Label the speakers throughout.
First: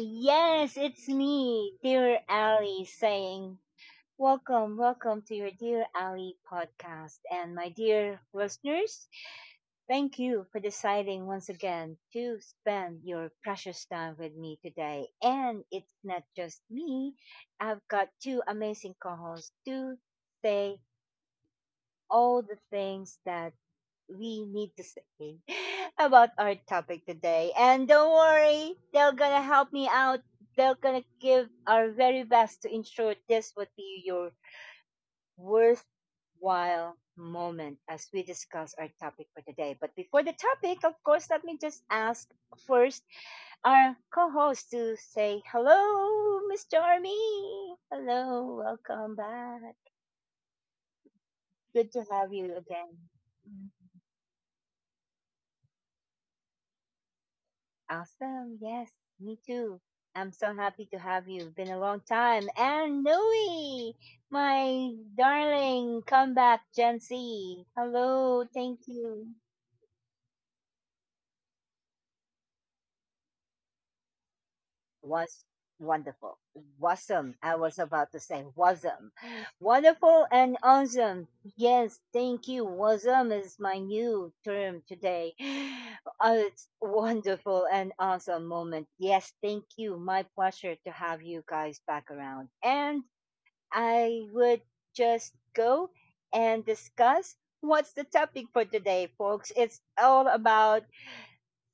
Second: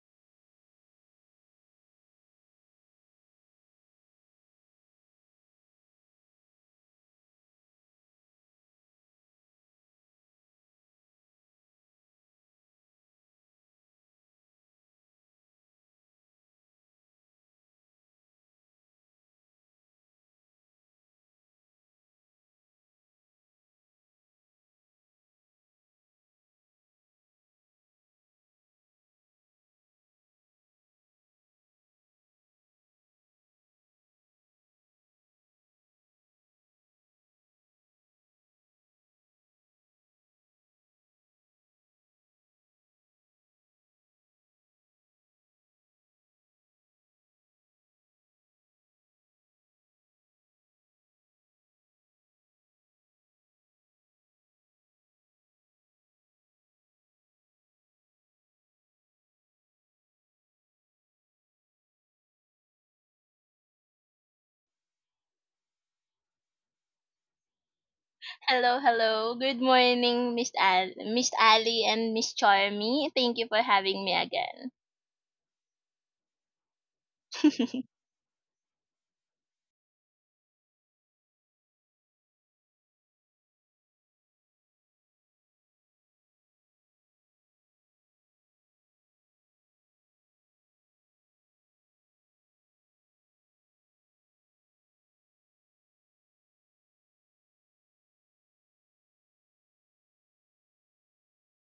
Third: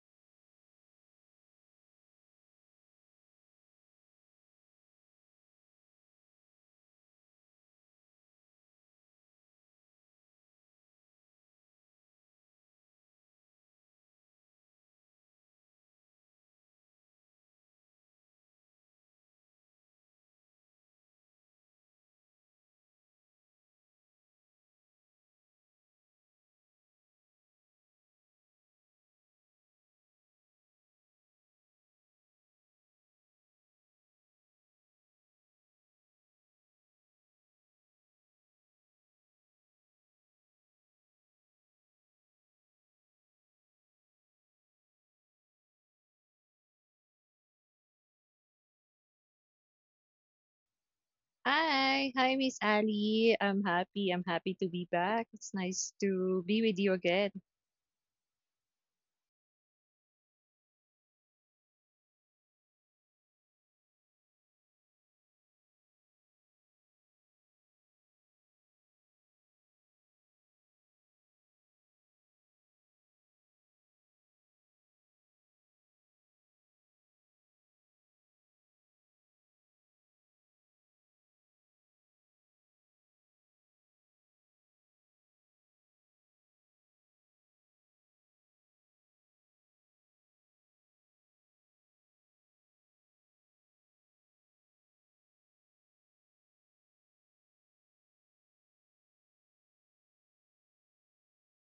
Speaker 1: Yes, it's me, dear Ali, saying welcome to your dear Ali podcast. And my dear listeners, thank you for deciding once again to spend your precious time with me today. And it's not just me. I've got two amazing co-hosts to say all the things that we need to say about our topic today. And don't worry, they're gonna help me out. They're gonna give our very best to ensure this would be your worthwhile moment as we discuss our topic for today. But before the topic, of course, let me just ask first our co-host to say hello, Mr. Army. Hello, welcome back. Good to
Speaker 2: Hi,
Speaker 1: have you
Speaker 2: Miss
Speaker 1: again.
Speaker 2: Ali.
Speaker 1: Mm.
Speaker 2: I'm happy to be back. It's nice to be with you again.
Speaker 1: Awesome. Yes, me too. I'm so happy to have you. Been a long time. And Nui, my darling comeback Gen Z. Hello.
Speaker 3: Hello,
Speaker 1: Thank
Speaker 3: hello.
Speaker 1: you.
Speaker 3: Good morning, Miss Ali and Miss Charmy. Thank you for having me again.
Speaker 1: Was wonderful. Wasum. I was about to say wasum. Wonderful and awesome. Yes, thank you. Wasum is my new term today. It's wonderful and awesome moment. Yes, thank you. My pleasure to have you guys back around. And I would just go and discuss what's the topic for today, folks. It's all about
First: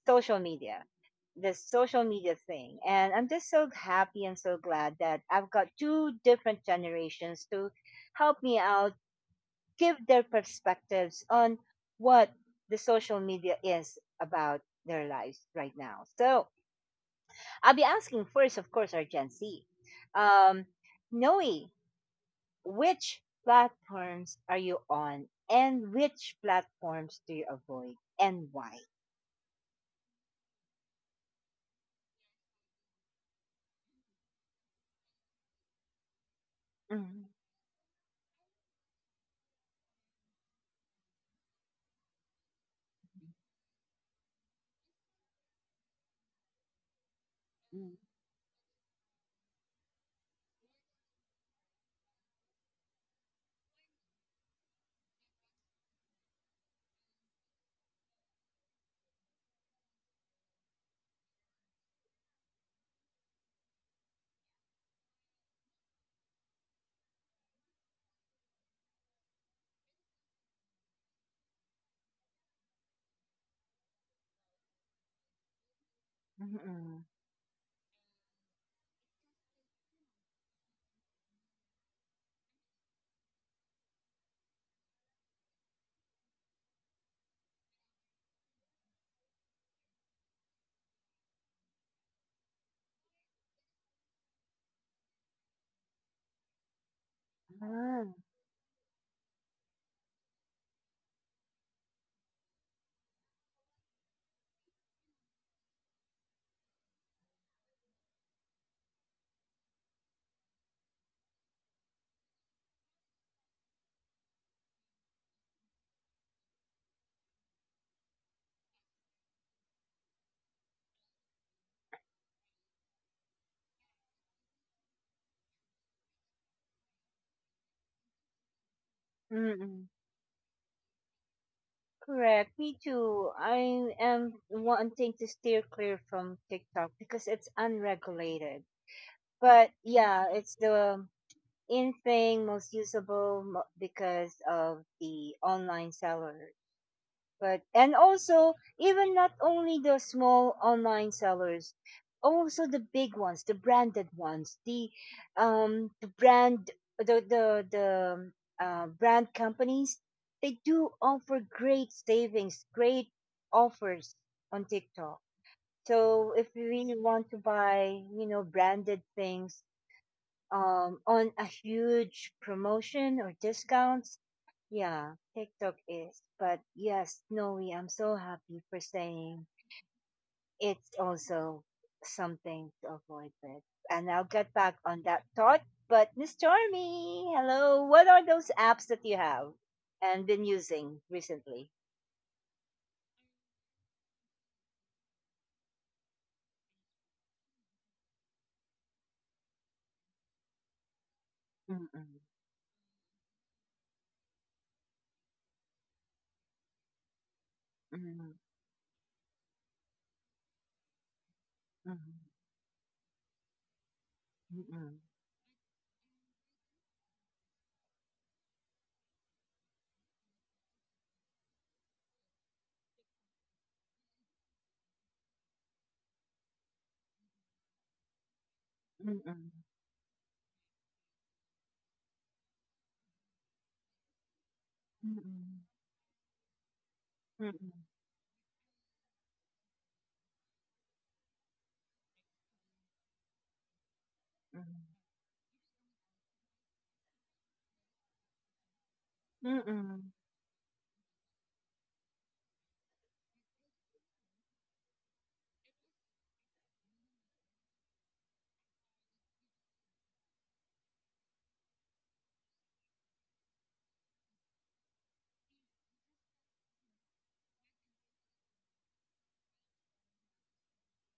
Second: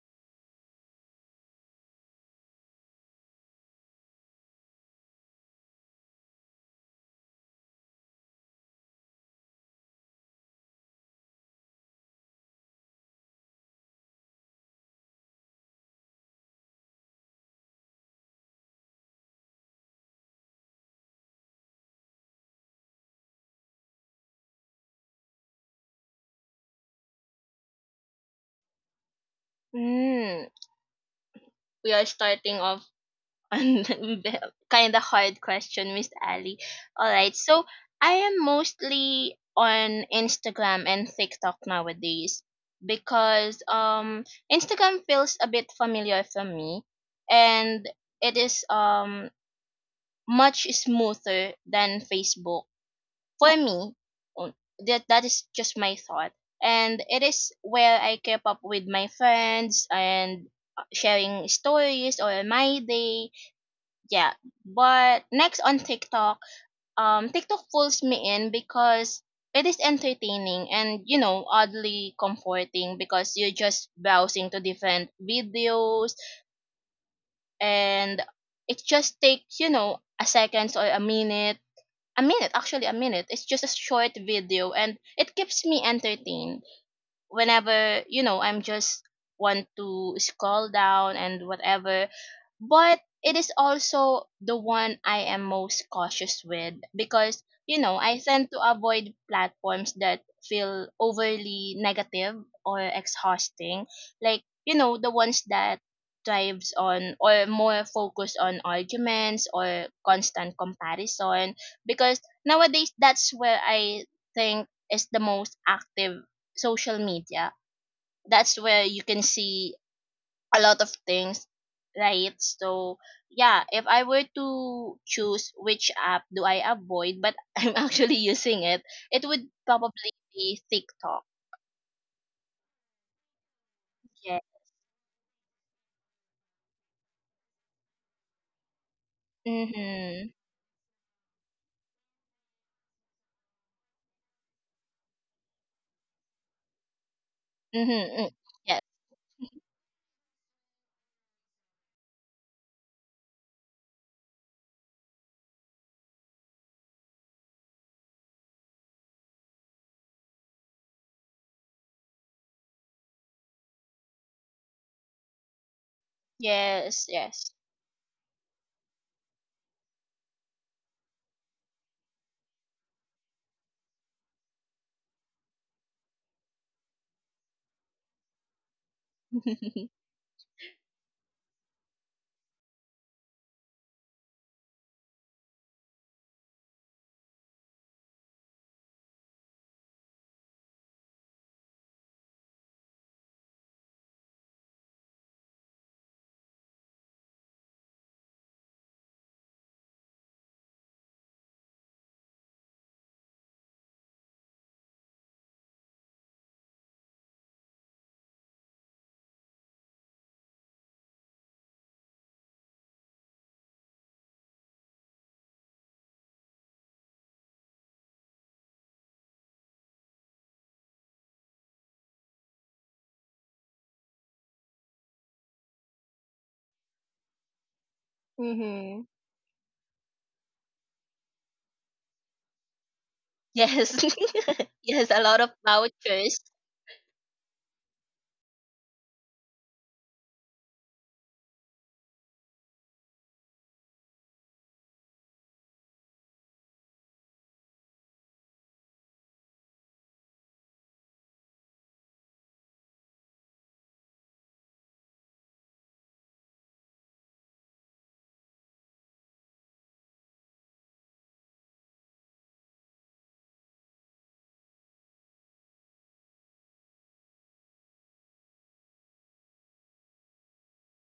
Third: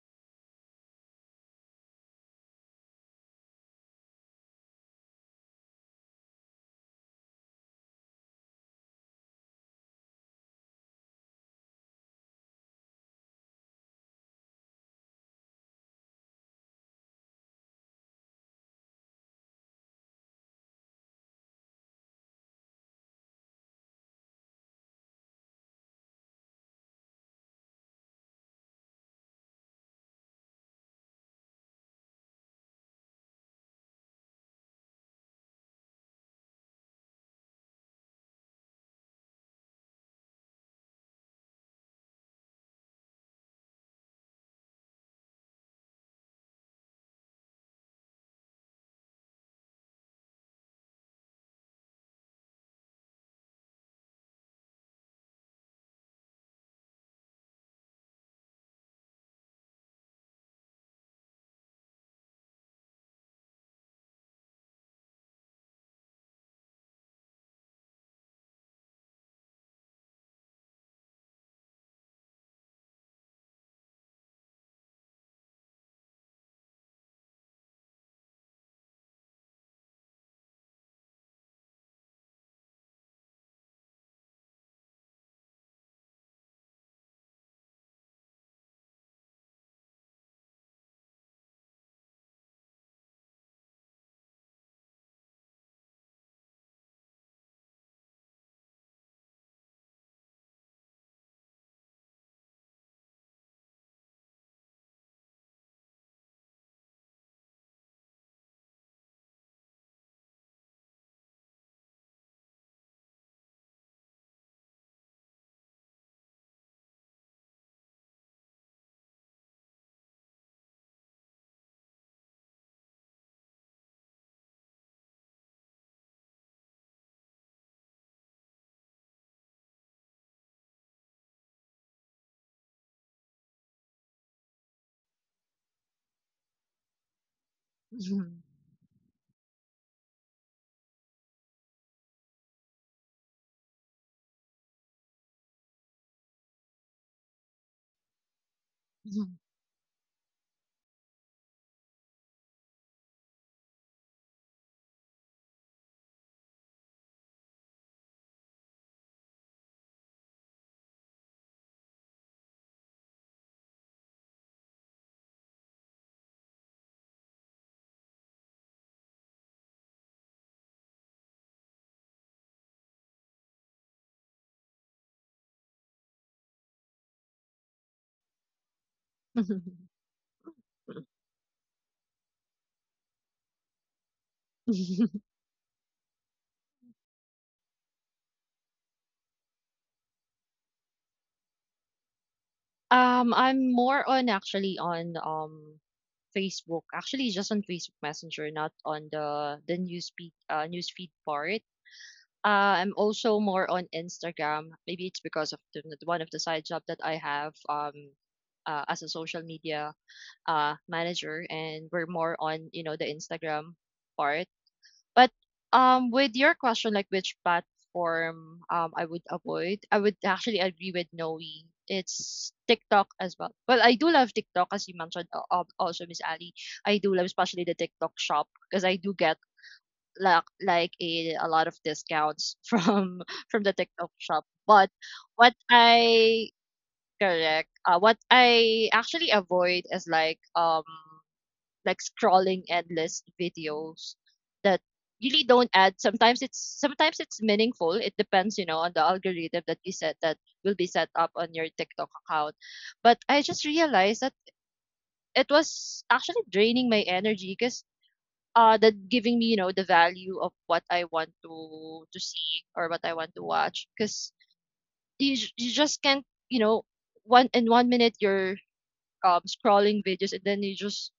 Speaker 1: social media, the social media thing. And I'm just so happy and so glad that I've got two different generations to help me out, give their perspectives on what the social media is about their lives right now. So I'll be asking first, of course, our Gen Z. Um, Noe, which platforms are you on and which platforms do you avoid and why?
Speaker 3: mm, we are starting off on the kind of hard question, Miss Ali. All
Speaker 1: Mm.
Speaker 3: right. So, I am mostly on Instagram and TikTok nowadays because Instagram feels a bit familiar for me, and
Speaker 1: Mm.
Speaker 3: it is much smoother than Facebook for me. Um, that that is just my thought, and it is where I keep up with my friends and sharing stories or my day. Yeah, but next on TikTok, TikTok pulls me in because it is entertaining and oddly comforting because you're just browsing to different videos,
Speaker 1: Mm-mm.
Speaker 3: and it just takes a seconds or a actually a minute. It's just a short video and it keeps me entertained whenever I'm just want to scroll down and whatever. But it is also the one I am most cautious with because
Speaker 1: Ah,
Speaker 3: I tend to avoid platforms that feel overly negative or exhausting, like the ones that thrives on or more focused on arguments or constant comparison, because nowadays that's where I think is the most active social media. That's where you can see a lot of things, right? So, yeah, if I were to choose which app do I avoid, but I'm actually using it, it would
Speaker 1: mm-mm.
Speaker 3: probably be TikTok.
Speaker 1: Correct. Me too. I
Speaker 3: Yeah.
Speaker 1: am wanting to steer clear from TikTok because it's unregulated. But
Speaker 3: Mhm.
Speaker 1: yeah, it's the in thing most usable because of the online seller. But
Speaker 3: Mhm.
Speaker 1: and
Speaker 3: Mm.
Speaker 1: also
Speaker 3: Yes.
Speaker 1: even not only the small online sellers, also the big ones, the branded ones, um the brand the brand companies, they do offer great savings, great offers on TikTok. So if you really
Speaker 3: Yes.
Speaker 1: want to
Speaker 3: Yes.
Speaker 1: buy, you know, branded things, on a huge promotion or discounts. Yeah, TikTok is. But yes, Noe, I'm so happy for saying it's also something to avoid with. And I'll get back on that thought. But Miss Stormy, hello. What are those apps that you have and been using recently?
Speaker 2: I'm more on actually on Facebook. Actually, just on Facebook Messenger, not on the news feed part.
Speaker 1: Mm-mm,
Speaker 2: I'm also more on Instagram. Maybe it's because of one of the side job that I have
Speaker 1: mm-mm,
Speaker 2: as a social media manager, and we're
Speaker 1: mm-mm,
Speaker 2: more on you know the Instagram part. But with your question, like which platform I would avoid, I would actually agree with Noe. It's TikTok as well. Well, I do love TikTok as you mentioned. Also, Miss Ali, I do love especially the TikTok shop because I
Speaker 3: Mm-hmm.
Speaker 2: do
Speaker 1: mm-mm,
Speaker 2: get
Speaker 1: mm-mm,
Speaker 2: a lot of discounts from the
Speaker 3: Yes.
Speaker 2: TikTok shop. But
Speaker 3: Yes, a lot
Speaker 2: what
Speaker 3: of vouchers.
Speaker 2: I
Speaker 1: mm-mm,
Speaker 2: what I actually avoid is like scrolling endless videos that really don't add sometimes it's meaningful. It depends you know on the algorithm that you
Speaker 1: mm-mm,
Speaker 2: set that will be set up on your TikTok account. But I just realized that it was actually draining my energy because that giving me you know the value of what I want to see or what I want to watch. Because you just can't, you know, 1 minute you're scrolling videos, and then you just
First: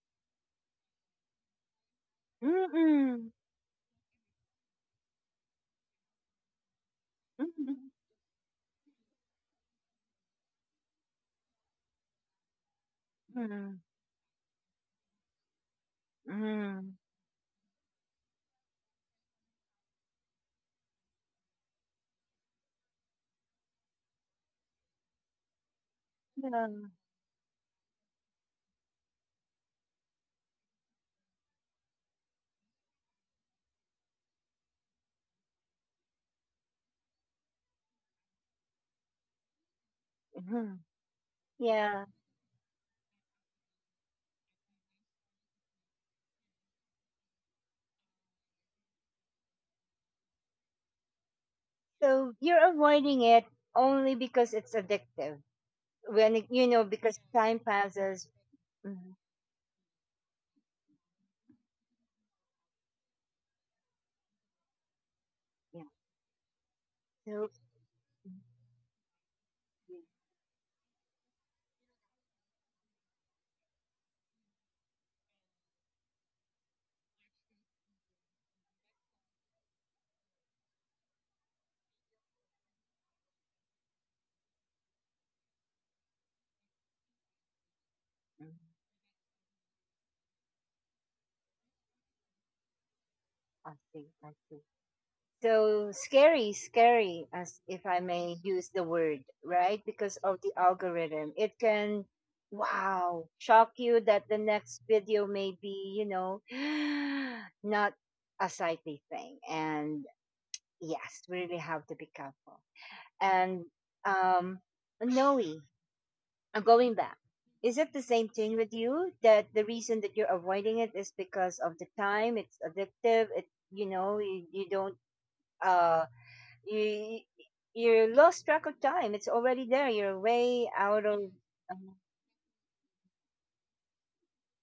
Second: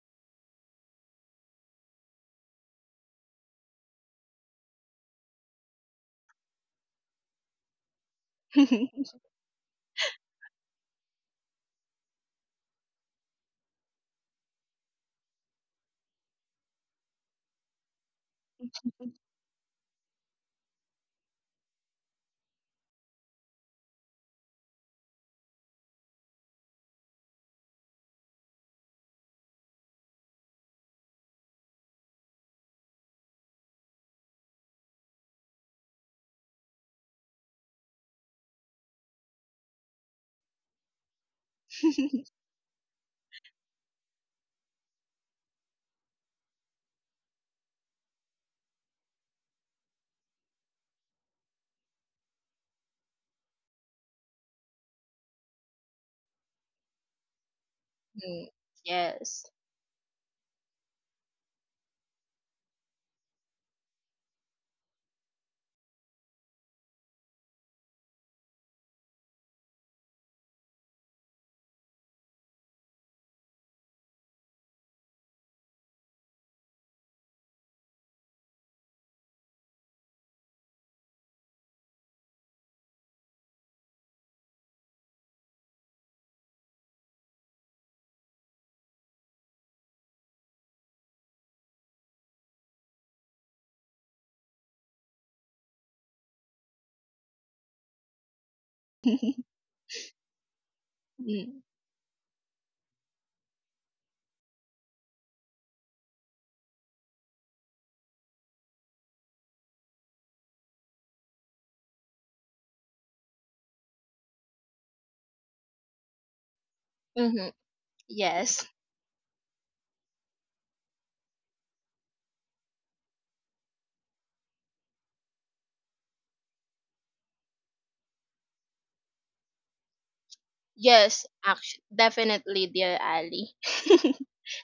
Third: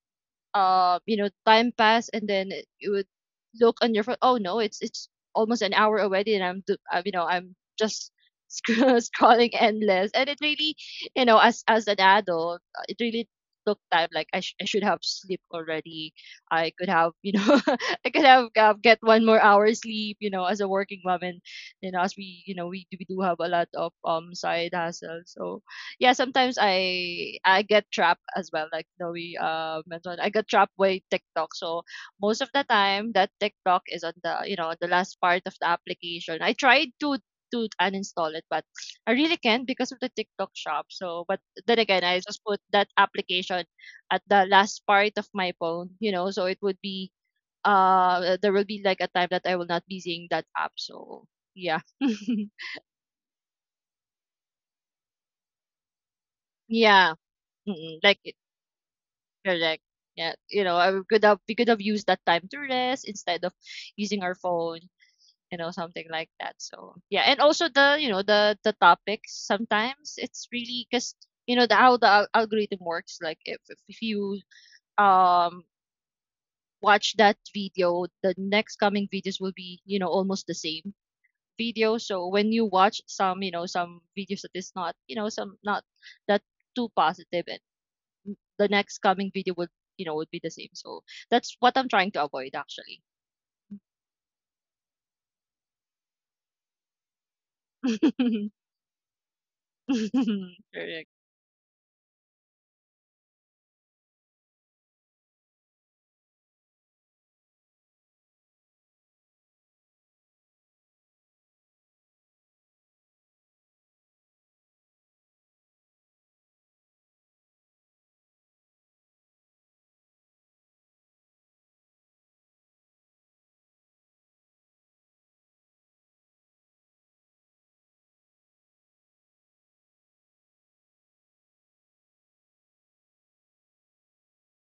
Speaker 2: you know, time pass, and then
Speaker 1: mm-mm,
Speaker 2: you would
Speaker 1: mm-mm,
Speaker 2: look on your phone. Oh no, it's almost an hour already, and I'm, you know, I'm
Speaker 1: mm-mm,
Speaker 2: just sc- scrolling endless. And it really, you know, as an adult, it really took
Speaker 1: mm-mm,
Speaker 2: time. Like I should have sleep already. I could
Speaker 1: mm.
Speaker 2: have, you know, I could have get one more hour sleep. You know, as a working mom, and you know, we do have a lot of side hustles. So yeah, sometimes
Speaker 1: Yeah.
Speaker 2: I get trapped as well, like Zoe mentioned. I get trapped by TikTok. So most of the time, that TikTok is on the you know the last part of the application. I tried to uninstall it, but I really can't because of the TikTok
Speaker 1: Mhm.
Speaker 2: shop. So, but then again,
Speaker 1: Yeah.
Speaker 2: I just put that application at the last part of my phone. You know, so it would be there will be like a time that I will not be seeing that app. So yeah,
Speaker 1: So you're avoiding it only because it's addictive. When it, you know,
Speaker 2: yeah,
Speaker 1: because time
Speaker 2: mm, like
Speaker 1: passes.
Speaker 3: Mm,
Speaker 1: Hmm.
Speaker 3: yes.
Speaker 2: Correct. Yeah, you know, I we could have used that time to rest instead of using our phone, you know,
Speaker 1: Yeah.
Speaker 2: something like that. So yeah, and
Speaker 1: So
Speaker 2: also the you know the topics sometimes it's really because you know the how the algorithm works. Like if you um watch that video, the next coming videos will be you know almost the same video. So when you watch some you know some videos that is not you know some not that too positive,
Speaker 1: mhm.
Speaker 2: the next coming video would you know would be the same. So that's what I'm trying to avoid actually.
Speaker 1: I see. I see. So scary, scary, as if I may use the word, right? Because of the
Speaker 2: Correct.
Speaker 1: algorithm, it
Speaker 3: Mm,
Speaker 1: can, wow, shock you that the next video may be, you know, not a sightly thing. And yes, we really have to be careful. And um, Noe, I'm going back.
Speaker 3: mhm.
Speaker 1: Is it the same thing
Speaker 3: Yes.
Speaker 1: with you that the reason that you're avoiding it is because of the time? It's addictive. It you know you don't uh you you lost track of time. It's already there. You're way out of
Speaker 3: Yes, actually,
Speaker 1: um,
Speaker 3: definitely, dear Ali.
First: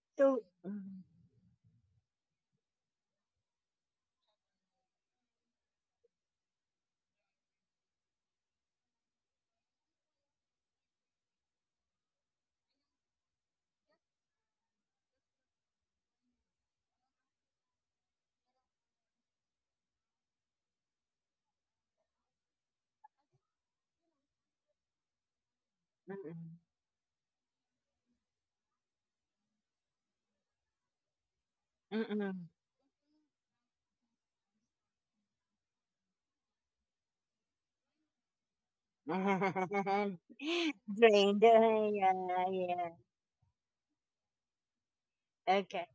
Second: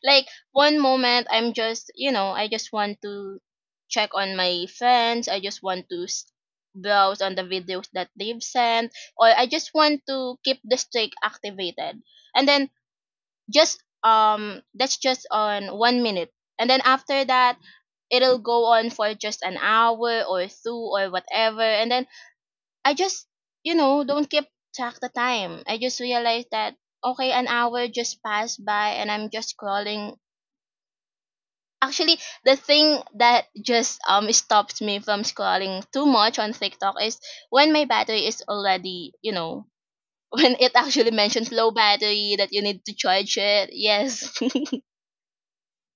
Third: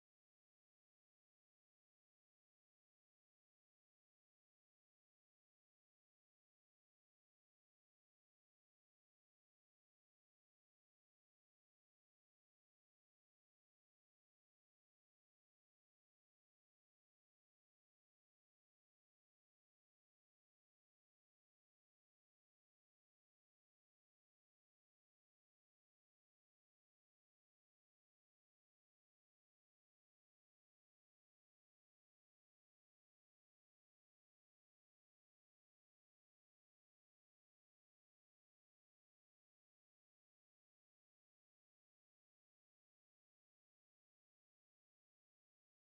Speaker 3: Like
Speaker 1: so.
Speaker 3: one
Speaker 1: Mm,
Speaker 3: moment, I just want to check on my friends. I just want to browse on the videos that they've sent, or I just want to keep the streak activated. And then just that's just on 1 minute, and then after that it'll go on for just an hour or two or whatever. And then I just don't keep track the time. I just realized that okay, an hour just passed by and I'm just scrolling. Actually,
Speaker 1: mm,
Speaker 3: the thing that just stops me from scrolling too much on TikTok is when my battery is already
Speaker 1: mm, mm.
Speaker 3: when it actually
Speaker 1: Drained.
Speaker 3: mentions low
Speaker 1: Yeah,
Speaker 3: battery that you need
Speaker 1: yeah.
Speaker 3: to charge it. Yes.
Speaker 1: Okay.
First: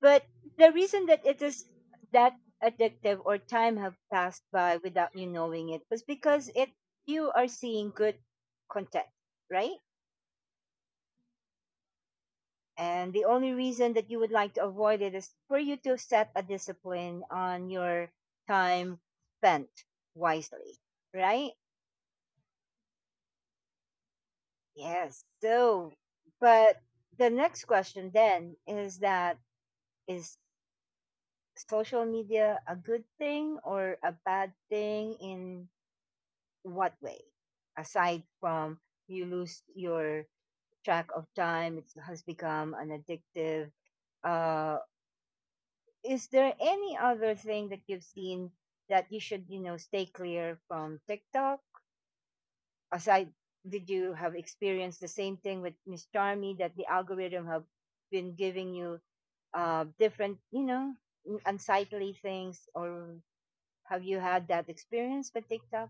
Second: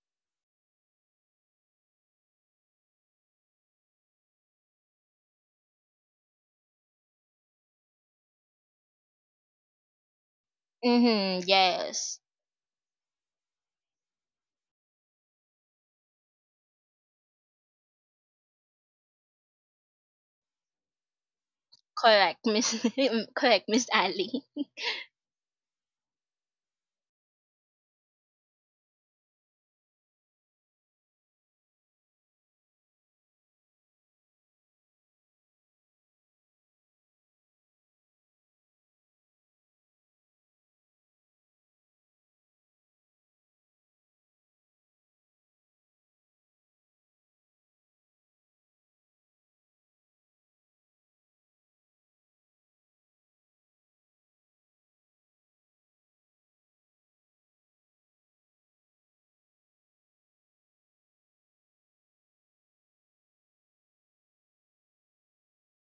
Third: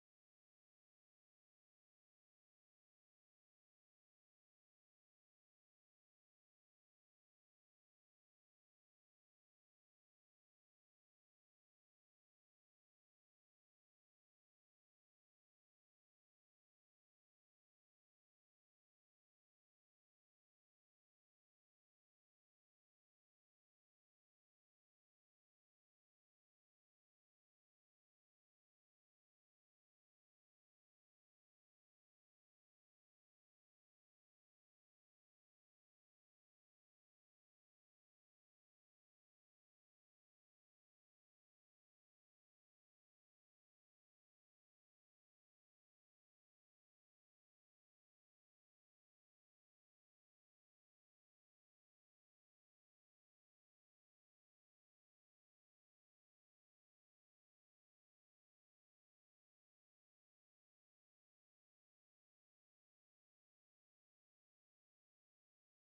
Speaker 1: But the reason that it is that addictive or time have passed by without you knowing it was because it you are seeing good content, right?
Speaker 3: Mhm, yes.
Speaker 1: And the only reason that you would like to avoid it is for you to set a discipline on your time spent wisely, right?
Speaker 3: Correct, Miss correct, Miss Ali.
Speaker 1: Yes. So, but the next question then is that is social media a good thing or a bad thing in what way? Aside from you lose your track of time, it has become an addictive. Uh, is there any other thing that you've seen that you should, you know, stay clear from TikTok? Aside, did you have experienced the same thing with Miss Charmy that the algorithm have been giving you different, you know, unsightly things, or have you had that experience with TikTok?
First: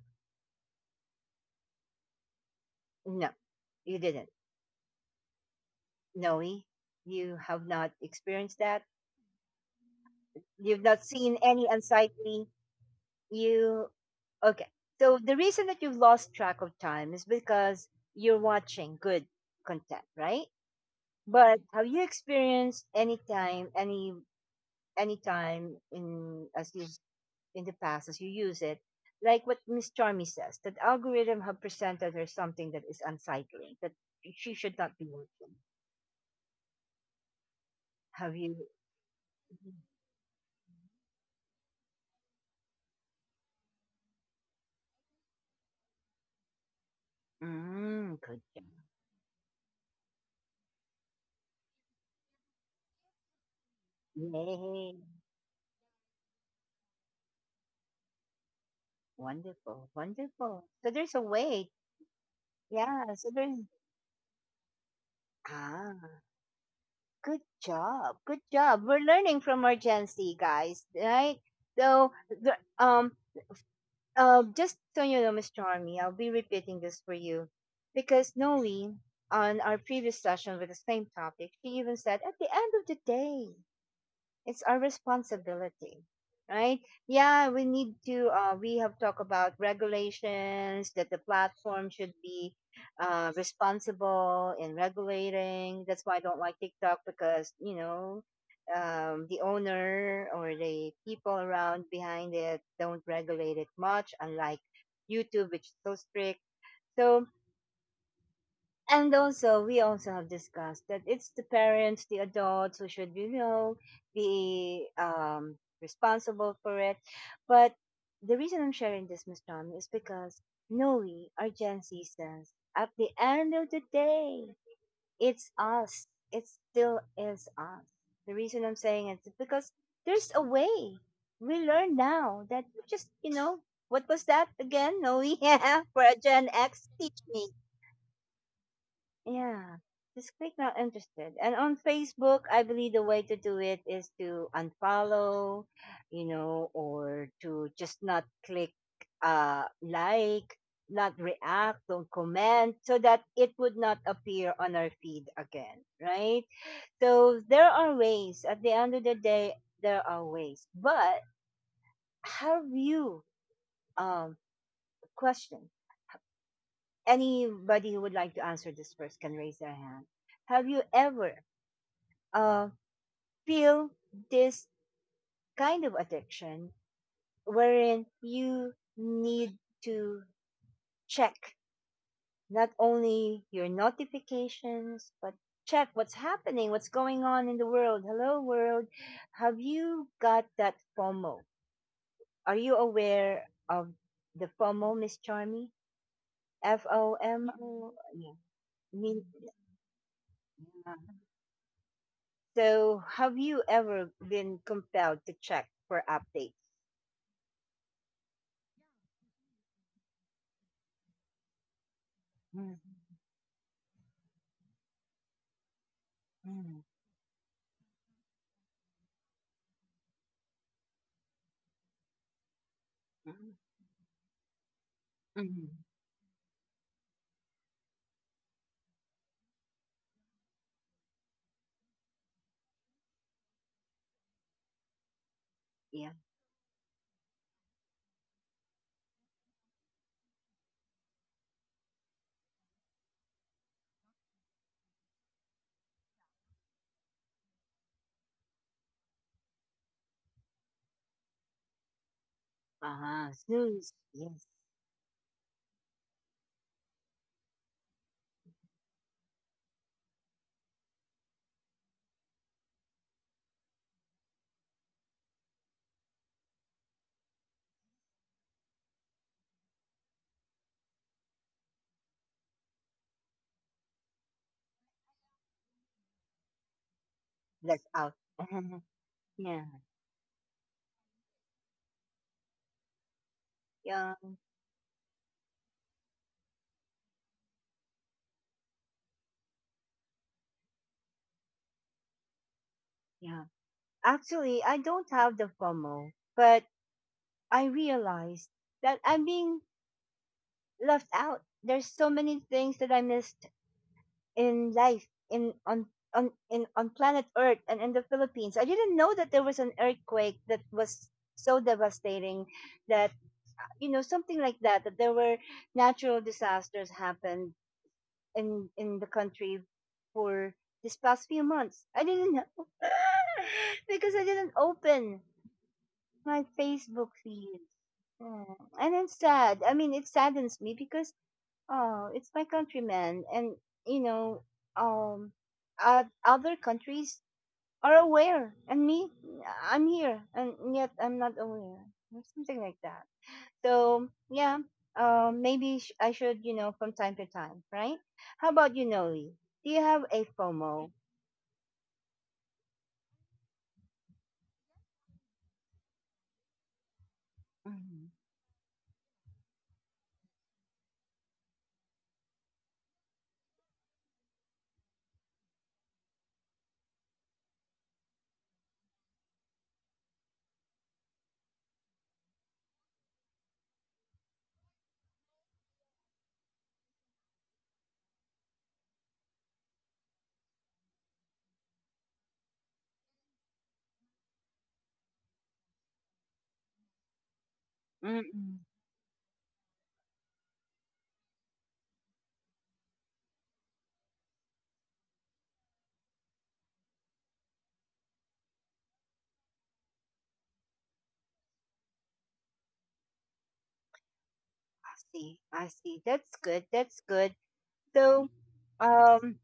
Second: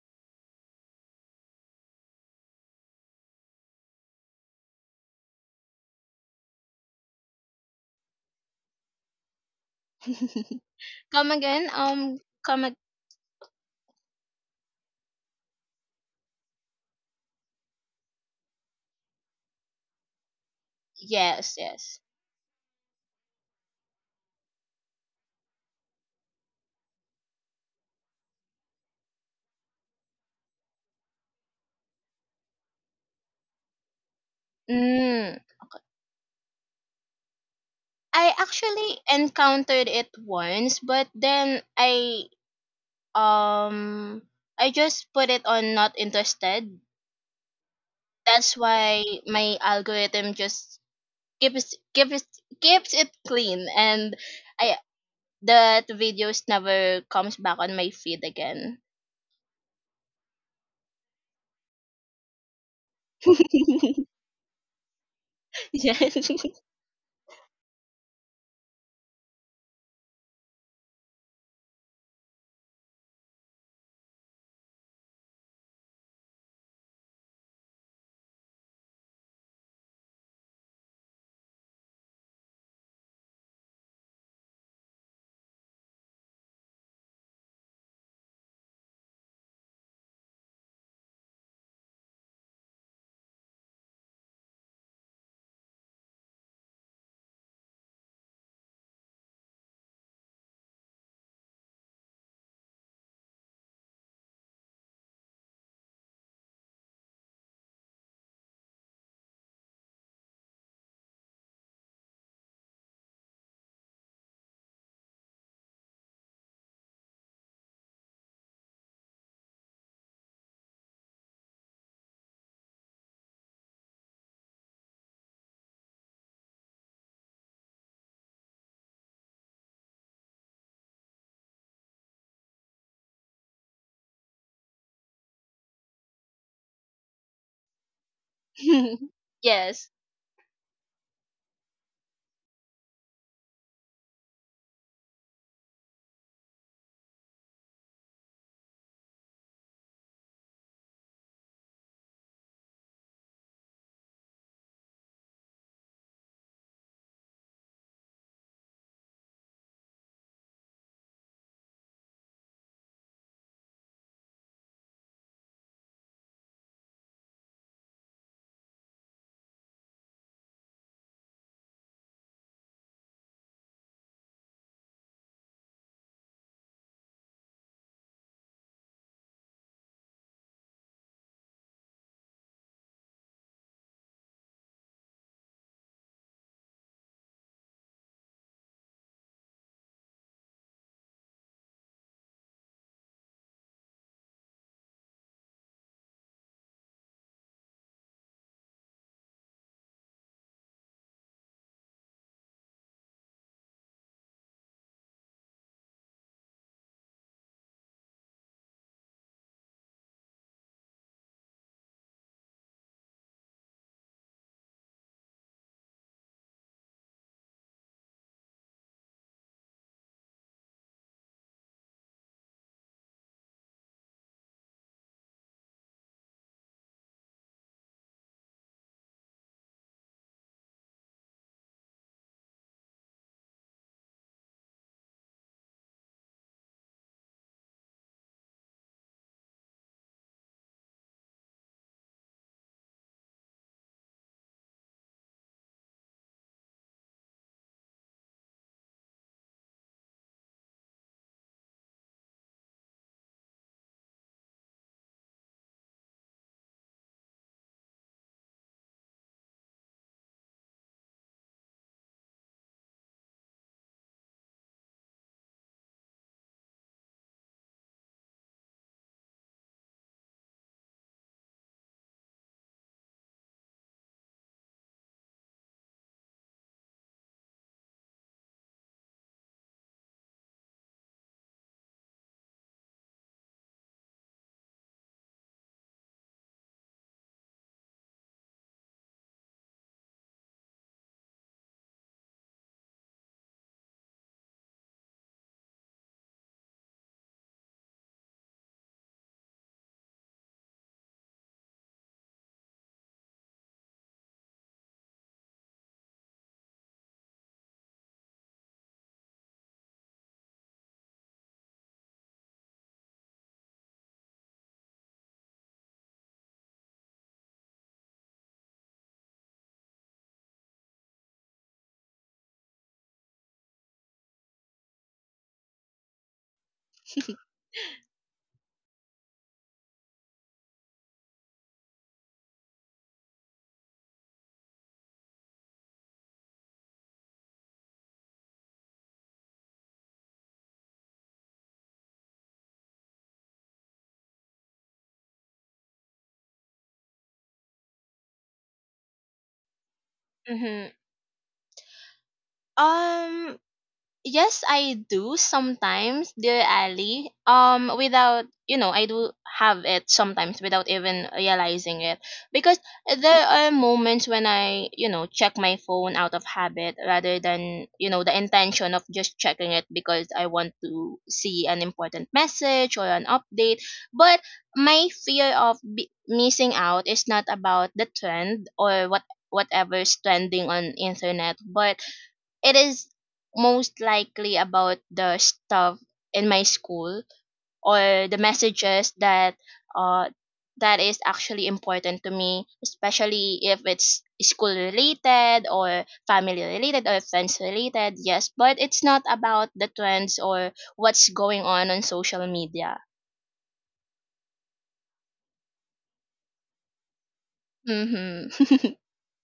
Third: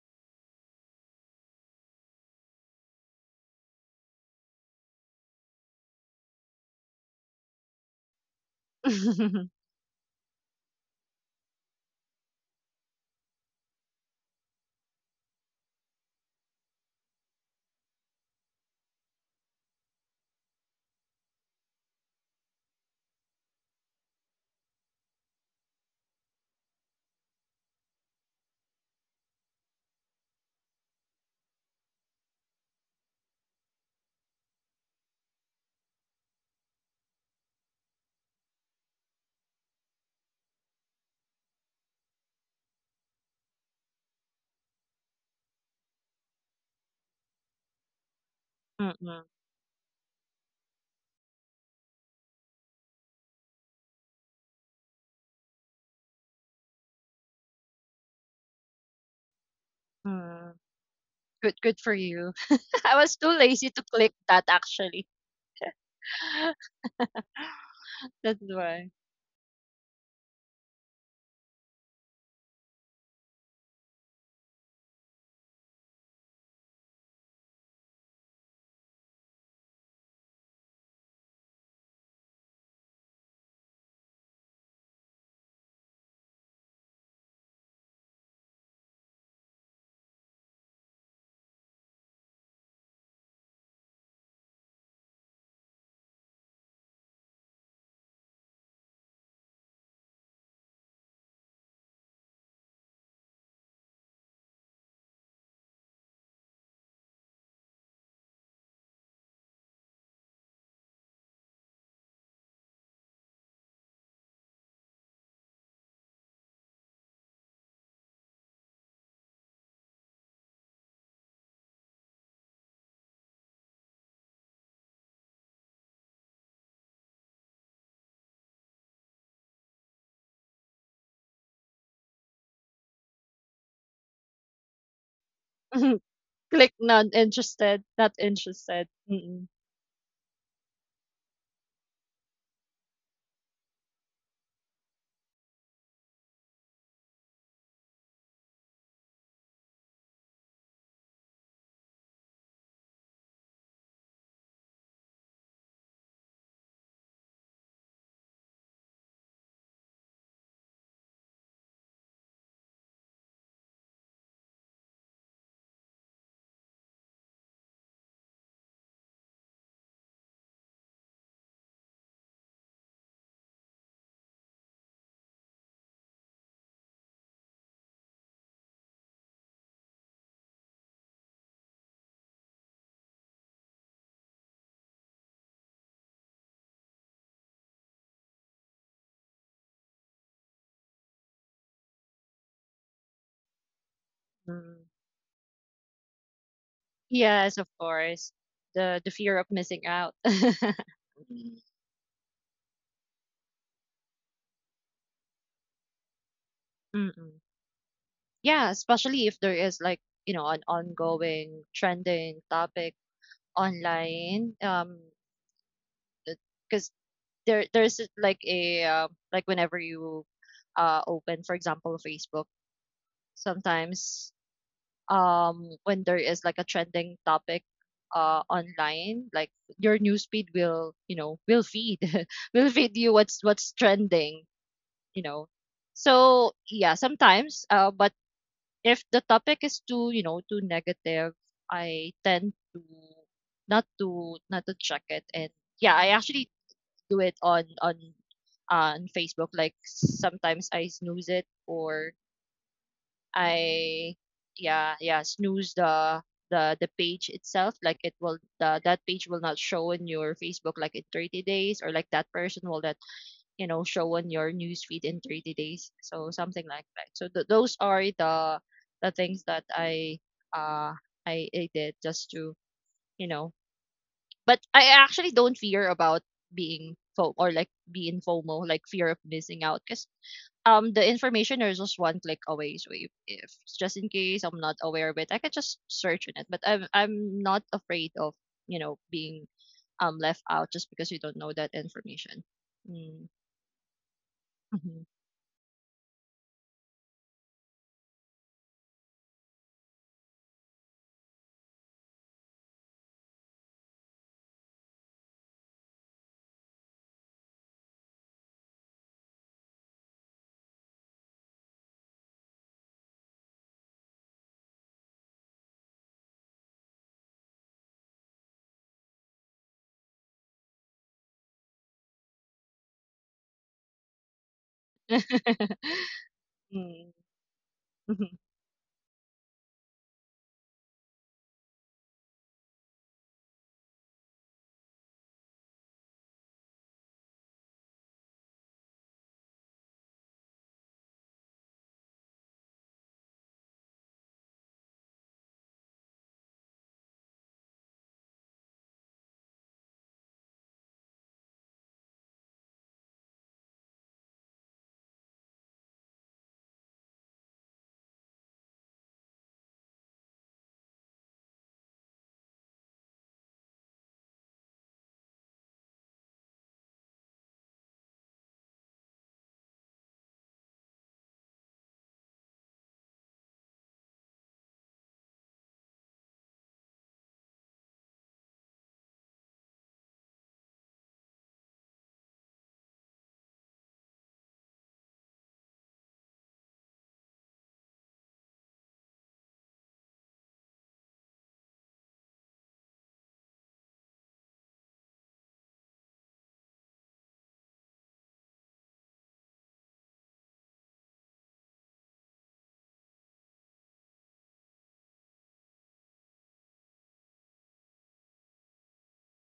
Speaker 1: No, you didn't. Noe, you have not experienced that. You've not
Speaker 3: Come
Speaker 1: seen any
Speaker 3: again?
Speaker 1: unsightly. You okay? So the reason that you've lost track of time is because you're watching good content, right?
Speaker 3: Yes,
Speaker 1: But have
Speaker 3: yes.
Speaker 1: you experienced any time, any time in as you in the past as you use it, like what Miss Charmy says, that algorithm have presented her something that is unsightly, that she should not be
Speaker 3: Mm.
Speaker 1: watching.
Speaker 3: Okay.
Speaker 1: Have
Speaker 3: I
Speaker 1: you?
Speaker 3: actually encountered it once, but then um I just put it on not interested.
Speaker 1: Mm-hmm. Mm, good
Speaker 3: That's
Speaker 1: job.
Speaker 3: why
Speaker 2: Mm-mm.
Speaker 3: my algorithm just keeps keeps keeps it clean, and I
Speaker 1: Yay!
Speaker 3: that videos never comes back on my feed again.
Speaker 1: Wonderful,
Speaker 2: Mm.
Speaker 1: wonderful. So there's a
Speaker 2: Good,
Speaker 1: way.
Speaker 2: good for you. I
Speaker 1: Yeah,
Speaker 2: was too
Speaker 1: so there's
Speaker 2: lazy to click that actually.
Speaker 1: ah,
Speaker 3: Yes.
Speaker 1: good job.
Speaker 2: That's
Speaker 1: Good job.
Speaker 2: why.
Speaker 1: We're learning from our Gen Z guys, right? So just so you know, Miss Charmy, I'll be repeating this for you. Because Noe, on our previous session with the same topic, she even said, at the end of the day, it's our responsibility, right? Yeah, we need to we have talked about regulations that the platform should be responsible in regulating. That's why I don't like TikTok because you know the owner or the people around behind it don't regulate it much, unlike YouTube, which is so strict. So and also we also have discussed that it's the parents, the adults, who should you know be responsible for it. But the reason I'm sharing this, Miss Tom, is because no, we are Gen Zers, at the end of the day it's us, it still is us. The reason I'm saying it is because there's a way we learn now that you just you know what was that again, no? Yeah, for a Gen
Speaker 2: Click
Speaker 1: X,
Speaker 2: not
Speaker 1: teach me.
Speaker 2: interested, not interested. Mm-mm.
Speaker 1: Yeah,
Speaker 3: Yes.
Speaker 1: just click not interested. And on Facebook, I believe the way to do it is to unfollow, you know, or to just not click like, not react, don't comment so that it would not appear on our feed again, right? So there are ways. At the end of the day, there are ways. But have you um question? Anybody who would like to answer this first can raise their hand. Have you ever um feel this kind of addiction wherein you need to check not only your notifications but check what's happening, what's going on in the world, hello world? Have you got that FOMO? Are you aware of the
Speaker 2: Mm.
Speaker 1: FOMO, Miss Charmy? F O M
Speaker 2: Yes, of
Speaker 1: O?
Speaker 2: course.
Speaker 1: Yeah,
Speaker 2: The
Speaker 1: mean
Speaker 2: fear of missing out.
Speaker 1: yeah.
Speaker 2: Mm-mm.
Speaker 1: So have you ever been compelled to check for updates?
Speaker 2: Yeah, especially if there is like, you know, an ongoing trending topic
Speaker 1: Mhm,
Speaker 2: online.
Speaker 1: mhm,
Speaker 2: Because there's like a like whenever you open for example Facebook,
Speaker 1: mhm,
Speaker 2: sometimes
Speaker 1: mhm.
Speaker 2: when there is like a trending topic online, like your news feed will you know will feed will feed you what's trending, you know.
Speaker 1: Yeah.
Speaker 2: So yeah, sometimes but if the topic is too you know too negative, I tend to not to check it. And yeah, I actually do it on on Facebook. Like sometimes I snooze it, or
Speaker 1: Uh-huh. Zeus.
Speaker 2: I
Speaker 1: Yes.
Speaker 2: yeah, snooze the page itself. Like it will the, that page will not show in your Facebook like in 30 days, or like that person will that you know show on your news feed in 30 days. So something like that. So those are the things that uh I did just to you know. But I actually don't fear about being FO or like
Speaker 1: That's out.
Speaker 2: being FOMO, like fear of
Speaker 1: Yeah.
Speaker 2: missing out, because the information is just one click away. So if just in
Speaker 1: Yeah.
Speaker 2: case I'm not aware of it, I can just search on it. But I'm not afraid of you know being left out just because you don't know that information. Mm.
Speaker 1: Yeah. Actually, I
Speaker 2: Mhm.
Speaker 1: don't have the FOMO, but I realized that I'm being left out. There's so many things that I missed in life in on in on planet Earth and in the Philippines. I didn't know that there was an earthquake that was so devastating that you know something like that, that there were natural disasters happened in the country for this past few months. I didn't know because I didn't open my Facebook
Speaker 2: Mm.
Speaker 1: feed.
Speaker 2: Mhm.
Speaker 1: Mm. And it's sad. I mean, it saddens me because oh, it's my countrymen, and you know, um, other countries are aware, and me, I'm here, and yet I'm not aware, or something like that. So yeah, maybe I should, you know, from time to time, right? How about you, Noli? Do you have a FOMO?
Speaker 3: Mm-hmm. Um, Yes, I do sometimes, dear Ali.
Speaker 1: Mm-hmm.
Speaker 3: Without I do have it sometimes without even realizing it, because there are moments when I check my phone out of habit rather than the intention of just checking it because I want to see an important message or an update. But my fear of missing out is not about the trend or whatever's trending on internet, but it is most likely about the stuff in my school or the
Speaker 1: Mm-hmm.
Speaker 3: messages uh that is actually important to me, especially if it's school related or family related or friends related. Yes, but it's not about the trends or what's going on social media.
Speaker 1: I see. I see. That's good. That's good. So,
Speaker 3: Mhm.
Speaker 1: um,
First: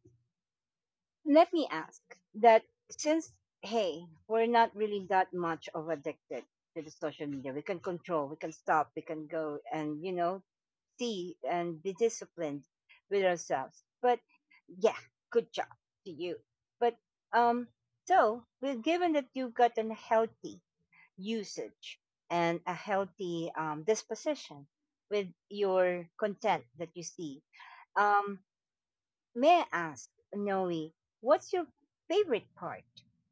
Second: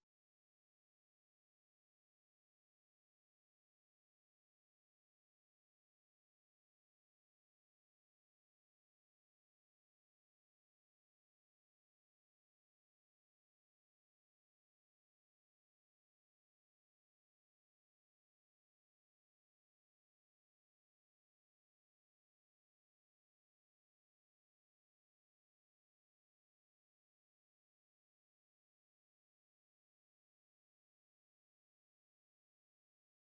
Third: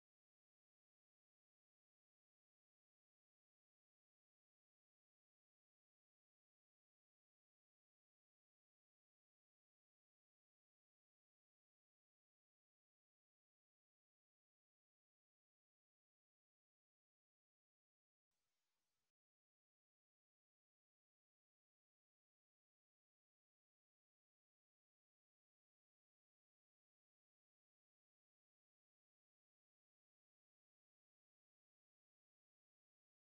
Speaker 1: let me ask that since hey, we're not really that much of addicted to the social media. We can control. We can stop. We can go and you know see and be disciplined with ourselves. But yeah, good job to you. But um, so well, given that you've got a healthy usage and a healthy disposition with your content that you see, um, may I ask, Noe, what's your favorite part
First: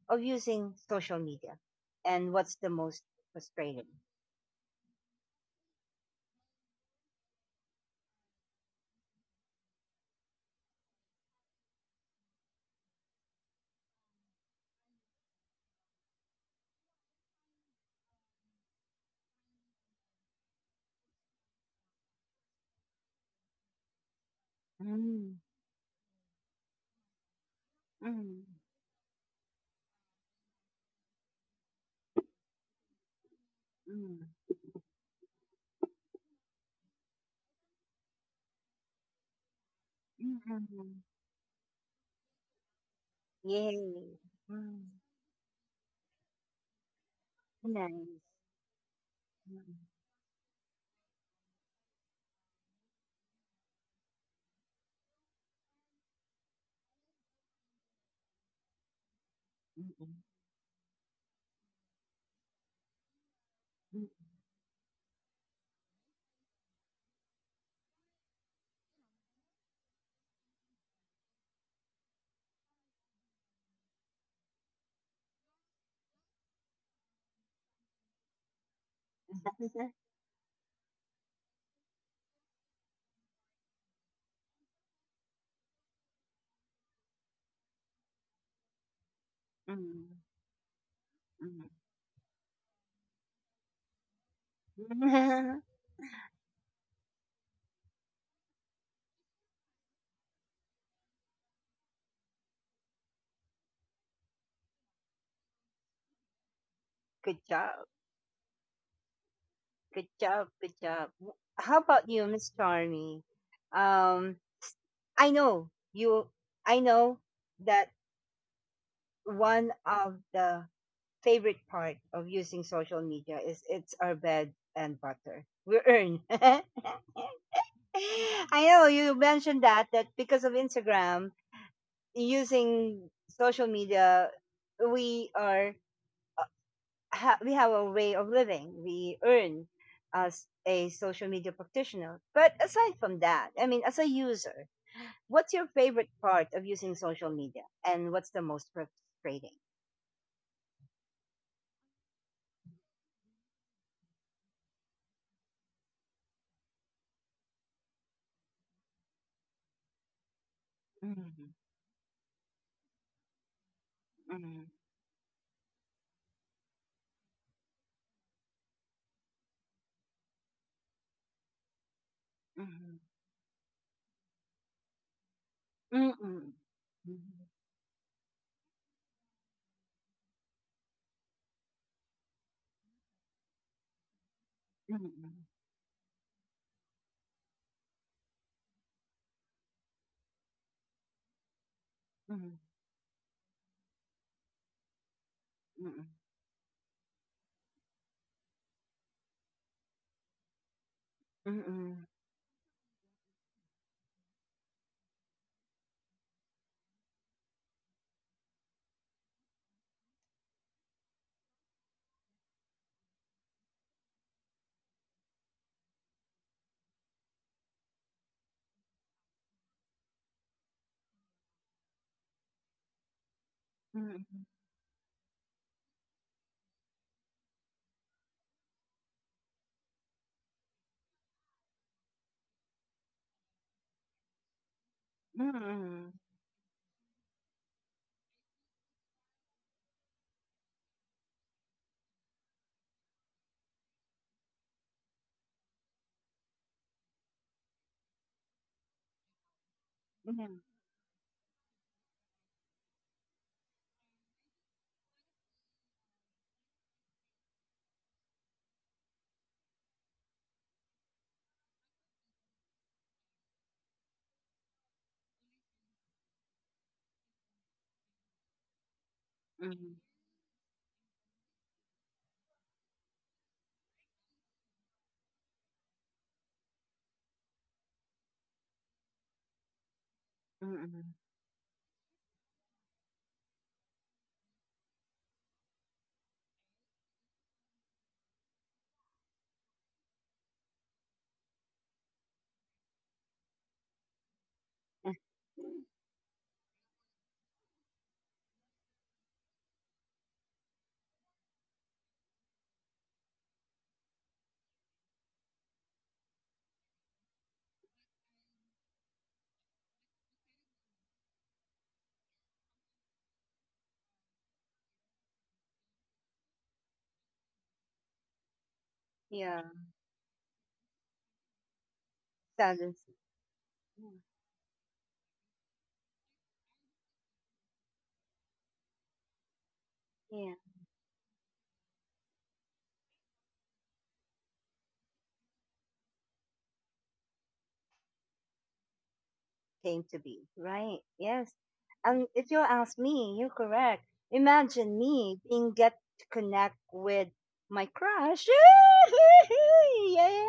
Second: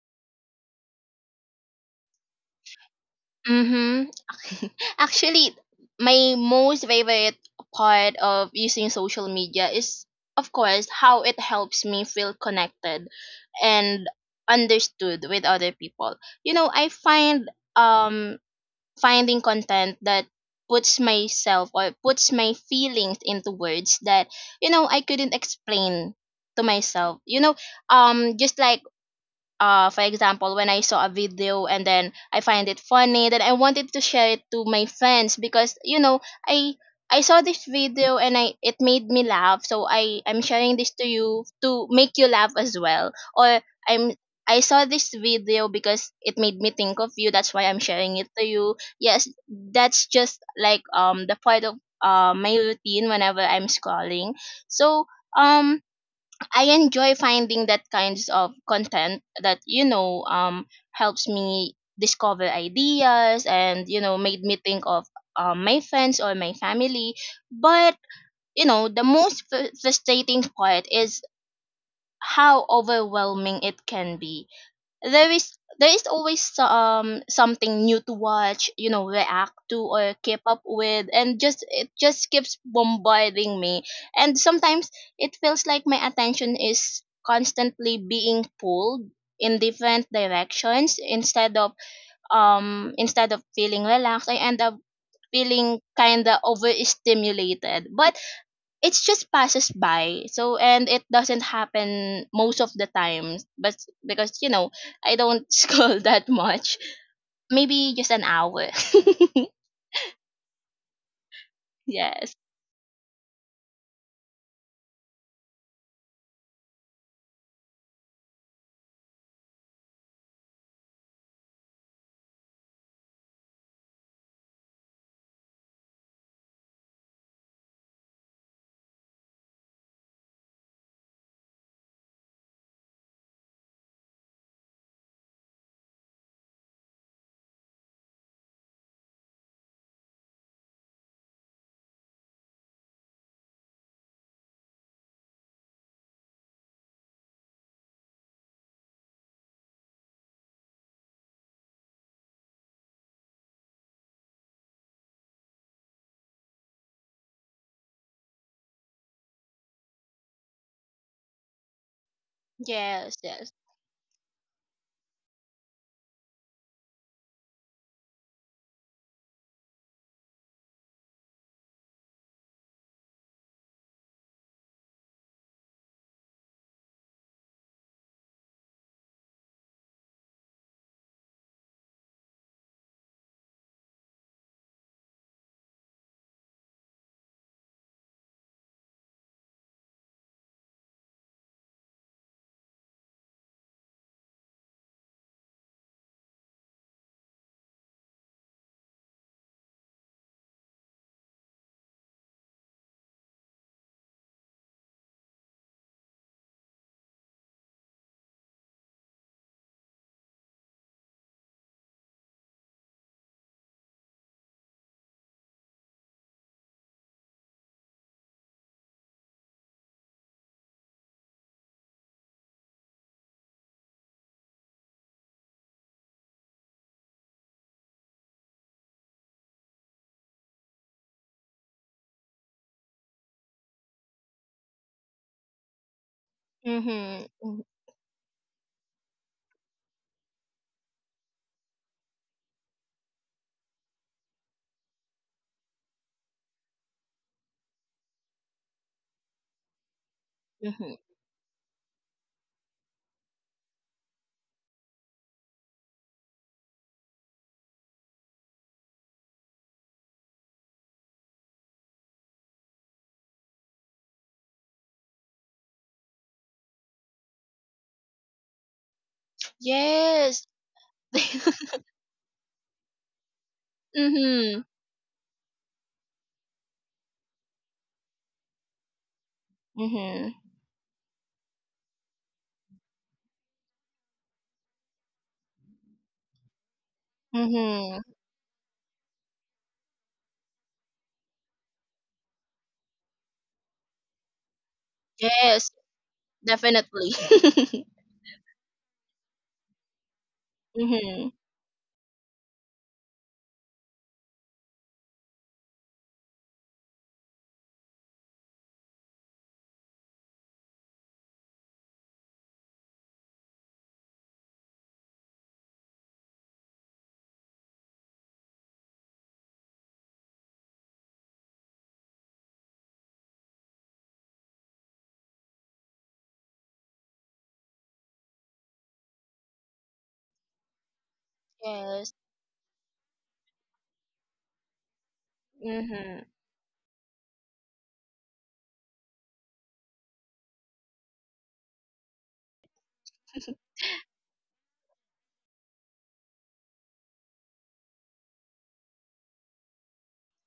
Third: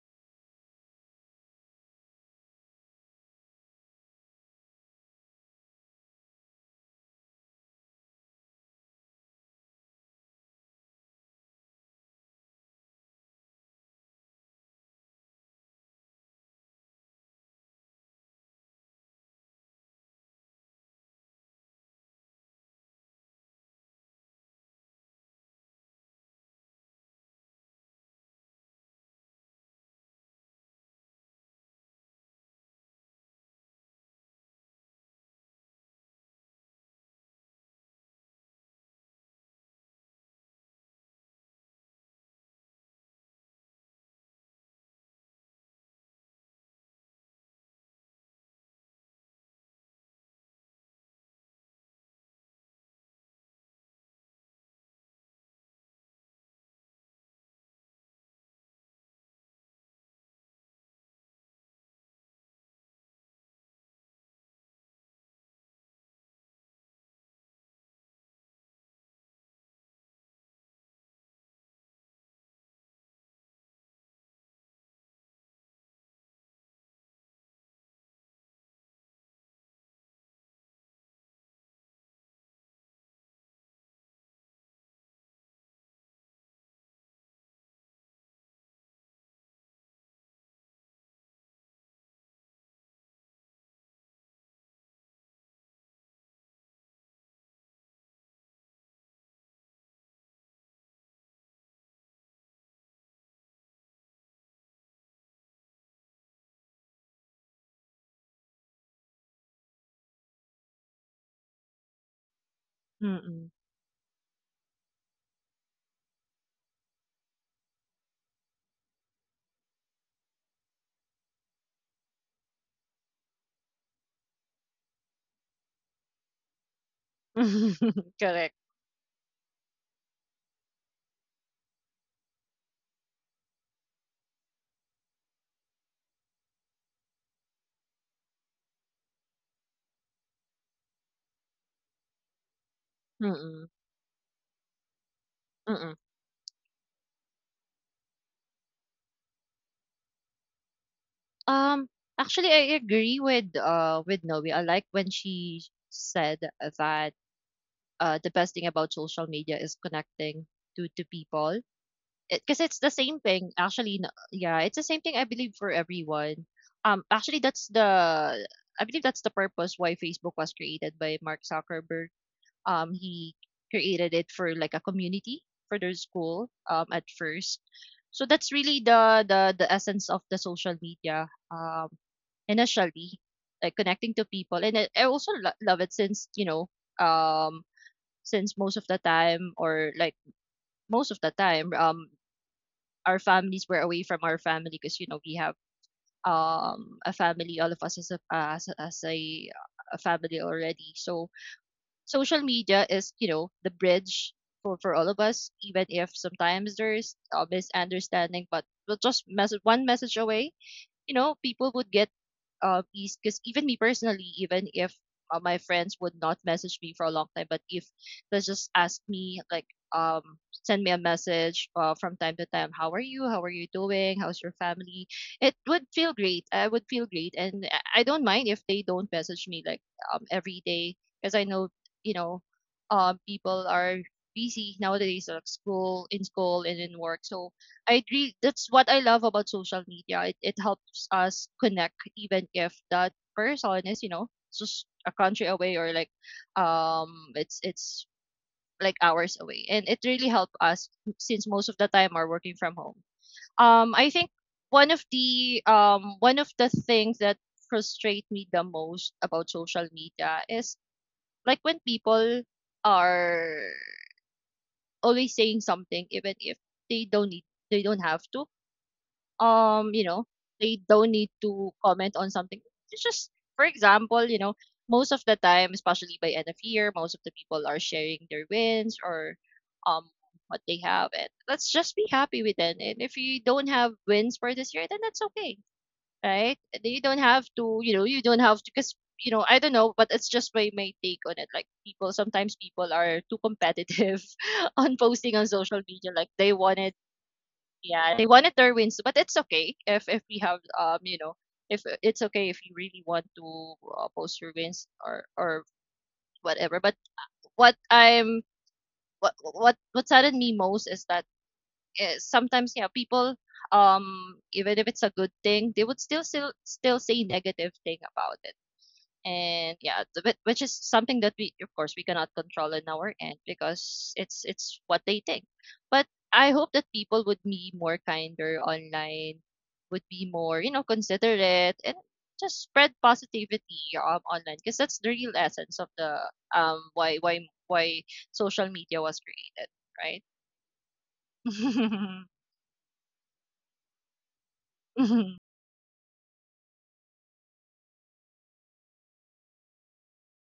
Speaker 1: of using social media, and what's the most frustrating?
Speaker 3: Mm-hmm. Actually, my most favorite part of using social media is, of course, how it helps me feel connected and understood with other people. You know, I find um finding content that puts myself or puts my feelings into words that I couldn't
Speaker 1: Mm,
Speaker 3: explain to myself. You know,
Speaker 1: mm, mm,
Speaker 3: just like for example, when I saw a video and then I find it funny, then I wanted to
Speaker 1: mm,
Speaker 3: share it to my friends because i I saw this video and I it made me laugh, so i
Speaker 1: mm,
Speaker 3: i'm sharing this
Speaker 1: mm,
Speaker 3: to you to make you laugh as well. Or i'm
Speaker 1: Yay!
Speaker 3: I
Speaker 1: Mm.
Speaker 3: saw this video because it made me think of you, that's why I'm
Speaker 1: Nice.
Speaker 3: sharing it to you. Yes,
Speaker 1: Mm,
Speaker 3: that's just like the part of my routine whenever I'm scrolling. So um I enjoy finding that kinds of content that
Speaker 1: mm, mm.
Speaker 3: helps me discover ideas and made me think of my friends or my family. But the most frustrating part is how overwhelming it can be. There is there is always something new to watch, react to or keep up with, and just it just keeps bombarding me. And sometimes it feels like my attention is constantly being pulled in different
Speaker 1: Mm,
Speaker 3: directions instead
Speaker 1: mm.
Speaker 3: of um instead of feeling relaxed. I end up feeling kind of overstimulated, but it just passes by, so, and it doesn't happen most of the times. But because I don't scroll that much,
Speaker 1: Good job.
Speaker 3: maybe just an hour.
Speaker 1: Good job. Good job. W- How about you,
Speaker 3: Yes.
Speaker 1: Miss Charmy?
Speaker 2: Mm-mm.
Speaker 1: Um, I know you I know that one of the favorite part of using social media is it's our bed and butter. We earn.
Speaker 2: Correct.
Speaker 1: I know you mentioned that that because of Instagram using social media, we are we have a way of living. We earn as a social media practitioner. But aside from that, I
Speaker 2: Mm-mm.
Speaker 1: mean, as a user, what's your
Speaker 2: Mm-mm.
Speaker 1: favorite part of using social media, and what's the most frustrating?
Speaker 2: Um, actually, I agree with Noe. I like when she said that the best thing about social media is connecting to
Speaker 1: Mhm,
Speaker 2: people. Because it's the
Speaker 3: Yes.
Speaker 2: same
Speaker 3: Yes.
Speaker 2: thing, actually. Yeah,
Speaker 1: mhm,
Speaker 2: it's the same thing. I believe for everyone. Actually, that's the I believe that's the purpose why Facebook was created by Mark Zuckerberg.
Speaker 1: mhm,
Speaker 2: He created it for like a community for their school
Speaker 1: mhm,
Speaker 2: at
Speaker 1: mhm,
Speaker 2: first. So that's really the essence of the social media initially, like connecting to people. And
Speaker 1: mhm,
Speaker 2: I also
Speaker 1: mhm,
Speaker 2: love it since you know um, since most of the time
Speaker 1: mhm,
Speaker 2: our families were away from our family because you know we have
Speaker 1: Mm,
Speaker 2: a family, all of us as a family already. So
Speaker 1: mm, mm,
Speaker 2: social media is, you know, the bridge for all of us. Even if sometimes there's a misunderstanding, but we'll just message one message away, you know, people would get is because even me personally, even if my friends would not message me for a long time, but if they just ask me like send me a message from time to time, how are you? How are you doing? How's your family? It would feel great. I would feel great, and I don't mind if they don't message me like every day, because I know you know people are busy nowadays like
Speaker 1: mm,
Speaker 2: school and in work.
Speaker 3: Mm-hmm,
Speaker 2: So
Speaker 3: mm-hmm.
Speaker 2: I agree. That's what I love about social media. It helps us connect, even if that person is, you know, just a country away or like, it's like hours away, and it really helped
Speaker 1: mm,
Speaker 2: us
Speaker 3: Mm-hmm.
Speaker 2: since most of the time are working from home. I think one of the things that frustrate me the most about social media is like when people are always saying something, even if they don't need, they don't have to, you know,
Speaker 3: Yes.
Speaker 2: they don't need to comment on something. It's just, for example, you know,
Speaker 3: Mm-hmm,
Speaker 2: most of the time, especially by end of year, most of the people are sharing their wins or um
Speaker 3: mm-hmm,
Speaker 2: what they
Speaker 1: mm,
Speaker 2: have. And let's just be happy with it. And if you don't have wins for this year, then that's okay, right? You don't have to, you
Speaker 3: mm-hmm.
Speaker 2: know, you don't have to, because you know, I don't know, but it's just my take on it. Like people, sometimes people are too competitive on
Speaker 1: mm.
Speaker 2: posting on
Speaker 3: Yes,
Speaker 2: social media. Like they wanted
Speaker 3: definitely.
Speaker 2: yeah, they wanted their wins, but it's okay if we have you
Speaker 3: Mm-hmm.
Speaker 2: know if it's okay if you really want to post your wins or whatever. But what I'm what saddened me most is that sometimes yeah people even if it's a good thing, they would still say negative thing about it.
Speaker 1: Yeah,
Speaker 2: And yeah, but which is something that we, of course, we cannot control
Speaker 1: that
Speaker 2: in
Speaker 1: is.
Speaker 2: our end, because it's what they think. But I hope that people would be more kinder online, would be
Speaker 1: Yeah.
Speaker 2: more you know considerate and
Speaker 3: Yes.
Speaker 2: just spread positivity online, because that's the real essence of the
Speaker 3: Mm-hmm.
Speaker 2: um why why why social media was created,
Speaker 1: Came to
Speaker 2: right?
Speaker 1: be. Right. Yes. And if you ask me, you're correct. Imagine me being get to connect with my crush. Yeah.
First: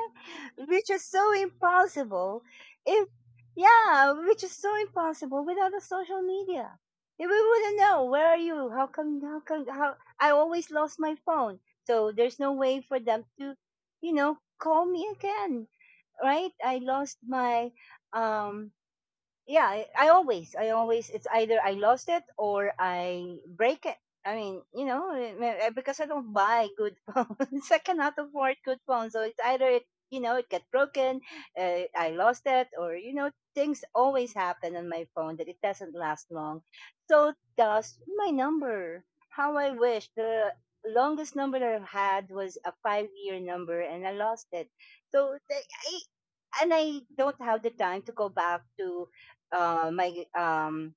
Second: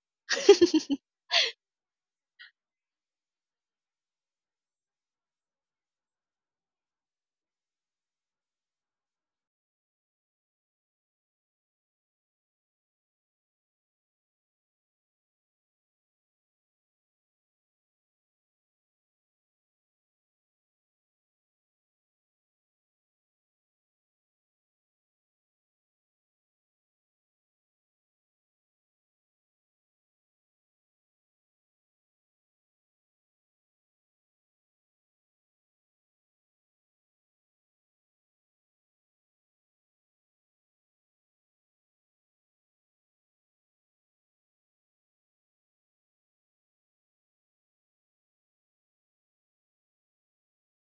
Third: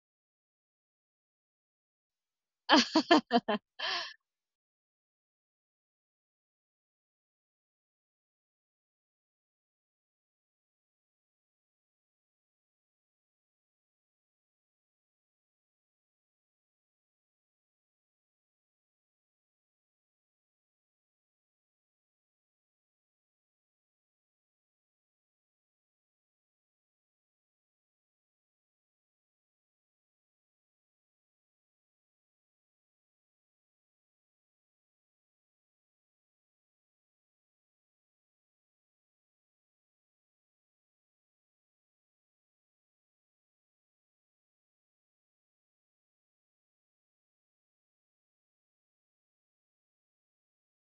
Speaker 1: Which is so impossible if yeah, which is so impossible without the social media. We wouldn't know where are you? How come how come how I always lost my phone. So there's no way for them to, you know, call me again. Right? I lost my um yeah, I always it's either I lost it or I break it. I mean, because I don't buy good phones, I cannot afford good phones, so it's either it you know it got broken, I lost it, or things always happen on my phone that it doesn't last long. So does my number. How I wish. The longest number that I've had was a 5-year number and I lost it. so the- I, and I don't have the time to go back to my um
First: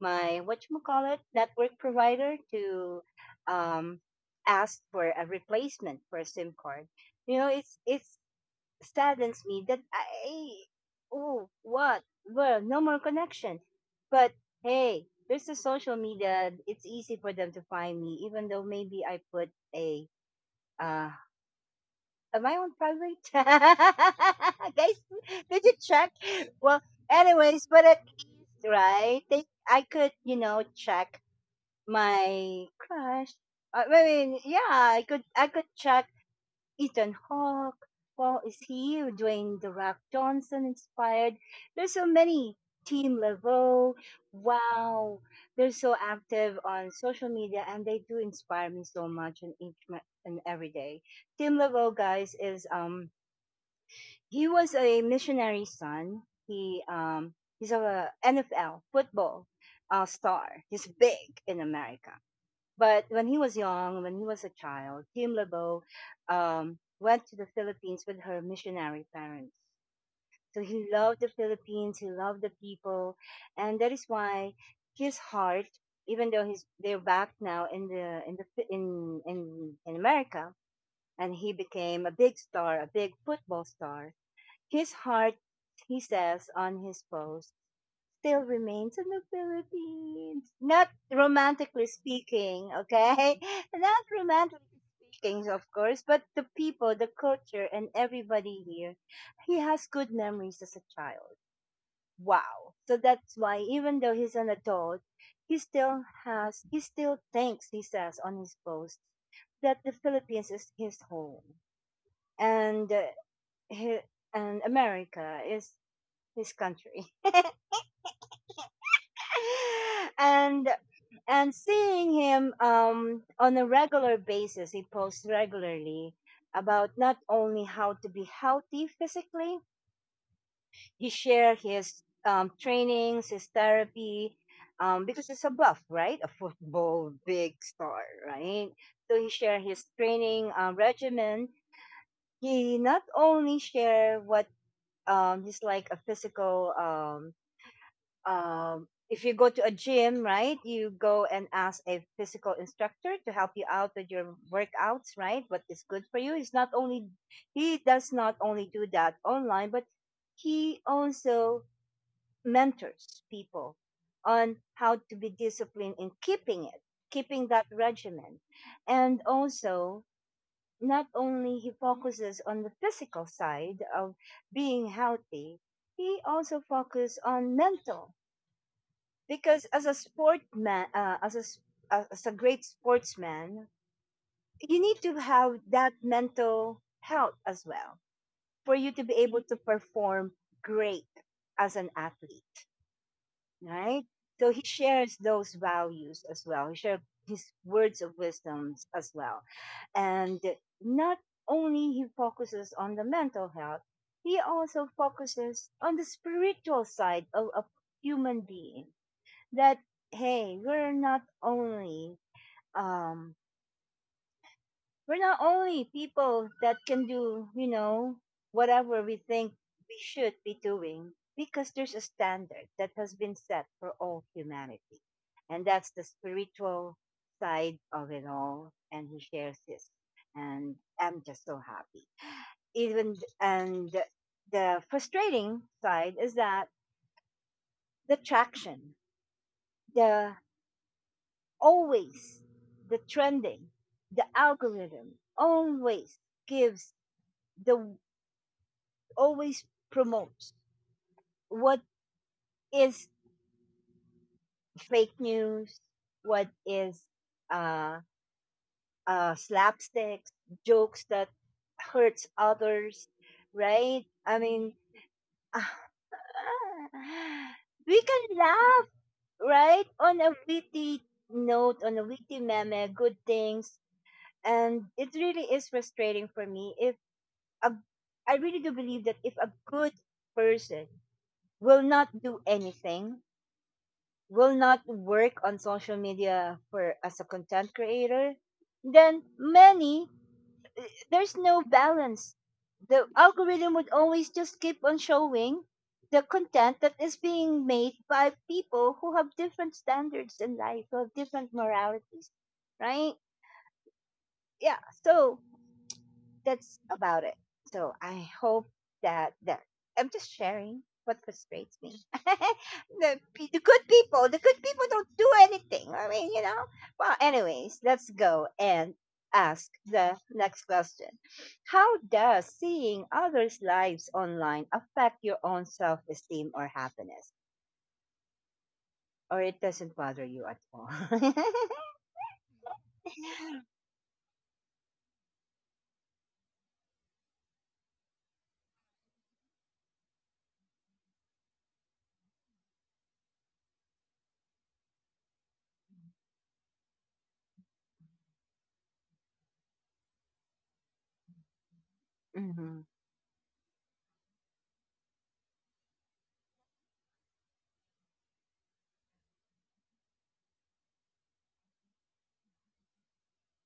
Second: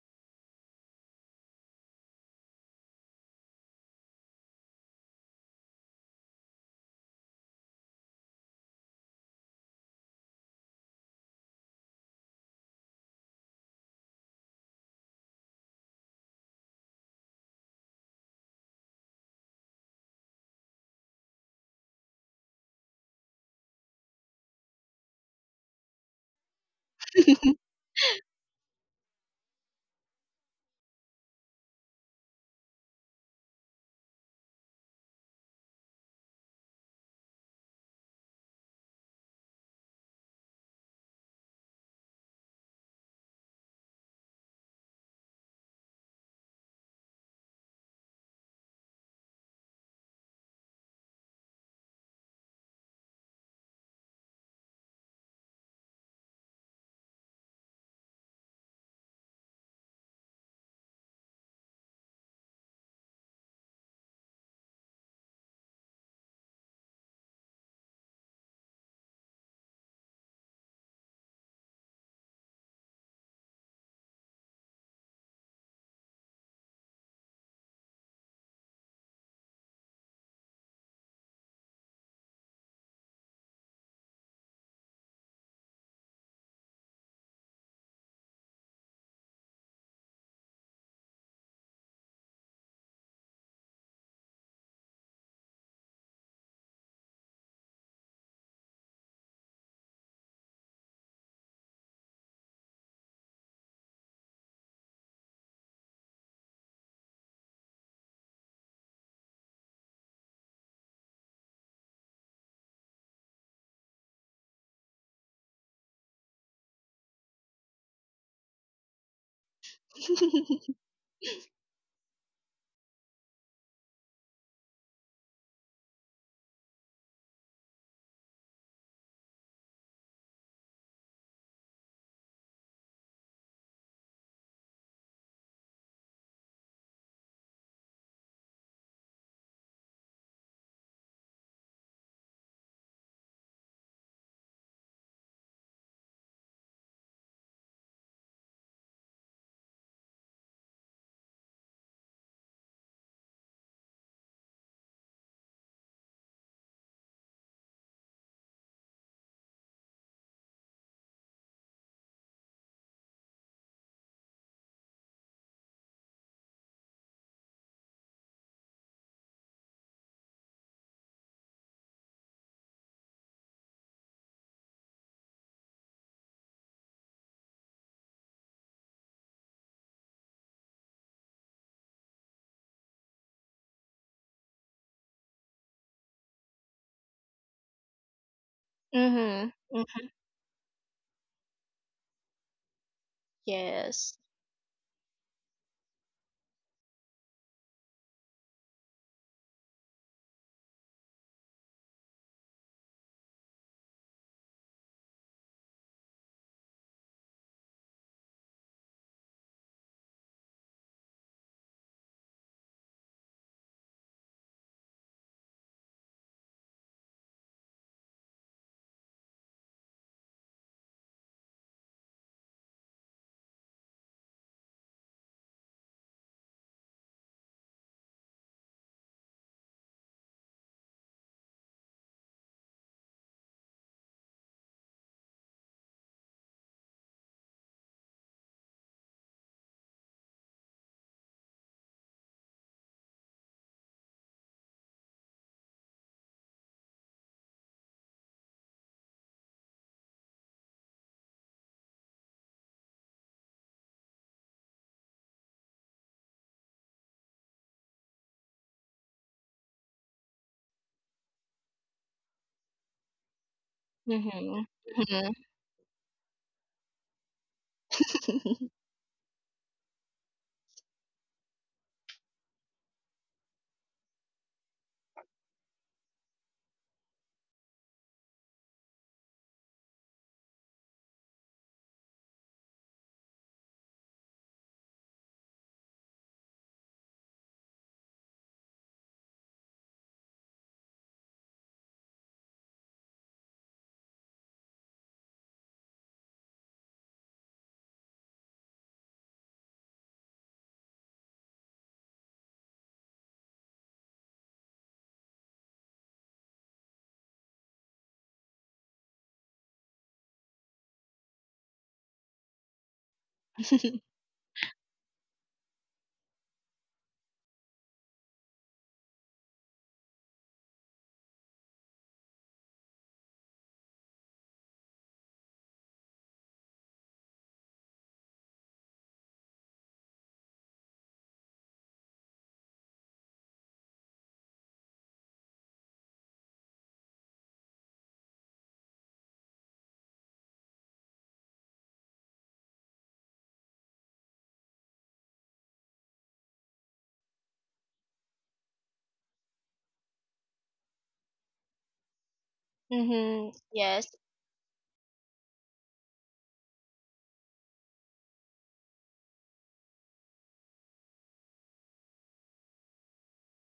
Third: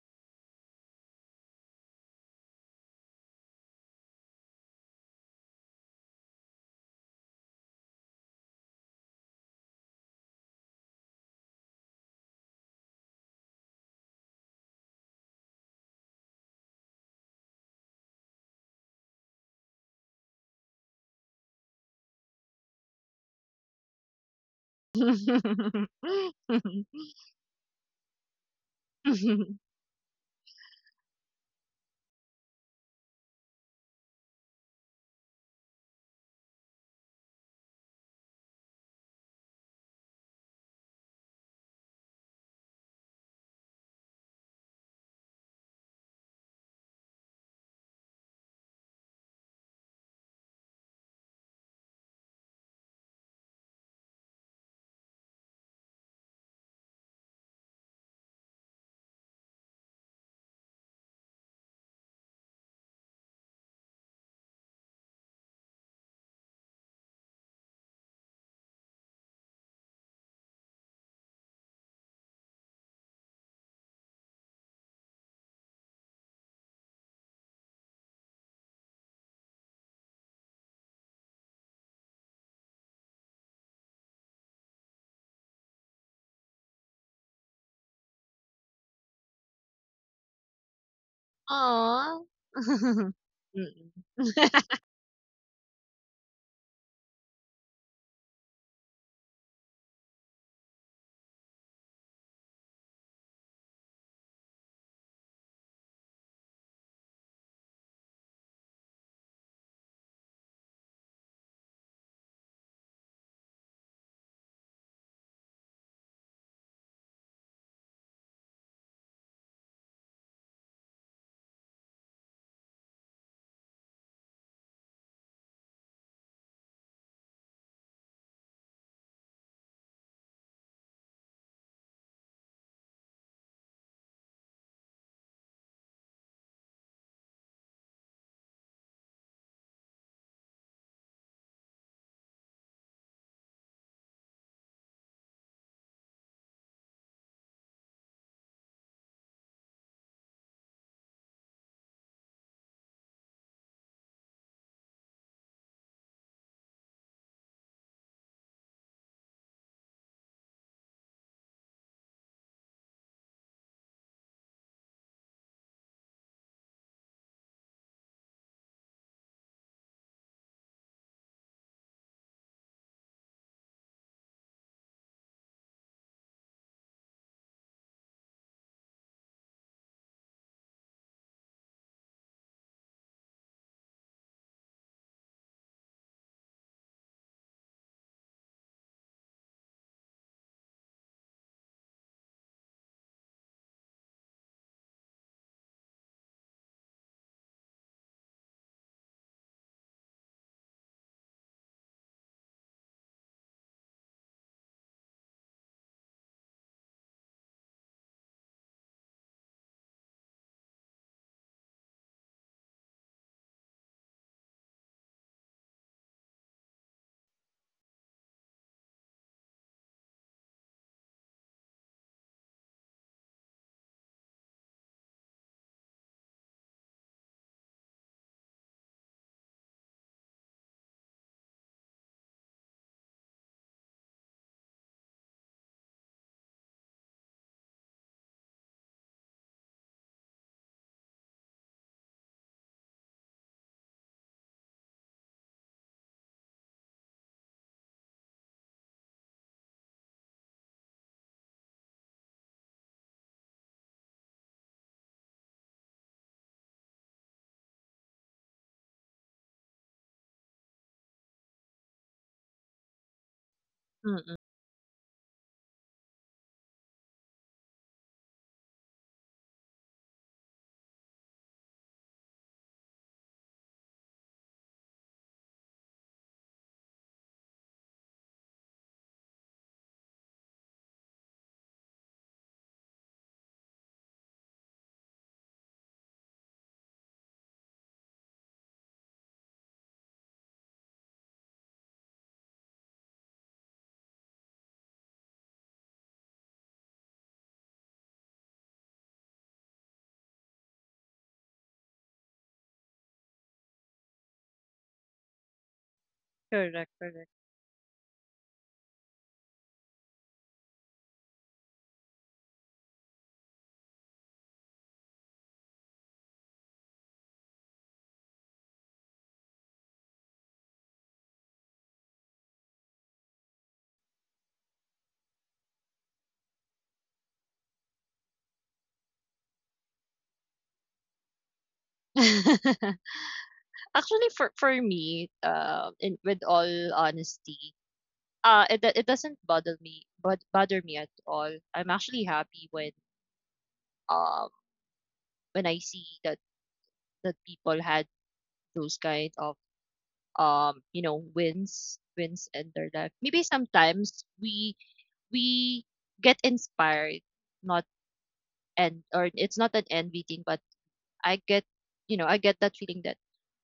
Speaker 1: my what you call it network provider to um ask for a replacement for a SIM card. It's saddens me that I, oh, what, well, no more connection, but hey. There's the social media. It's easy for them to find me, even though maybe I put a uh, am I on private? Guys, did you check? Well, anyways, but at least, right? I could, check my crush. I mean, yeah, I could check Ethan Hawke. Well, is he Dwayne the Rock Johnson inspired? There's so many. Team Levo, wow, they're so active on social media and they do inspire me so much and each and every day. Team Levo guys is he was a missionary son. He's a NFL football star. He's big in America. But when he was young, when he was a child, Kim LeBeau went to the Philippines with her missionary parents. So he loved the Philippines. He loved the people, and that is why his heart, even though he's they're back now in the in the in America, and he became a big star, a big football star, his heart, he says on his post, still remains in the Philippines. Not romantically
Speaker 2: Aww.
Speaker 1: speaking, okay?
Speaker 2: Mm-mm.
Speaker 1: Not romantically speaking, of course, but the people, the culture, and everybody here, he has good memories as a child. Wow. So that's why, even though he's an adult, he still has, he still thinks, he says on his post, that the Philippines is his home. And, uh, he, and America is his country. and and seeing him on a regular basis, he posts regularly about not only how to be healthy physically. He share his trainings, his therapy, because it's a buff, right? A football big star, right? So he share his training regimen. He not only share what he's like a physical if you go to a gym, right, you go and ask a physical instructor to help you out with your workouts, right? What is good for you? He does not only do that online, but he also mentors people on how to be disciplined in keeping that regimen. And also, not only he focuses on the physical side of being healthy, he also focuses on mental because as a sportman, as a great sportsman, you need to have that mental health as well for you to be able
Speaker 3: Mm-hmm,
Speaker 1: to
Speaker 3: hmm.
Speaker 1: perform great as an athlete, right?
Speaker 3: Yes.
Speaker 1: So he shares those values as well. He shares his words of wisdoms as well, and not only he focuses on the mental health, he also focuses on the spiritual side of a human being, that hey, um we're not only people that can do whatever we think we should be doing because there's a standard that has been set for all humanity. And that's the spiritual side of it all, and he shares this, and I'm just so happy. Even and the frustrating side is that the traction, the, always the trending, the algorithm always gives, the, always promotes what is fake news, what is uh, slapsticks, jokes that hurts others, right? I
Speaker 3: Mhm.
Speaker 1: mean,
Speaker 3: Mhm.
Speaker 1: we can laugh, right, on a witty note, on a witty meme, good things, and it really is frustrating for me if a, I really do believe that if a good person will not do anything, will not work on social media for as a content creator, then many there's no balance. The algorithm would always just keep on showing the content that is being made by people who have different standards in life, who have different moralities, right? Yeah. So that's
Speaker 2: Correct,
Speaker 1: about
Speaker 2: correct.
Speaker 1: it. So I hope that I'm just sharing what frustrates me. The good people, don't do anything. I mean, you know. Well, anyways, let's go and ask the next question. How does seeing others' lives online affect your own self-esteem or happiness? Or it doesn't bother you at all.
Speaker 2: Actually, for me, in with all honesty, it doesn't bother me, but bother me at all. I'm actually happy um when I see that people had those kind of you know wins in
Speaker 1: Mm-hmm.
Speaker 2: their life. Maybe
Speaker 3: Mhm. Yes.
Speaker 2: sometimes we we get inspired, not, and or it's not an envy thing, but I get, I get that feeling that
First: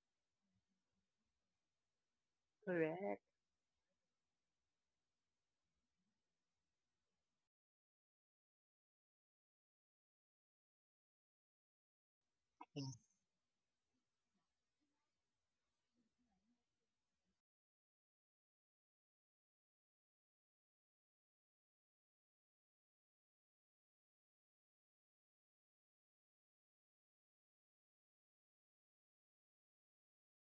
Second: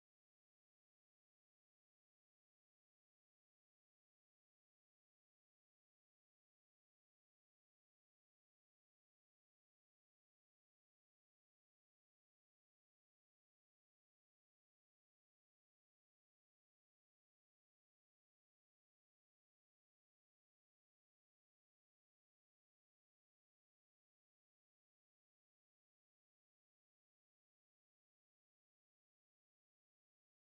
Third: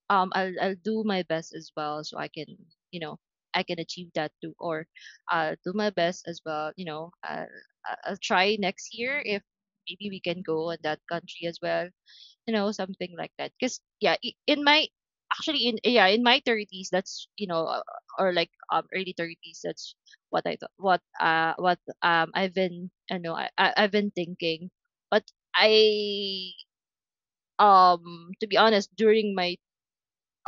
Speaker 2: I'll do my best as well, so I can, you know
Speaker 1: Correct.
Speaker 2: I can achieve that too, or I'll do my best as well. I'll try next year if maybe we can go in that country as well,
Speaker 1: Yes.
Speaker 2: something like that. Because yeah, I- in my actually in yeah in my 30s, that's, you know, or like early 30s, that's what I thought, what I've been, I've been thinking. But I to be honest, during my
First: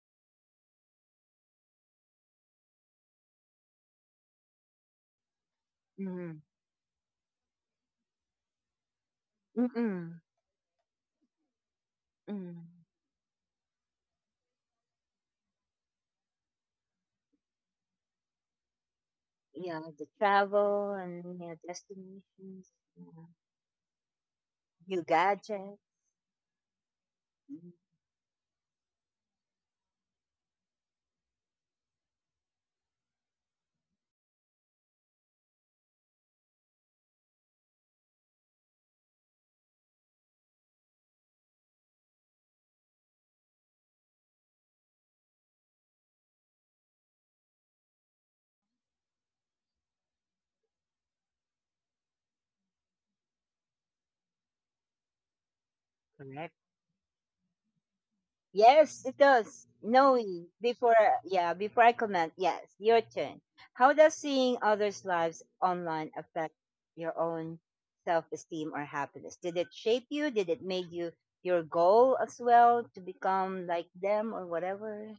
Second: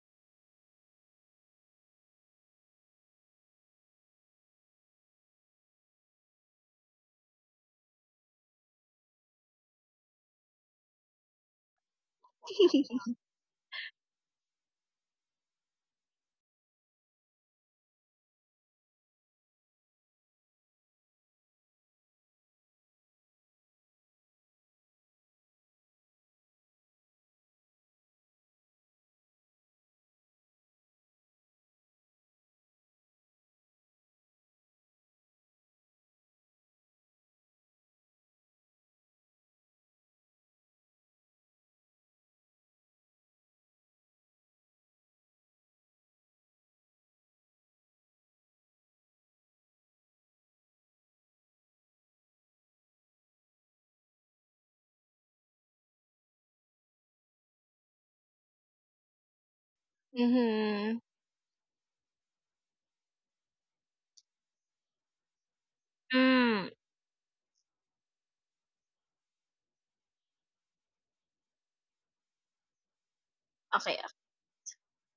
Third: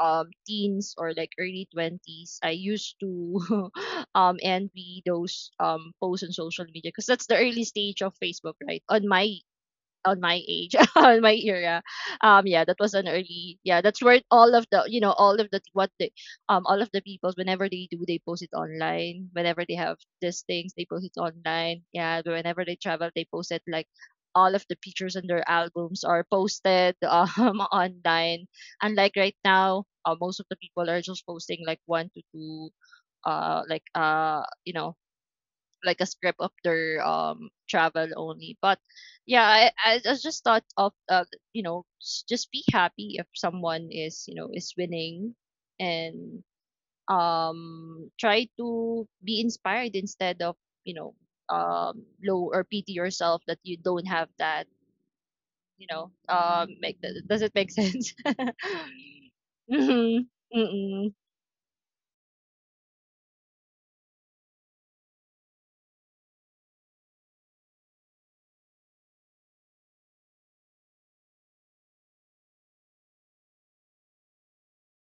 Speaker 2: teens, or like early 20s, I used to envy those posts on
Speaker 1: Mm-hmm.
Speaker 2: social media, because that's the early stage of Facebook, right? On my
Speaker 1: Mm-mm.
Speaker 2: age, on my era.
Speaker 1: Mm.
Speaker 2: Yeah, that was an early, yeah, that's where all of the, all of the people, whenever they do, they post it online. Whenever they
Speaker 1: Yeah,
Speaker 2: have
Speaker 1: the
Speaker 2: these things, they
Speaker 1: travel
Speaker 2: post it
Speaker 1: and, yeah,
Speaker 2: online. Yeah, whenever
Speaker 1: destinations,
Speaker 2: they travel,
Speaker 1: yeah.
Speaker 2: they post it like all of the
Speaker 1: New
Speaker 2: pictures, and their
Speaker 1: gadget.
Speaker 2: albums are posted
Speaker 1: Mm,
Speaker 2: online. Unlike right now, most of the people are just posting like one to two, uh like uh you know like a script of their travel only. But yeah, I just thought of, you know, just be happy if someone is, you know, is winning, and try to be inspired, instead of, you know low or pity yourself that you don't have that.
Speaker 1: correct.
Speaker 2: Make does it make sense?
Speaker 1: Yes, it does. Noe,
Speaker 2: Mm-hmm.
Speaker 1: before
Speaker 3: Mhm.
Speaker 2: Mm-mm.
Speaker 1: yeah, before I comment, yes, your turn. How does seeing others' lives online affect
Speaker 3: Mm,
Speaker 1: your own self-esteem or happiness? Did it shape you? Did it make you your goal as well to become like
Speaker 3: okay.
Speaker 1: them or whatever?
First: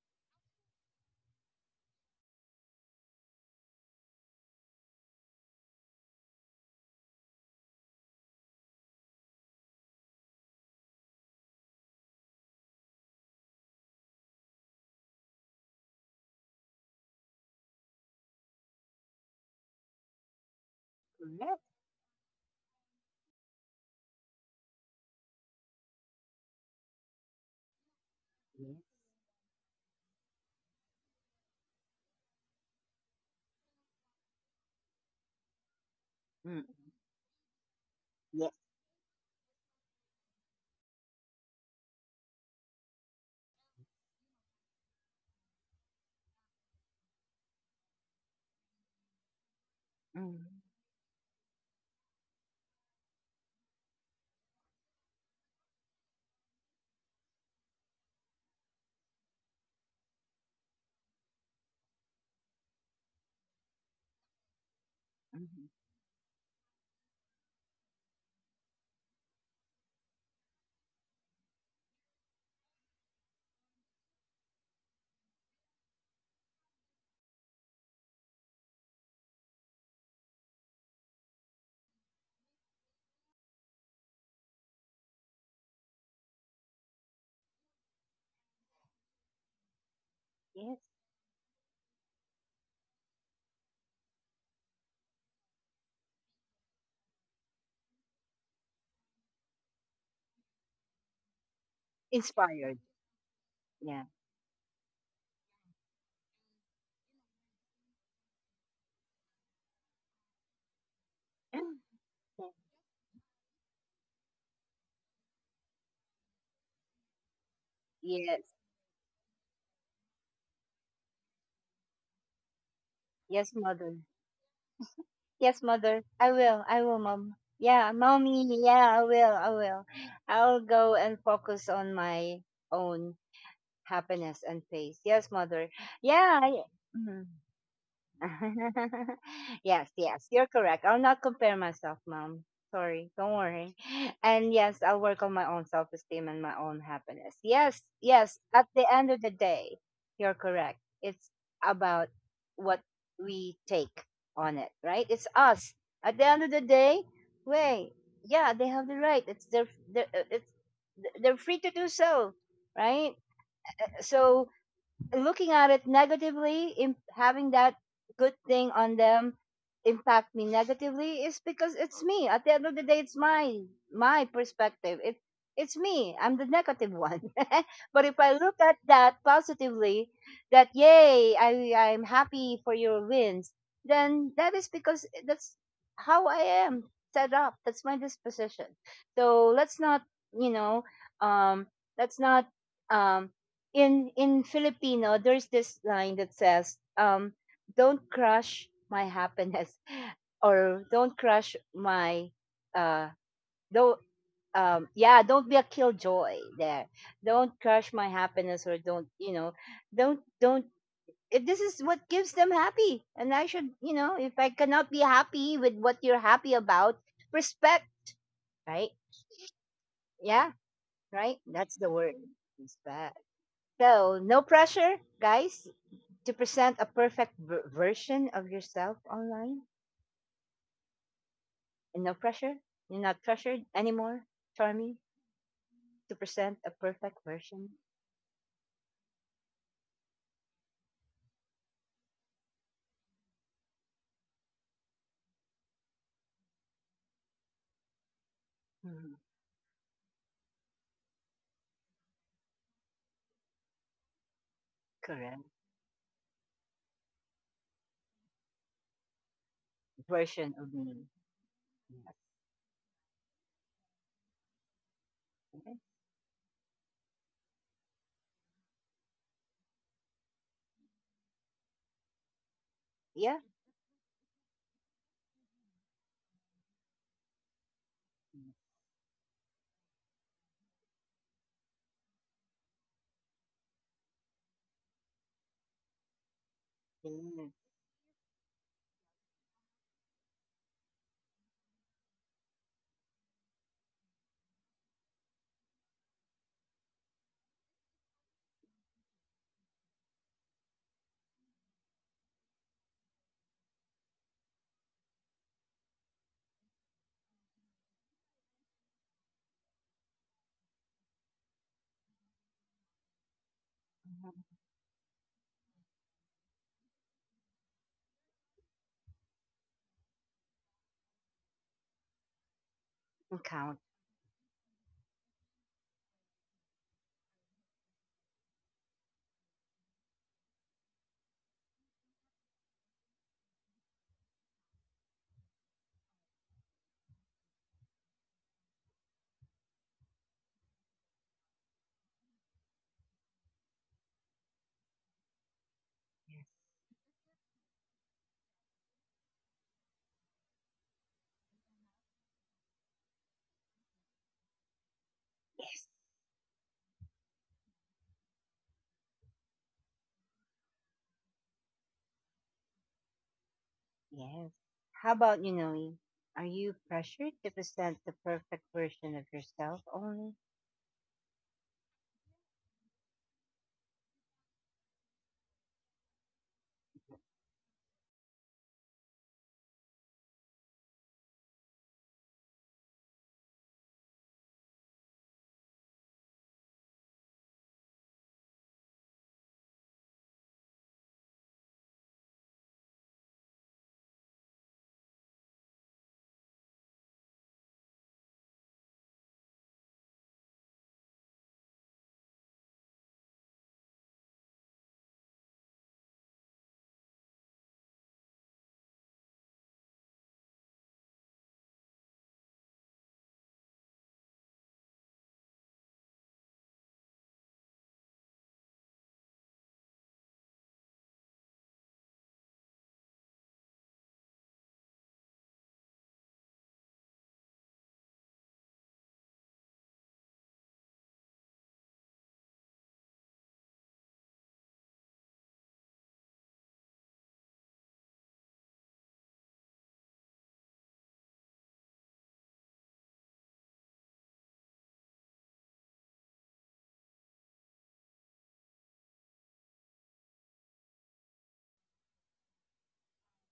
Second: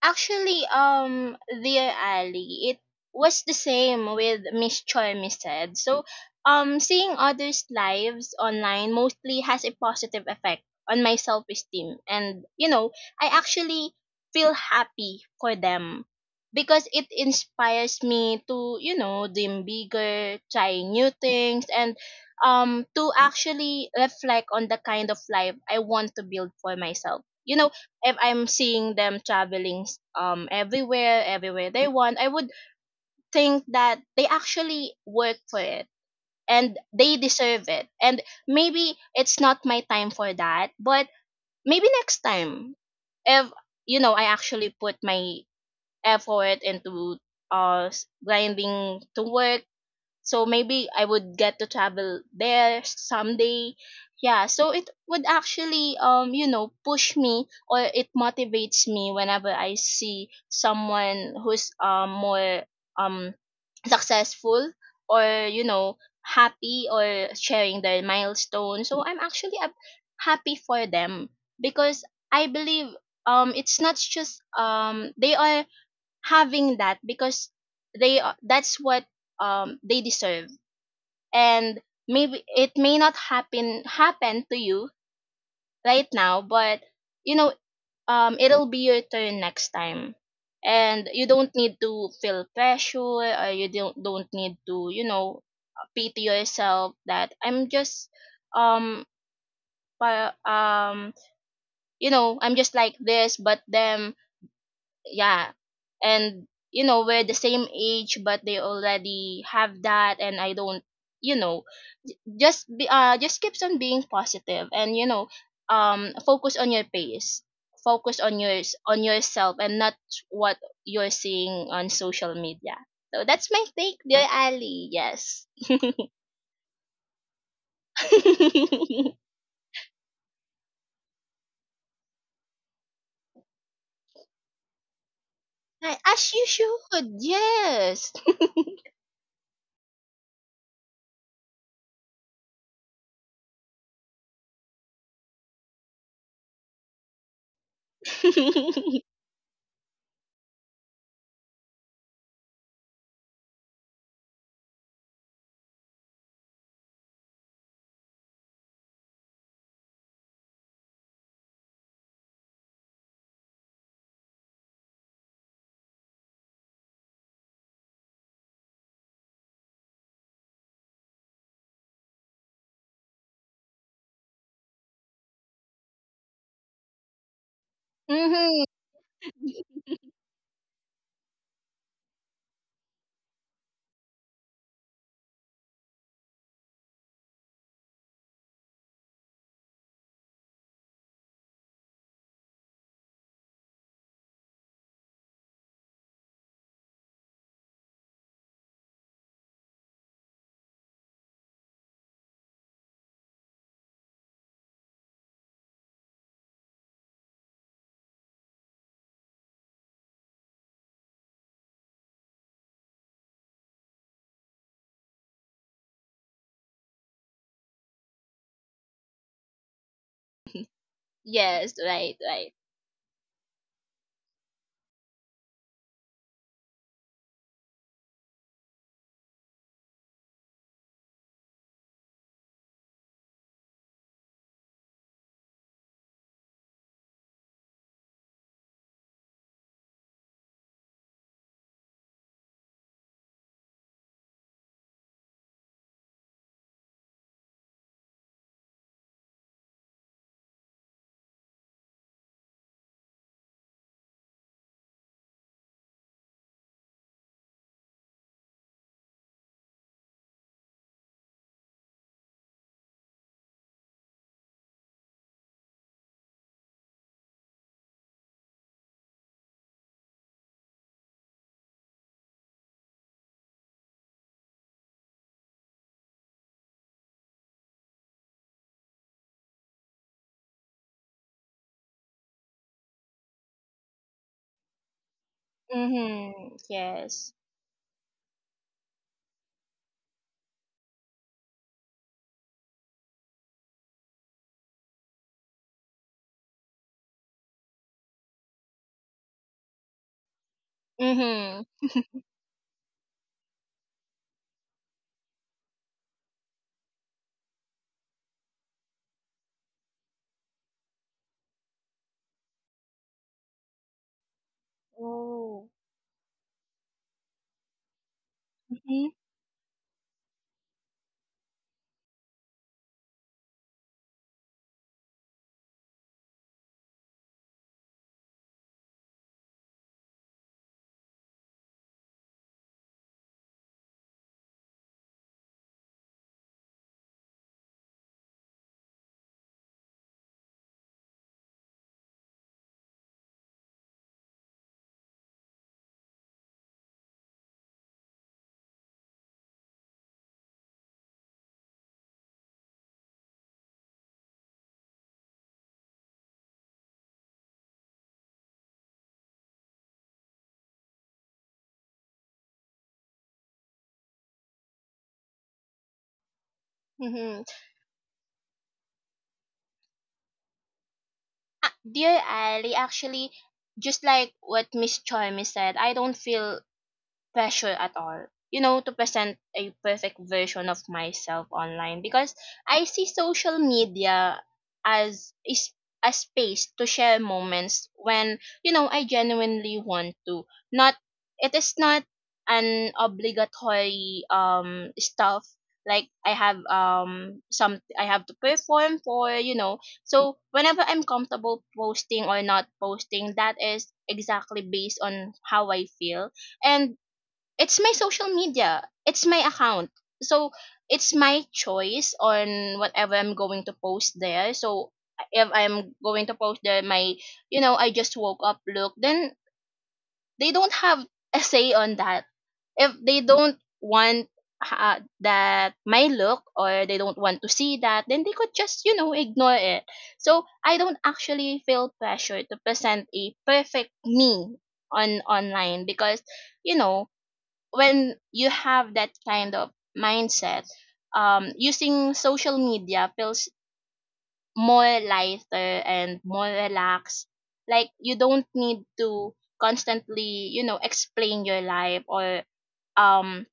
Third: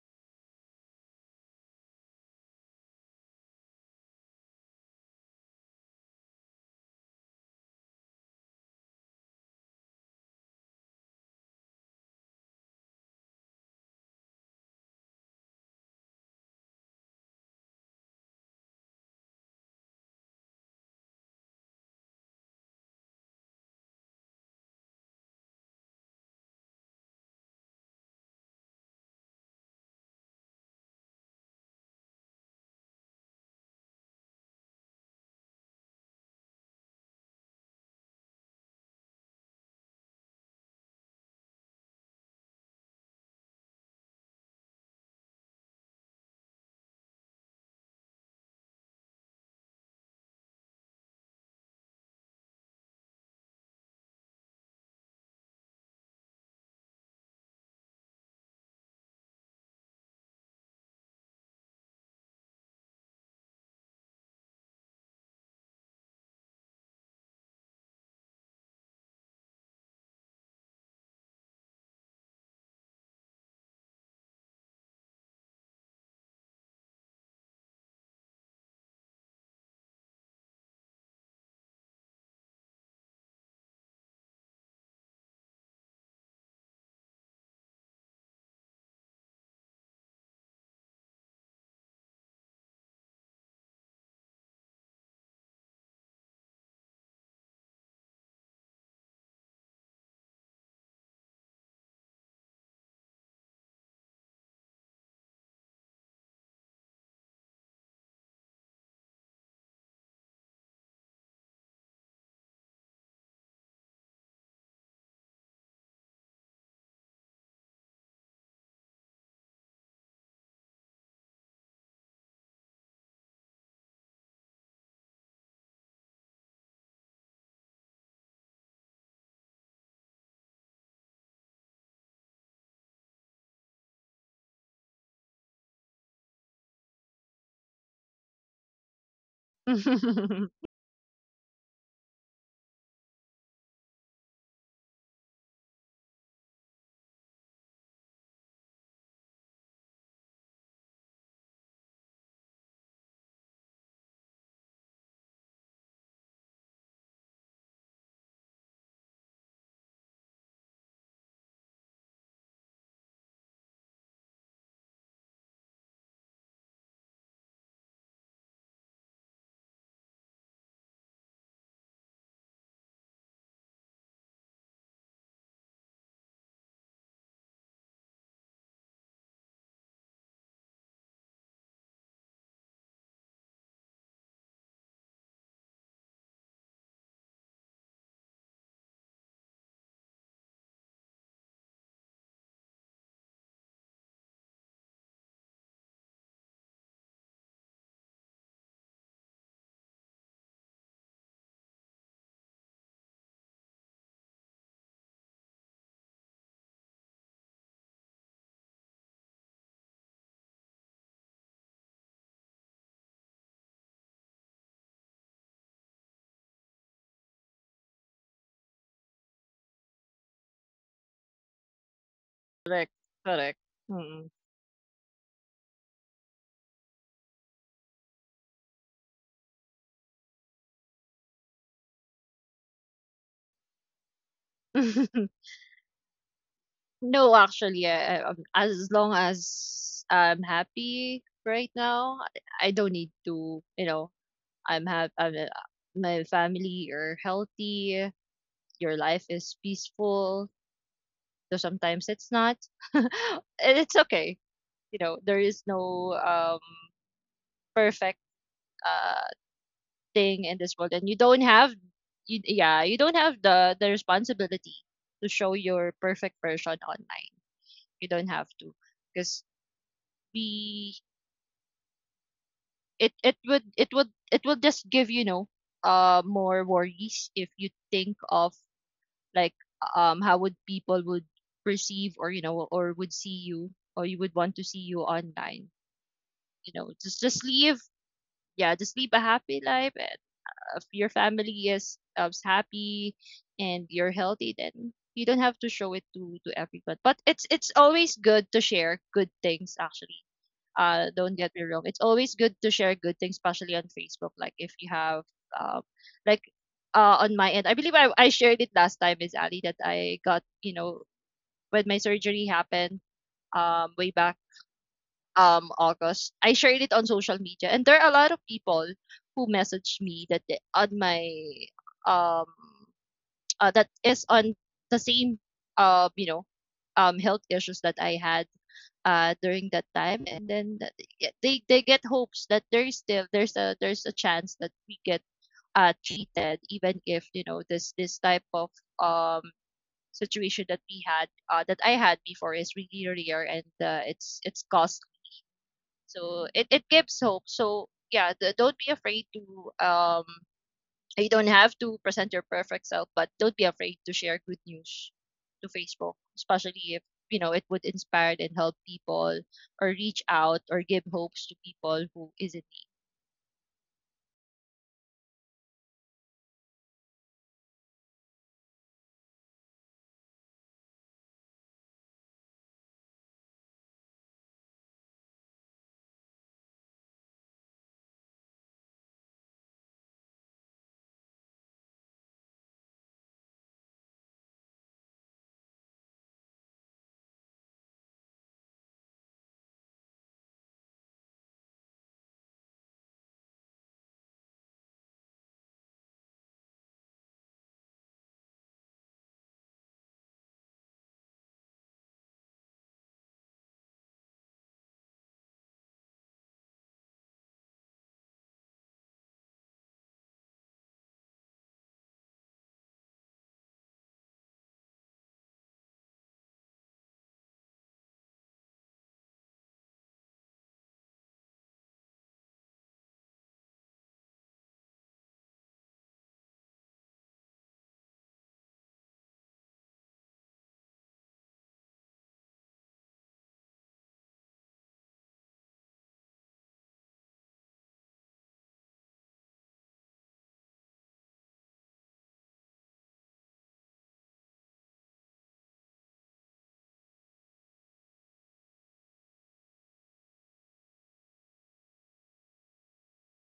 Speaker 3: Actually, dear Ali, it was the same with Miss said. So, seeing others' lives online mostly has a positive effect on my self-esteem, and you know, I actually feel happy for them because it inspires me to dream bigger, try new
Speaker 1: Correct.
Speaker 3: things, and to actually reflect on the kind of life I want to build for myself. You know, if I'm
Speaker 1: Yes.
Speaker 3: seeing them traveling everywhere they want, I would think that they actually work for it
Speaker 1: Mm.
Speaker 3: and they deserve it. And
Speaker 1: Yes.
Speaker 3: maybe it's not my time for that, but maybe next time, if I actually put my effort into grinding to work.
Speaker 1: Mm.
Speaker 3: So maybe I would get to travel there someday. Yeah, so it would actually push me, or it motivates me whenever I see someone who's more um successful or
Speaker 1: Mhm.
Speaker 3: happy or sharing their milestone. So I'm actually happy for them because I believe it's not just they are having that because they are, that's what they deserve. And maybe it may not happen to you right now, but you know it'll be your turn next time,
Speaker 1: Yes.
Speaker 3: and you don't need to feel pressure, or you don't need to pity yourself that I'm just um pa- you know I'm just
Speaker 1: Inspired.
Speaker 3: like this. But
Speaker 1: Yeah.
Speaker 3: then yeah, and you know, we're the same age but they already have that and I don't. You know, just be just keeps on being positive, and focus on your pace. Focus on
Speaker 1: Yes.
Speaker 3: yourself and not what you're seeing on social media. So that's
Speaker 1: Yes,
Speaker 3: my take,
Speaker 1: mother.
Speaker 3: dear Ali. Yes.
Speaker 1: Yes, mother. I will. I will, mom. Yeah, mommy. Yeah, I will. I will. I'll go and focus on my own happiness and peace. Yes, mother.
Speaker 3: Ay, as
Speaker 1: Yeah.
Speaker 3: you should.
Speaker 1: Mhm.
Speaker 3: Yes.
Speaker 1: Yes, yes, you're correct. I'll not compare myself, mom. Sorry, don't worry. And yes, I'll work on my own self esteem and my own happiness. Yes, yes, at the end of the day, you're correct. It's about what we take on it, right? It's us. At the end of the day, wait, yeah, they have the right. It's their, their uh, it's they're free to do so, right? So looking at it negatively, having that good thing on them impact me negatively is because it's me. At the end of the day, it's my perspective. It's me. I'm the negative one. But if I look
Speaker 3: Hmm.
Speaker 1: at that positively, that yay, I'm happy for your wins, then that is because that's how I am set up. That's my disposition. So you know, um, let's not um in Filipino, there's this line that says, "Don't crush my happiness," or "Don't crush my uh, don't yeah, don't be a killjoy." There, don't crush my happiness, or don't, don't. If this is what gives them happy, and I should if I cannot be happy with what you're happy about, respect, right? Yeah, right.
Speaker 3: Yes,
Speaker 1: That's the
Speaker 3: right,
Speaker 1: word,
Speaker 3: right.
Speaker 2: Correct,
Speaker 1: respect.
Speaker 2: correct. Mm-mm.
Speaker 1: So no pressure, guys, to present a perfect version of yourself online and no pressure. You're not pressured anymore, Charmy, to present a perfect
Speaker 2: No,
Speaker 1: version.
Speaker 2: actually, as long as I'm happy right now, I don't need to, you know, I'm happy, I'm, my family are healthy, your life
Speaker 1: Mhm.
Speaker 2: is peaceful, though sometimes it's not. And it's okay. You know, there
Speaker 1: Correct.
Speaker 2: is no perfect uh thing in
Speaker 1: Version
Speaker 2: this
Speaker 1: of
Speaker 2: world, and
Speaker 1: me.
Speaker 2: you don't have,
Speaker 1: Yes.
Speaker 2: you, yeah, you don't have the responsibility to show
Speaker 1: Okay.
Speaker 2: your perfect version online. You don't have to, because we it it
Speaker 1: Yeah.
Speaker 2: would it would it will just give, you know, more worries if you think of, like, how would people would perceive, or, you know, or would see you, or you would want to see you online.
Speaker 3: Mm-hmm.
Speaker 2: Just
Speaker 3: Yes.
Speaker 1: Mm.
Speaker 2: leave, yeah, just live a happy life. And if your family is, happy, and you're healthy, then you don't have to show it to everyone. But it's always good to share good things, actually. Don't get
Speaker 3: Mm-hmm.
Speaker 2: me wrong. It's always good to share good things, especially on Facebook. Like if you have, um, like, on my end, I believe I shared it last time, Miss Ali, that I got, you know, when my surgery happened, way back,
Speaker 1: Mhm.
Speaker 3: Oh.
Speaker 2: August. I shared it on social media, and there are a lot of people
Speaker 3: Mm-hmm.
Speaker 2: who messaged me that they, on my, um,
Speaker 1: Count.
Speaker 2: that is on the same, you know, health issues that I had during that time. And then they get hopes that there is still, there's a, there's a chance that we get treated, even if, you know, this type of um situation that we had, that I had before, is really rare, and it's costly. So
Speaker 1: Yes.
Speaker 2: it gives hope. So yeah, don't be afraid to um you don't have to present your perfect self, but don't be afraid to share good news to
Speaker 1: Yes.
Speaker 2: Facebook, especially if, you know, it would inspire and help people, or reach out, or give hopes to people who is in
Speaker 1: Yes. How about you, Noe? Are you pressured
Speaker 3: Mm-hmm.
Speaker 1: to present the perfect version of yourself only?
Speaker 3: Ah, dear Ali, actually, just like what Miss Charmy said, I don't feel pressure at all, to present a perfect version of myself online because I see social media as is a space to share moments when I genuinely want to, not, it is not an obligatory stuff, like I have to perform for, you know. So whenever I'm comfortable posting or not posting, that is exactly based on how I feel. And it's my social media, it's my account, so it's my choice on whatever I'm going to post there. So if I'm going to post there my, I just woke up look, then they don't have a say on that. If they don't want that my look, or they don't want to see that, then they could just ignore it. So I don't actually feel pressure to present a perfect me on online because you know, when you have that kind of mindset, using social media feels more lighter and more relaxed. Like you don't need to constantly, explain your life, or um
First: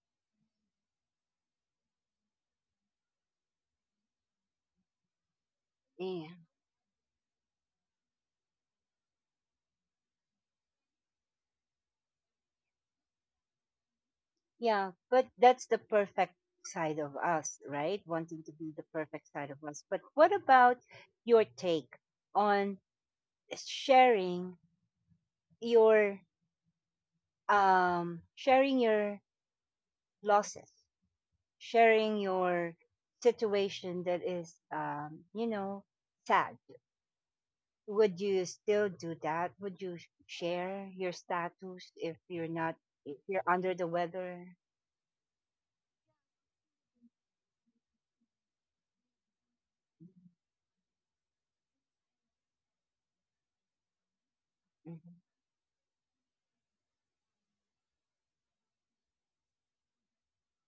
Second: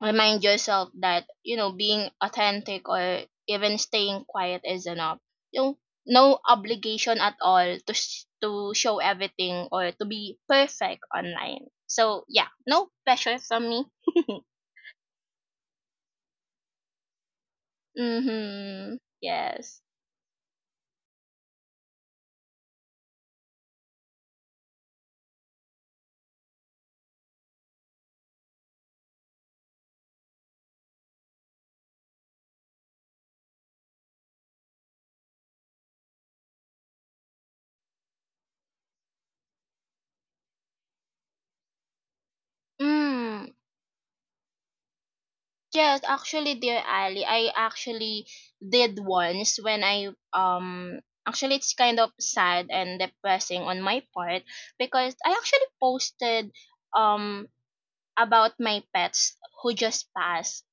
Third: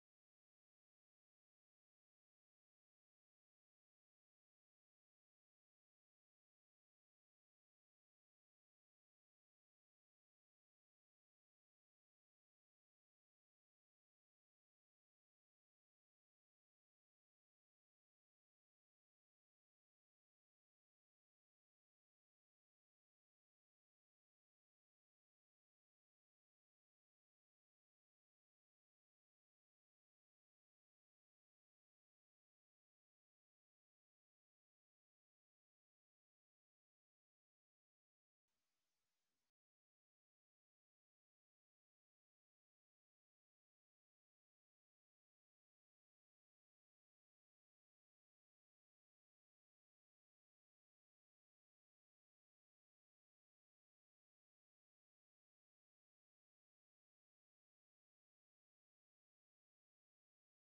Speaker 3: remind yourself that being authentic or even staying quiet is enough. You know, no obligation at all to to show everything or to be perfect online. So yeah, no pressure from me.
Speaker 1: Yeah, but that's the perfect side of us, right? Wanting to be the
Speaker 3: Mhm.
Speaker 1: perfect side of
Speaker 3: Yes.
Speaker 1: us. But what about your take on sharing your your losses, sharing your situation that is sad. Would you still do that? Would you share your status if you're not if you're
Speaker 3: Mm,
Speaker 1: under the weather?
Speaker 3: yes, actually, dear Ali, I actually did once when I actually it's kind of sad and depressing on my part because
Speaker 1: Mm-hmm.
Speaker 3: I actually posted um about my pets who just passed.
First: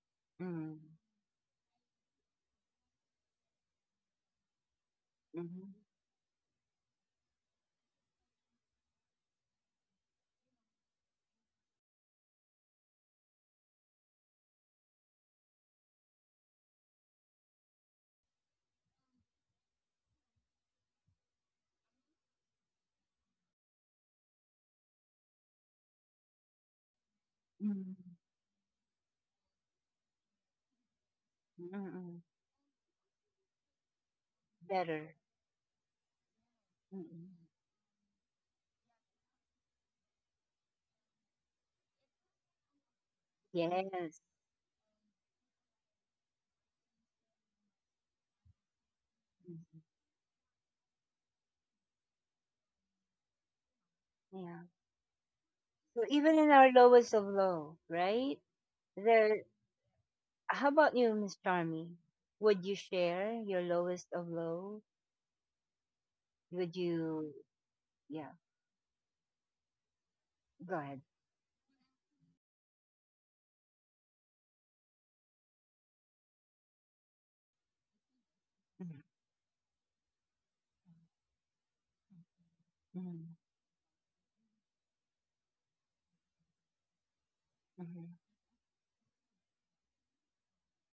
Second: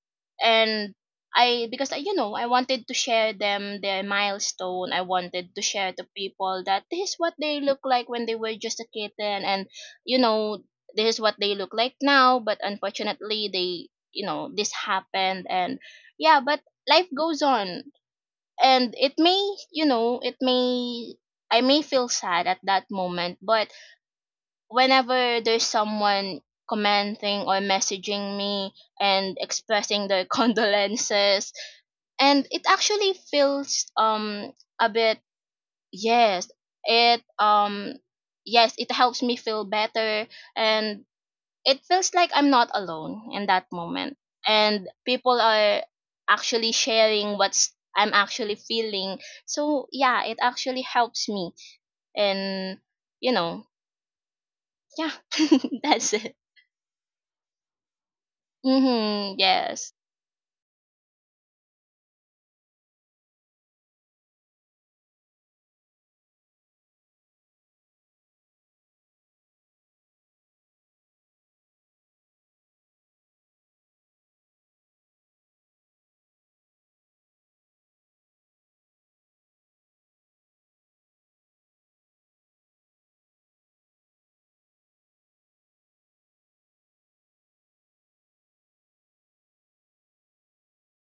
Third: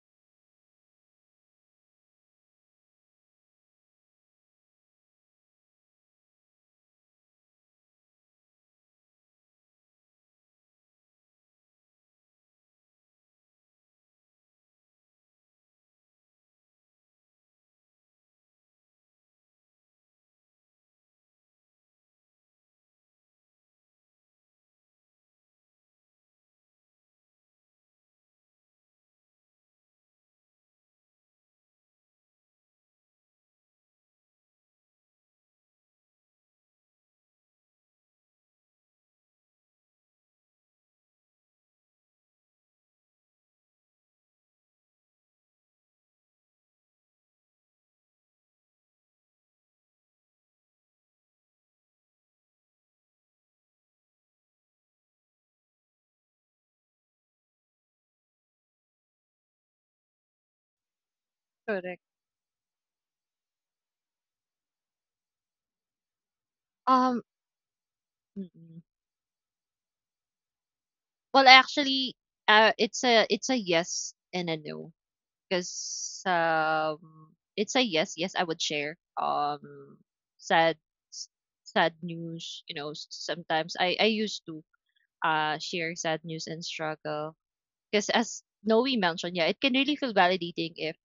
Speaker 1: Mm-hmm.
Speaker 3: And I because I, you know I wanted to share them their milestone. I wanted to
Speaker 1: Mm-hmm.
Speaker 3: share to people that this is what they look like when they were just a kitten, and you know this is what they look like now. But unfortunately, they, this happened, and yeah. But life goes on, and it may you know it may I may feel sad at that moment. But whenever there's someone commenting or
Speaker 1: Mm-hmm.
Speaker 3: messaging me and expressing their condolences,
Speaker 1: Mm-hmm.
Speaker 3: and it actually feels a
Speaker 1: Better.
Speaker 3: bit, yes. it
Speaker 1: Mm-mm.
Speaker 3: um yes, it helps me feel better, and it feels like I'm not alone in that moment,
Speaker 1: Yes.
Speaker 3: and people are actually sharing what's I'm actually feeling. So
Speaker 1: Mm.
Speaker 3: yeah, it actually helps me. And, you know,
Speaker 1: Yeah.
Speaker 3: yeah,
Speaker 1: So
Speaker 3: that's it.
Speaker 1: even in our lowest of low, right?
Speaker 3: Mhm.
Speaker 1: There.
Speaker 3: Yes.
Speaker 1: How about you, Miss
Speaker 2: need. Correct.
Speaker 1: Charmy? Would you share your lowest of low? Would
Speaker 2: Um,
Speaker 1: you? Yeah.
Speaker 2: mm-mm.
Speaker 1: Go ahead.
Speaker 2: Well, actually, it's a, it's a yes and a no, because, it's a yes. Yes, I would share
Speaker 1: Mhm.
Speaker 2: sad news. You know,
Speaker 1: Mhm.
Speaker 2: sometimes I used to share sad news and struggle. Because
Speaker 1: Mhm.
Speaker 2: as Noe mentioned, yeah, it can really feel validating if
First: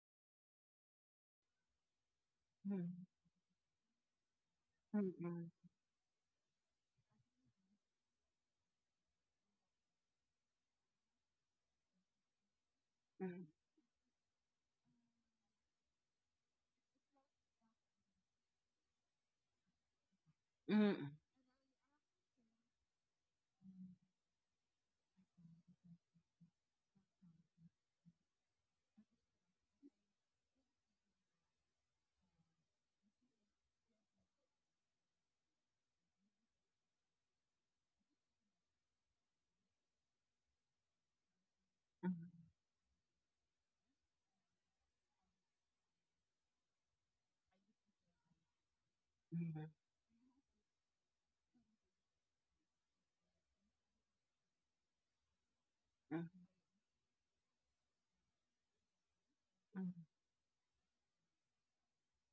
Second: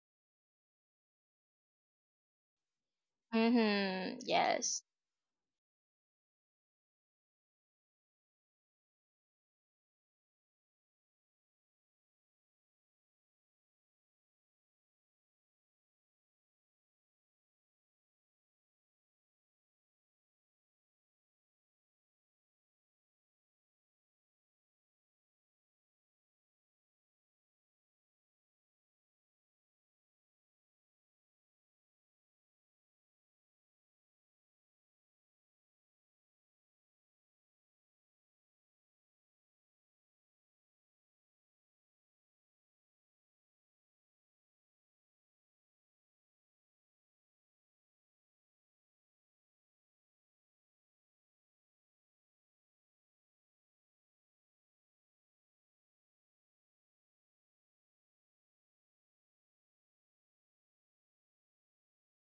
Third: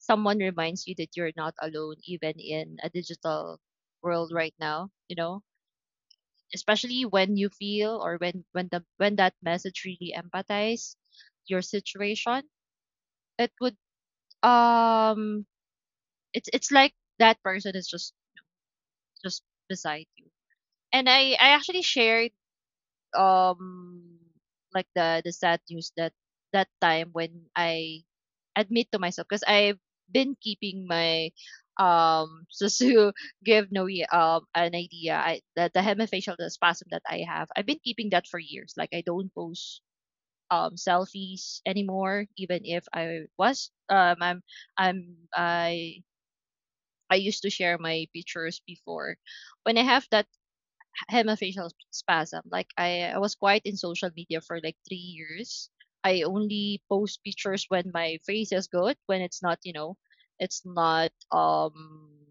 Speaker 2: someone reminds you that you're not alone, even in a digital
Speaker 3: Mhm.
Speaker 2: world right
Speaker 3: Yes.
Speaker 2: now. You know,
Speaker 1: Mhm.
Speaker 2: especially when you feel, or when that message really empathize your situation,
Speaker 1: Mhm.
Speaker 2: it would, um, it's like that person is just just beside you.
Speaker 1: Mhm.
Speaker 2: And
Speaker 1: Mhm.
Speaker 2: I actually shared um like the sad news that, that time when I admit to myself, because I've been keeping my so to give Noe an idea, I, the hemifacial, the spasm that I have, I've been keeping that for years. Like I don't post selfies
Speaker 1: Mhm.
Speaker 2: anymore, even if I was, I'm I I used to share my pictures before,
Speaker 1: Mhm.
Speaker 2: when I have that hemifacial spasm. Like I was quiet in social media for like 3 years. I
Speaker 1: Mhm.
Speaker 2: only post pictures when my face is good, when it's not, you
Speaker 1: Mhm.
Speaker 2: know, it's not um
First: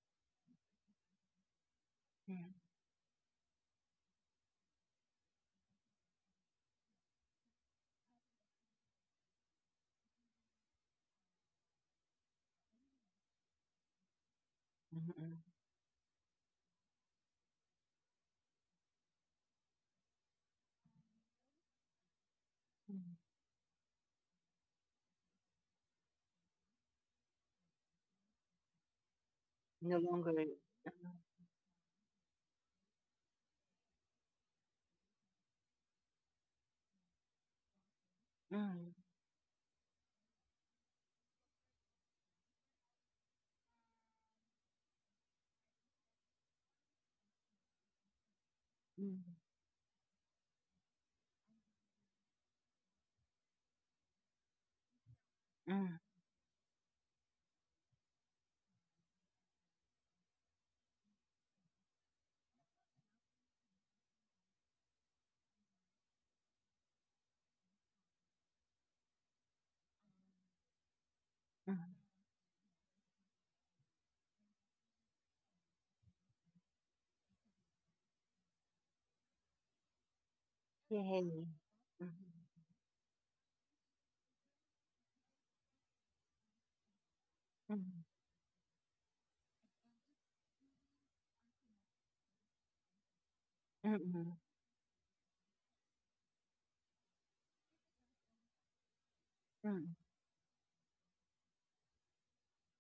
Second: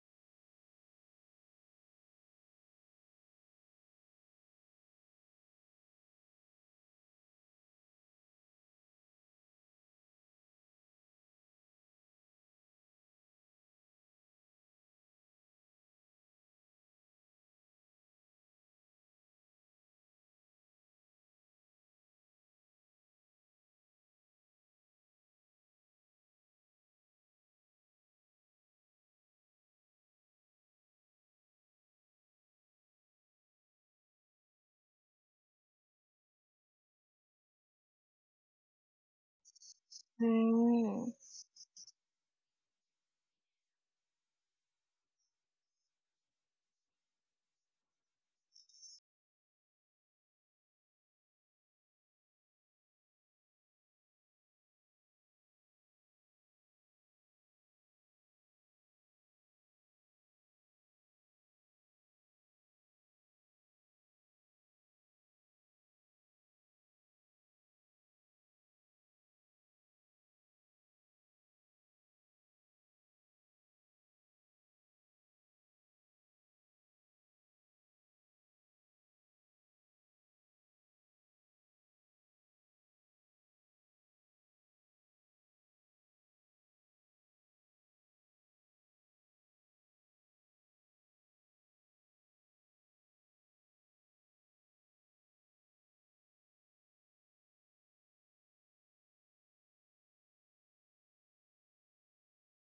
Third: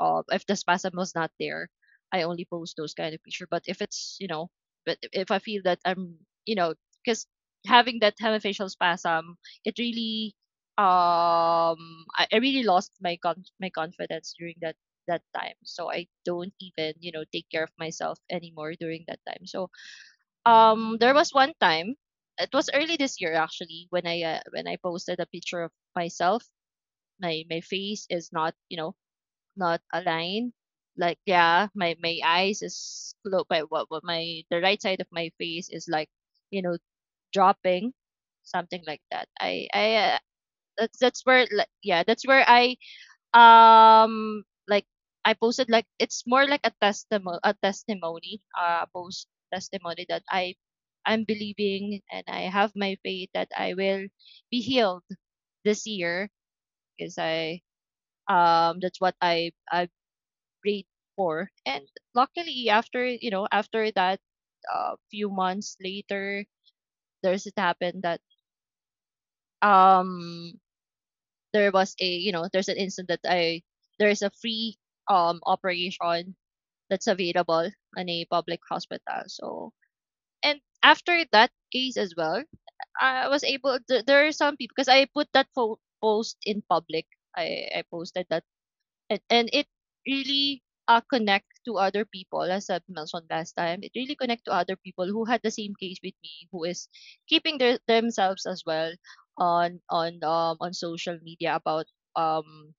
Speaker 2: uh, if the spasm was not there. I only
Speaker 1: Yeah.
Speaker 2: post those kind of picture. But if it's, you know, but if I feel that I'm, you know, because having that hemifacial spasm, it really um I really lost my my confidence during that
Speaker 1: Mhm. Mhm.
Speaker 2: time. So I don't even, you know, take care of myself anymore during that time. So there was one time, it was early
Speaker 1: Mhm.
Speaker 2: this year actually, when I, when I posted a picture of myself. My face is not, you know, not
Speaker 1: No longer.
Speaker 2: aligned.
Speaker 1: Mhm.
Speaker 2: Like yeah, my eyes is close by, what my, the right side of my face is like, you know, dropping, something
Speaker 1: Mhm.
Speaker 2: like that. I that's
Speaker 3: Mm.
Speaker 2: that's where, like yeah, that's where I, like, I posted, like, it's more like a testimony, a testimony
Speaker 1: Mhm.
Speaker 2: post, testimony that I, I'm believing and I have my faith that I will be healed this
Speaker 1: Mhm.
Speaker 2: year, because I, that's what I prayed for. And luckily, after, you know, after that, few months later, there's, it happened that, um there
Speaker 1: Mhm.
Speaker 2: was a, you know, there's an incident that I, there is a free operation that's available in a public hospital. So, and
Speaker 1: Yay.
Speaker 2: after that case as
Speaker 1: Mhm.
Speaker 2: well, I was able. There are some people, because I put that post in public. I
Speaker 1: Mm,
Speaker 2: posted that, and it really, connect to other people, as I've mentioned last time. It really
Speaker 1: mm,
Speaker 2: connect to other people who had the same case with me, who is keeping their themselves as well on
Speaker 1: mm,
Speaker 2: on social media about, um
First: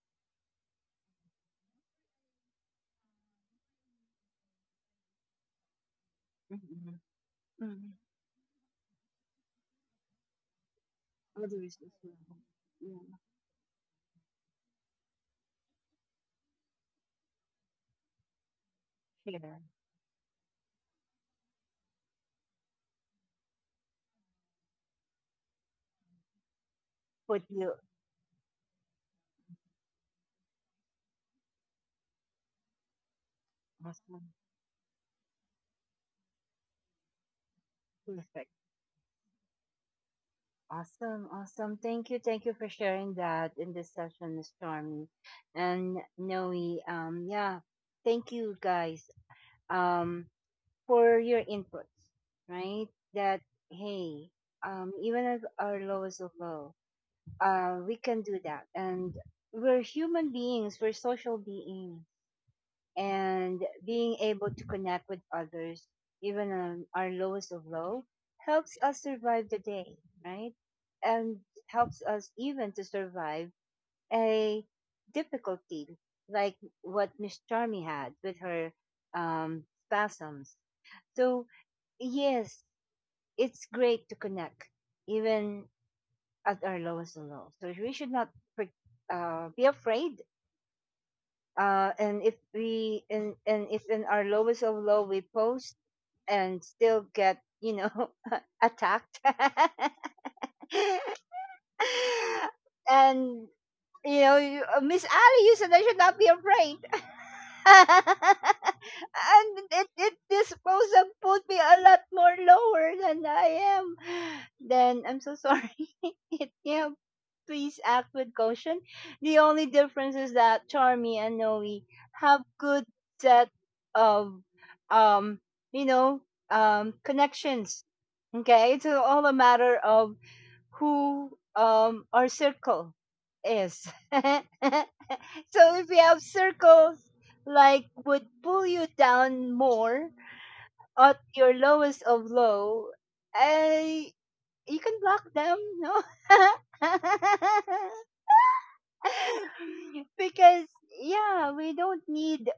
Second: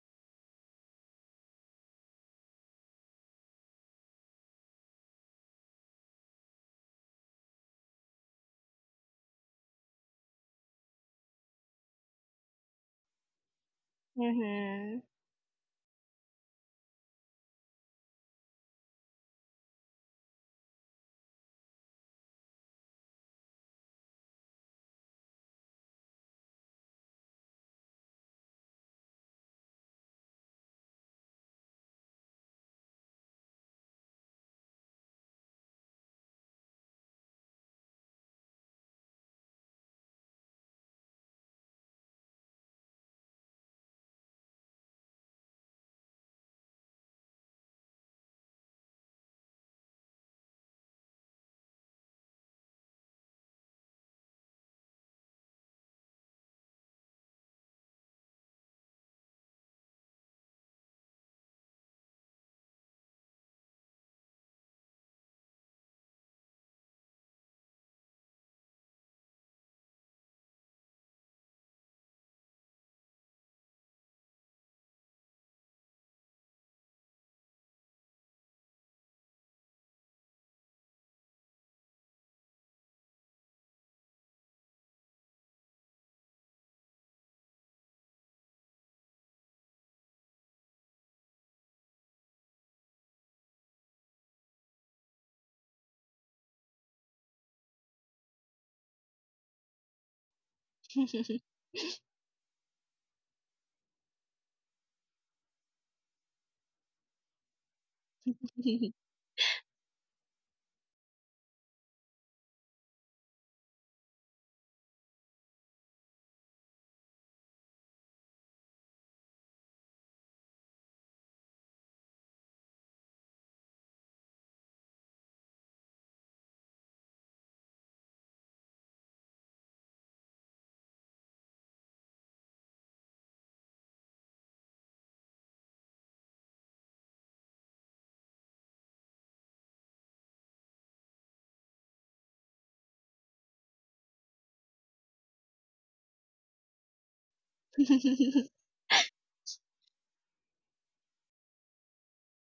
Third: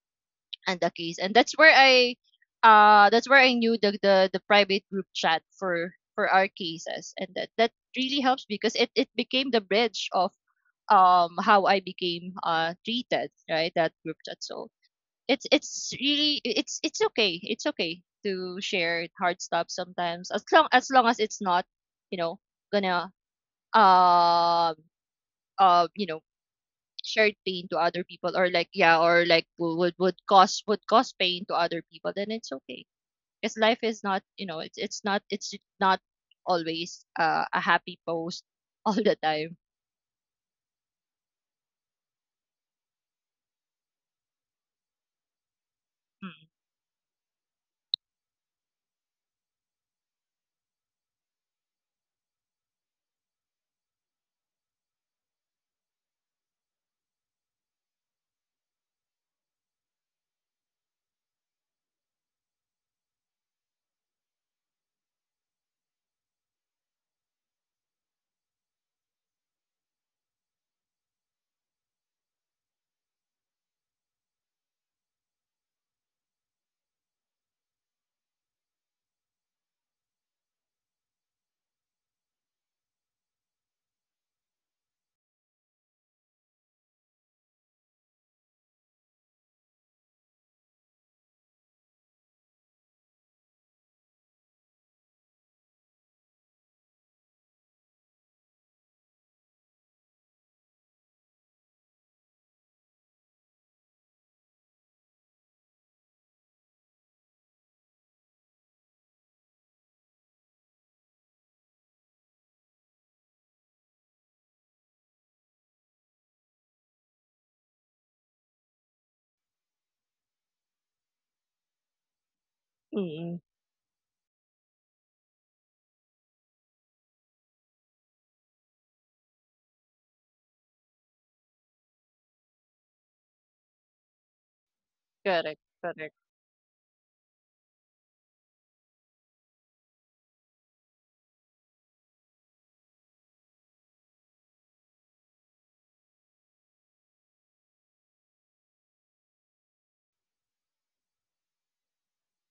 Speaker 2: and the case, and that's where I, that's where I knew the, the private group chat for our
Speaker 1: mm,
Speaker 2: cases, and that,
Speaker 1: mm.
Speaker 2: really helps, because it became the bridge of how
Speaker 1: Others
Speaker 2: I
Speaker 1: as
Speaker 2: became
Speaker 1: well. Yeah,
Speaker 2: treated, right, that group chat. So
Speaker 3: Mhm.
Speaker 2: it's really, it's okay, it's okay to share hard
Speaker 1: share
Speaker 2: stuff sometimes, as long as long as it's not, you know, gonna you know, shared
Speaker 1: what
Speaker 2: pain
Speaker 1: you
Speaker 2: to other people, or like, yeah, or like would cause, pain to other people, then it's okay. Because life is not,
Speaker 1: awesome,
Speaker 2: you know, it's not, it's not always a happy post
Speaker 1: perfect,
Speaker 2: all the time.
Speaker 1: awesome, awesome. Thank you for sharing that in this session, Miss Charmy and
Speaker 2: Mm.
Speaker 1: Noe. Yeah, thank you guys. Um, for your inputs, right? That hey, even at our lowest of low, we can do that, and we're human beings. We're social beings, and being able to connect with others, even on our lowest of low, helps us survive the day, right? And helps us even to survive a difficulty like what Miss Charmy had with her um, spasms. So, yes, it's great to connect even at our lowest of low. So we should not fr- be afraid, and if we and if in our lowest of low we post and still get, attacked. And you know, Miss Ali, you said I should not be afraid.
Speaker 3: Mhm.
Speaker 1: And it disposal put me a lot more lower than I am. Then I'm so sorry. Yeah, please act with caution. The only difference is that Charmy and Noe have good
Speaker 2: Mm-mm.
Speaker 1: set of um you know connections. Okay, it's all a matter of who our circle is. So
Speaker 2: Correct.
Speaker 1: if you
Speaker 2: Correct.
Speaker 1: have circles like would pull you down more at your lowest of low, I you can block them, no?
Speaker 3: Mhm.
Speaker 1: Because yeah, we don't need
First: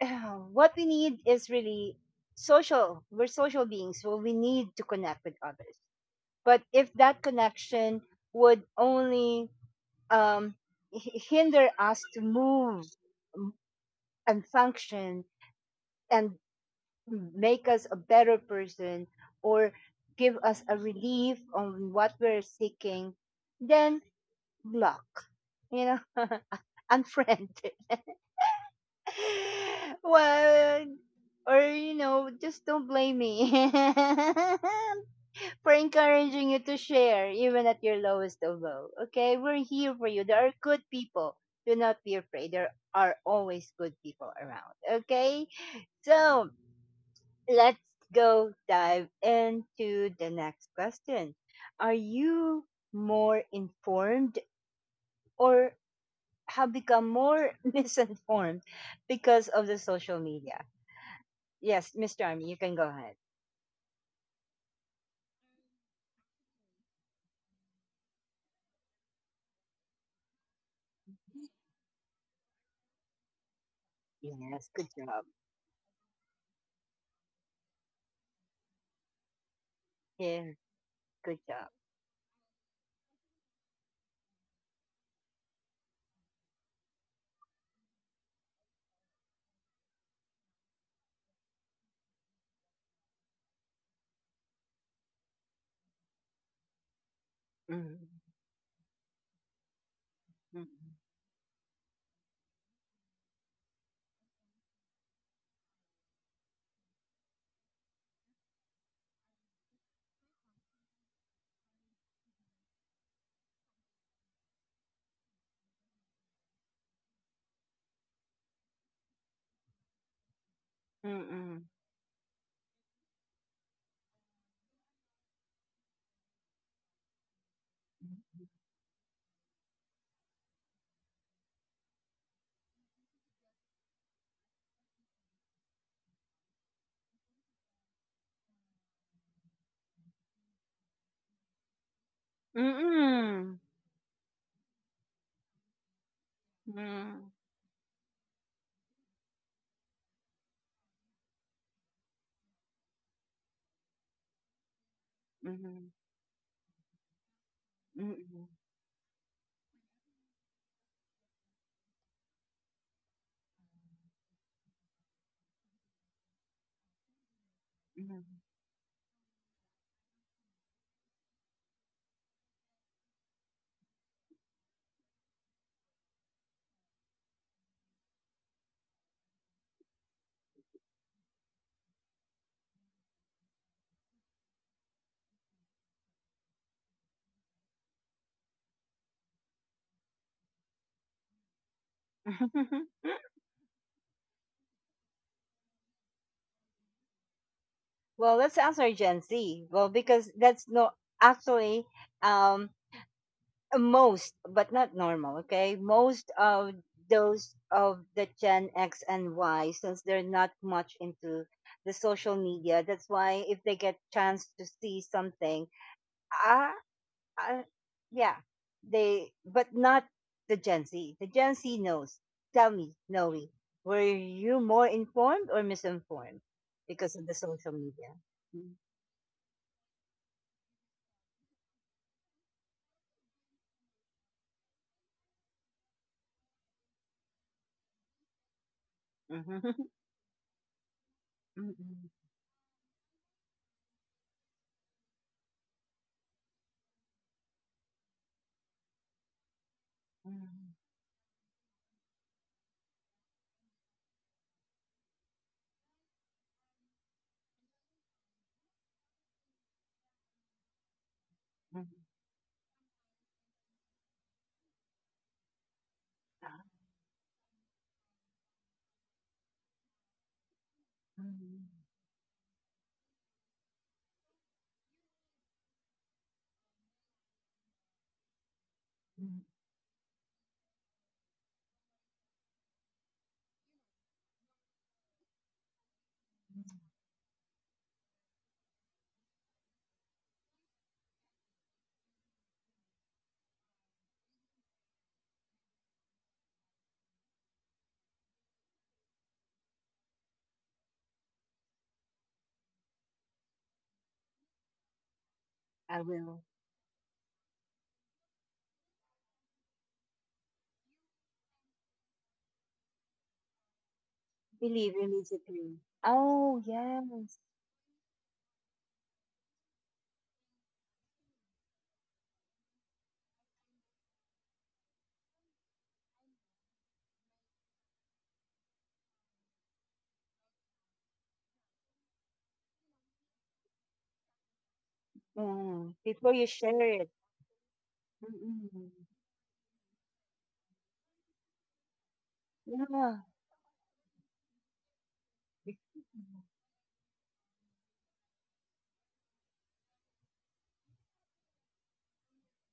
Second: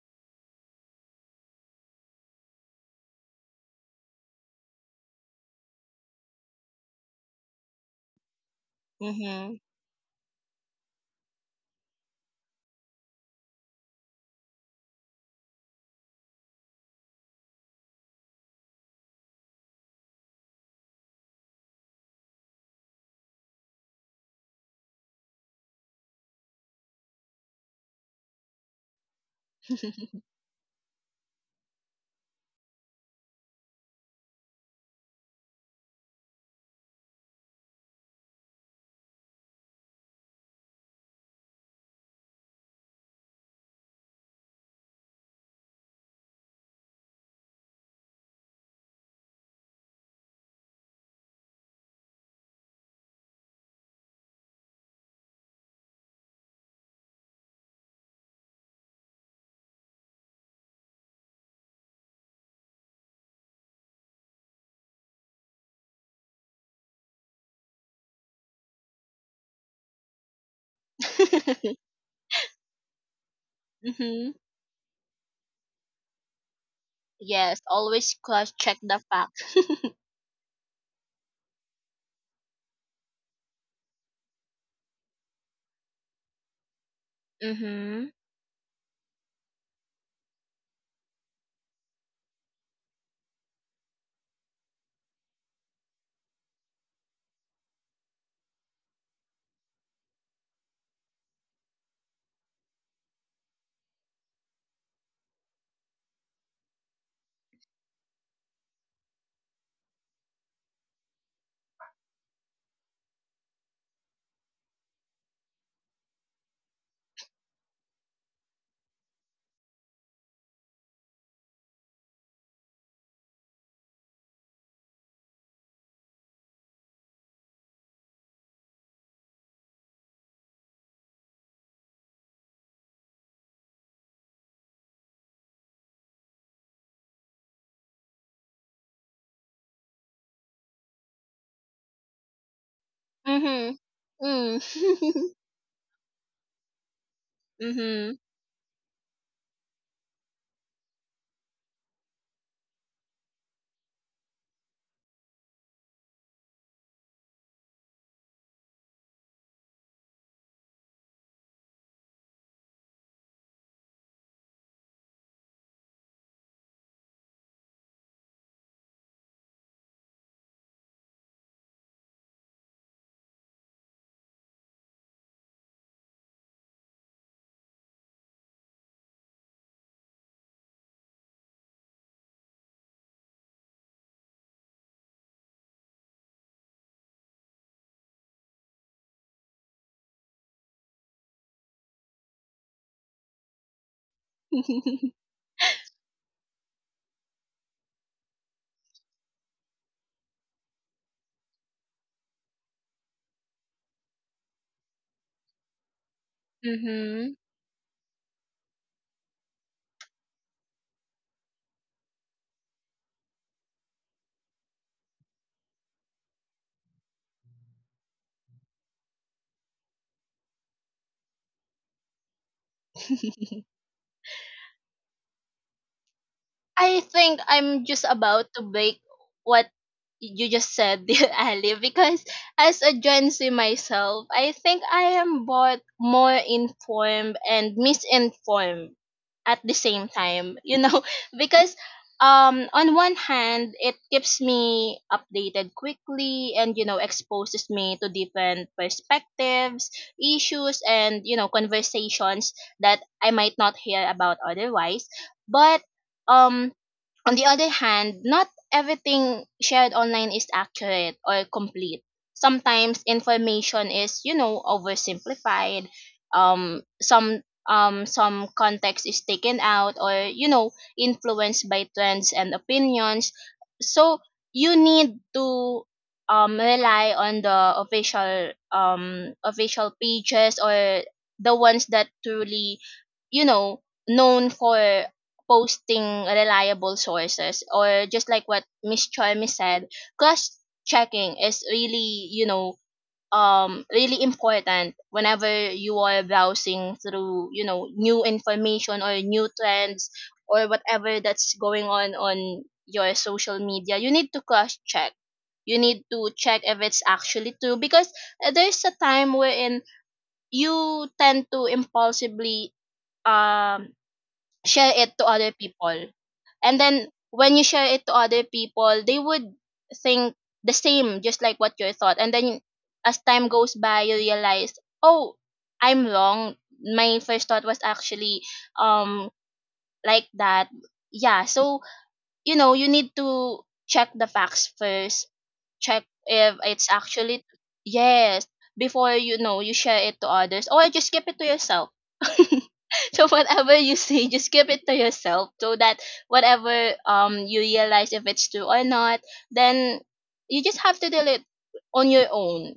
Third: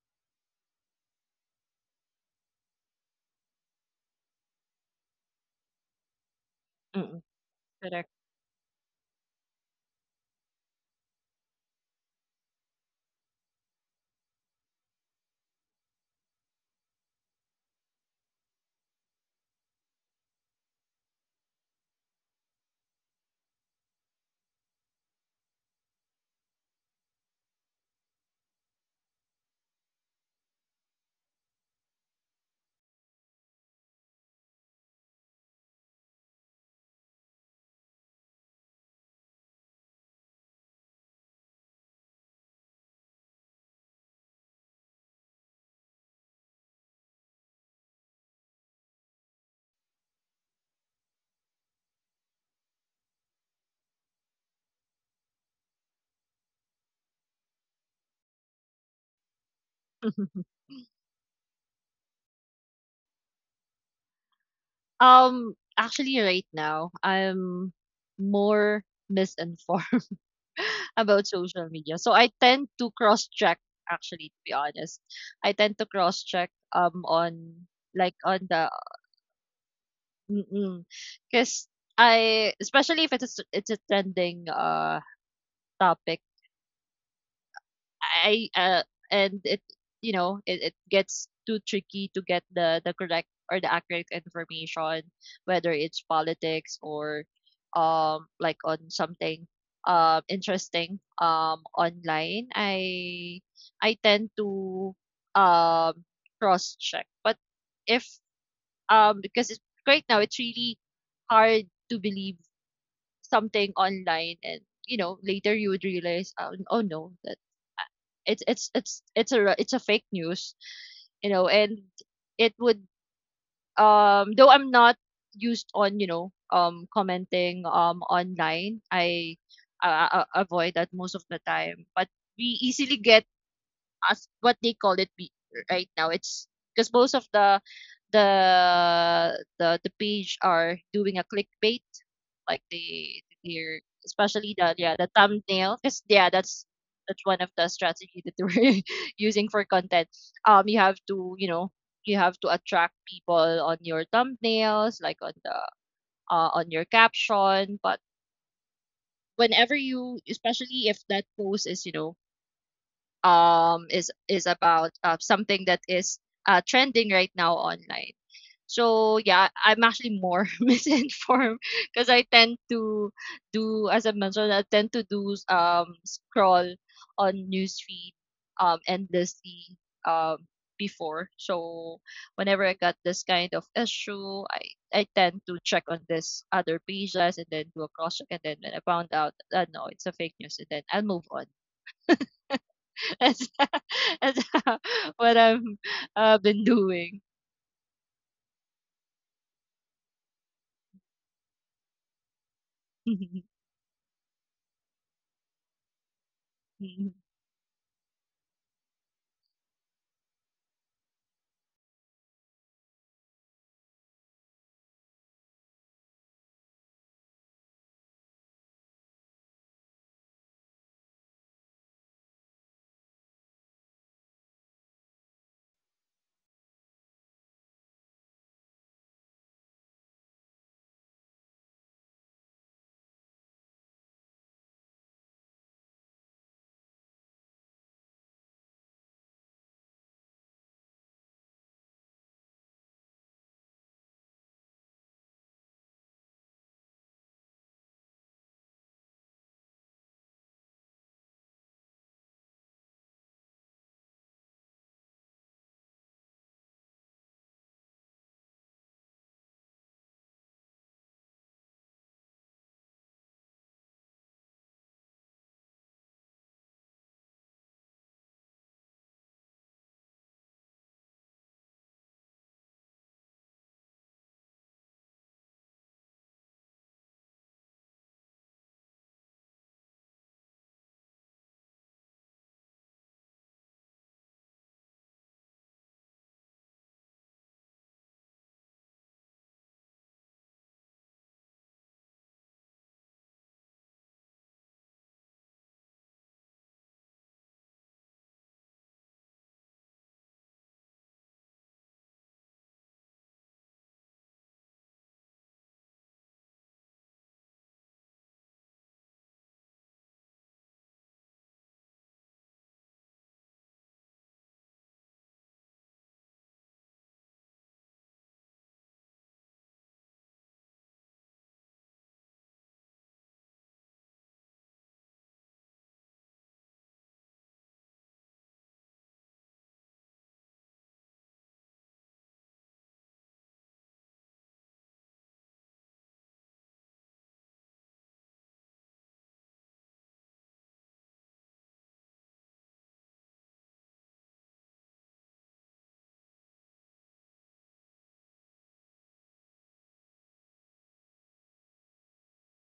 Speaker 1: what we need is really social. We're social beings, so we need to connect with others. But if
Speaker 2: Mm,
Speaker 1: that connection
Speaker 2: correct.
Speaker 1: would only um, hinder us to move m- and function and make us a better person, or give us a relief on what we're seeking, then block, you know, unfriend. Well, or, just don't blame me. For encouraging you to share even at your lowest of low. Okay, we're here for you. There are good people. Do not be afraid. There are always good people around. Okay, so let's go dive into the next question. Are you more informed or have become more misinformed because of the social media? Yes, Mr. Army, you can go ahead.
Speaker 2: Actually, right now I'm more misinformed about social media, so I tend to cross check. Actually, to be
Speaker 1: Yes, good
Speaker 2: honest,
Speaker 1: job.
Speaker 2: I tend to cross check
Speaker 3: Yes.
Speaker 2: on,
Speaker 3: Always
Speaker 2: like on
Speaker 3: cross
Speaker 2: the...
Speaker 3: check the fact.
Speaker 1: Yeah,
Speaker 2: Mm-mm.
Speaker 1: good
Speaker 2: Because
Speaker 1: job.
Speaker 2: I, especially if it's a, it's a trending, topic,
Speaker 3: Mhm.
Speaker 2: I, and it, you know, it gets too tricky to get the correct or the accurate information, whether it's politics or,
Speaker 1: Mm-hmm.
Speaker 2: like on something, interesting, online. I tend to, um, cross check. But if, because it's right now, it's really hard to believe something online, and, you know, later you would realize, oh, oh no, that, it's a, it's a fake news,
Speaker 1: mm
Speaker 2: you know.
Speaker 1: Hmm.
Speaker 2: And it would, though I'm not used on, you know, commenting online, I, avoid that most of the time. But we easily get, as what they call it, right now. It's because most of the, the the page are doing a clickbait, like they,
Speaker 1: Mm.
Speaker 3: Mhm.
Speaker 2: they're, especially the, yeah, the
Speaker 3: Mm.
Speaker 2: thumbnail. Because yeah, that's
Speaker 1: Mm.
Speaker 2: one of the
Speaker 3: Mhm.
Speaker 2: strategy that we're using for content. You have to, you know, you have to attract people on your thumbnails, like on the,
Speaker 1: Mhm.
Speaker 2: on your caption. But
Speaker 1: Mm.
Speaker 2: whenever you, especially if that post is, you know, is about, something that is trending right now online.
Speaker 1: Mhm.
Speaker 2: So yeah, I'm actually more misinformed, because I tend to do, as I mentioned, I tend to do scroll on newsfeed endlessly um before. So whenever I got this kind of issue, I tend to check on this other pages, and then do a cross check, and then when I found out that, no, it's a fake news, and then I'll move on. That's that's what I've been doing.
Speaker 1: Well, let's answer Gen Z. Well, because that's no, actually, um most, but not normal, okay? Most of
Speaker 3: Mhm.
Speaker 1: those of the Gen X and Y, since they're not much into the social media, that's why if they get chance to see something, ah, uh, yeah, they, but not the Gen Z. The Gen Z knows. Tell me, Noe, were you more informed or misinformed
Speaker 3: I
Speaker 1: because of the
Speaker 3: think
Speaker 1: social
Speaker 3: I'm just
Speaker 1: media?
Speaker 3: about to break what you just said, dear Ali, because as a Gen Z myself, I think I am both more informed and misinformed at
Speaker 1: Mm-hmm.
Speaker 3: the same time, you know. Because on one hand, it keeps me updated quickly and, you know, exposes me to different perspectives, issues, and, you know, conversations that I might not hear about otherwise. But um on the other hand, not everything shared online is accurate or complete. Sometimes information is, you know, oversimplified. Um, some um, some context is taken out or, you know, influenced by trends and opinions. So you need to rely on the official official pages or the ones that truly, you know, known for posting reliable sources, or just like what Miss Cholmy said, cross checking is really, you know, really important whenever you are browsing through, you know, new information or new trends or whatever that's going on your social media. You need to cross check. You
Speaker 1: I
Speaker 3: need to
Speaker 1: will.
Speaker 3: check if it's actually true. Because there's a time wherein you tend to impulsively um share
Speaker 1: Believe
Speaker 3: it to other
Speaker 1: immediately.
Speaker 3: people,
Speaker 1: Oh,
Speaker 3: and then
Speaker 1: yes.
Speaker 3: when you share it to other people, they would think the same just like what you thought. And then as time goes by, you realize, oh, I'm wrong. My first thought was actually um like that. Yeah, so you know, you need to check the facts first.
Speaker 1: Yeah.
Speaker 3: Check
Speaker 1: Before you
Speaker 3: if it's
Speaker 1: share it.
Speaker 3: actually, yes,
Speaker 1: Mm-mm.
Speaker 3: before, you know, you share it to others, or just keep it to yourself.
Speaker 1: Yeah.
Speaker 3: So whatever you see, just keep it to yourself so that whatever you realize, if it's true or not, then you just have to deal it on your own.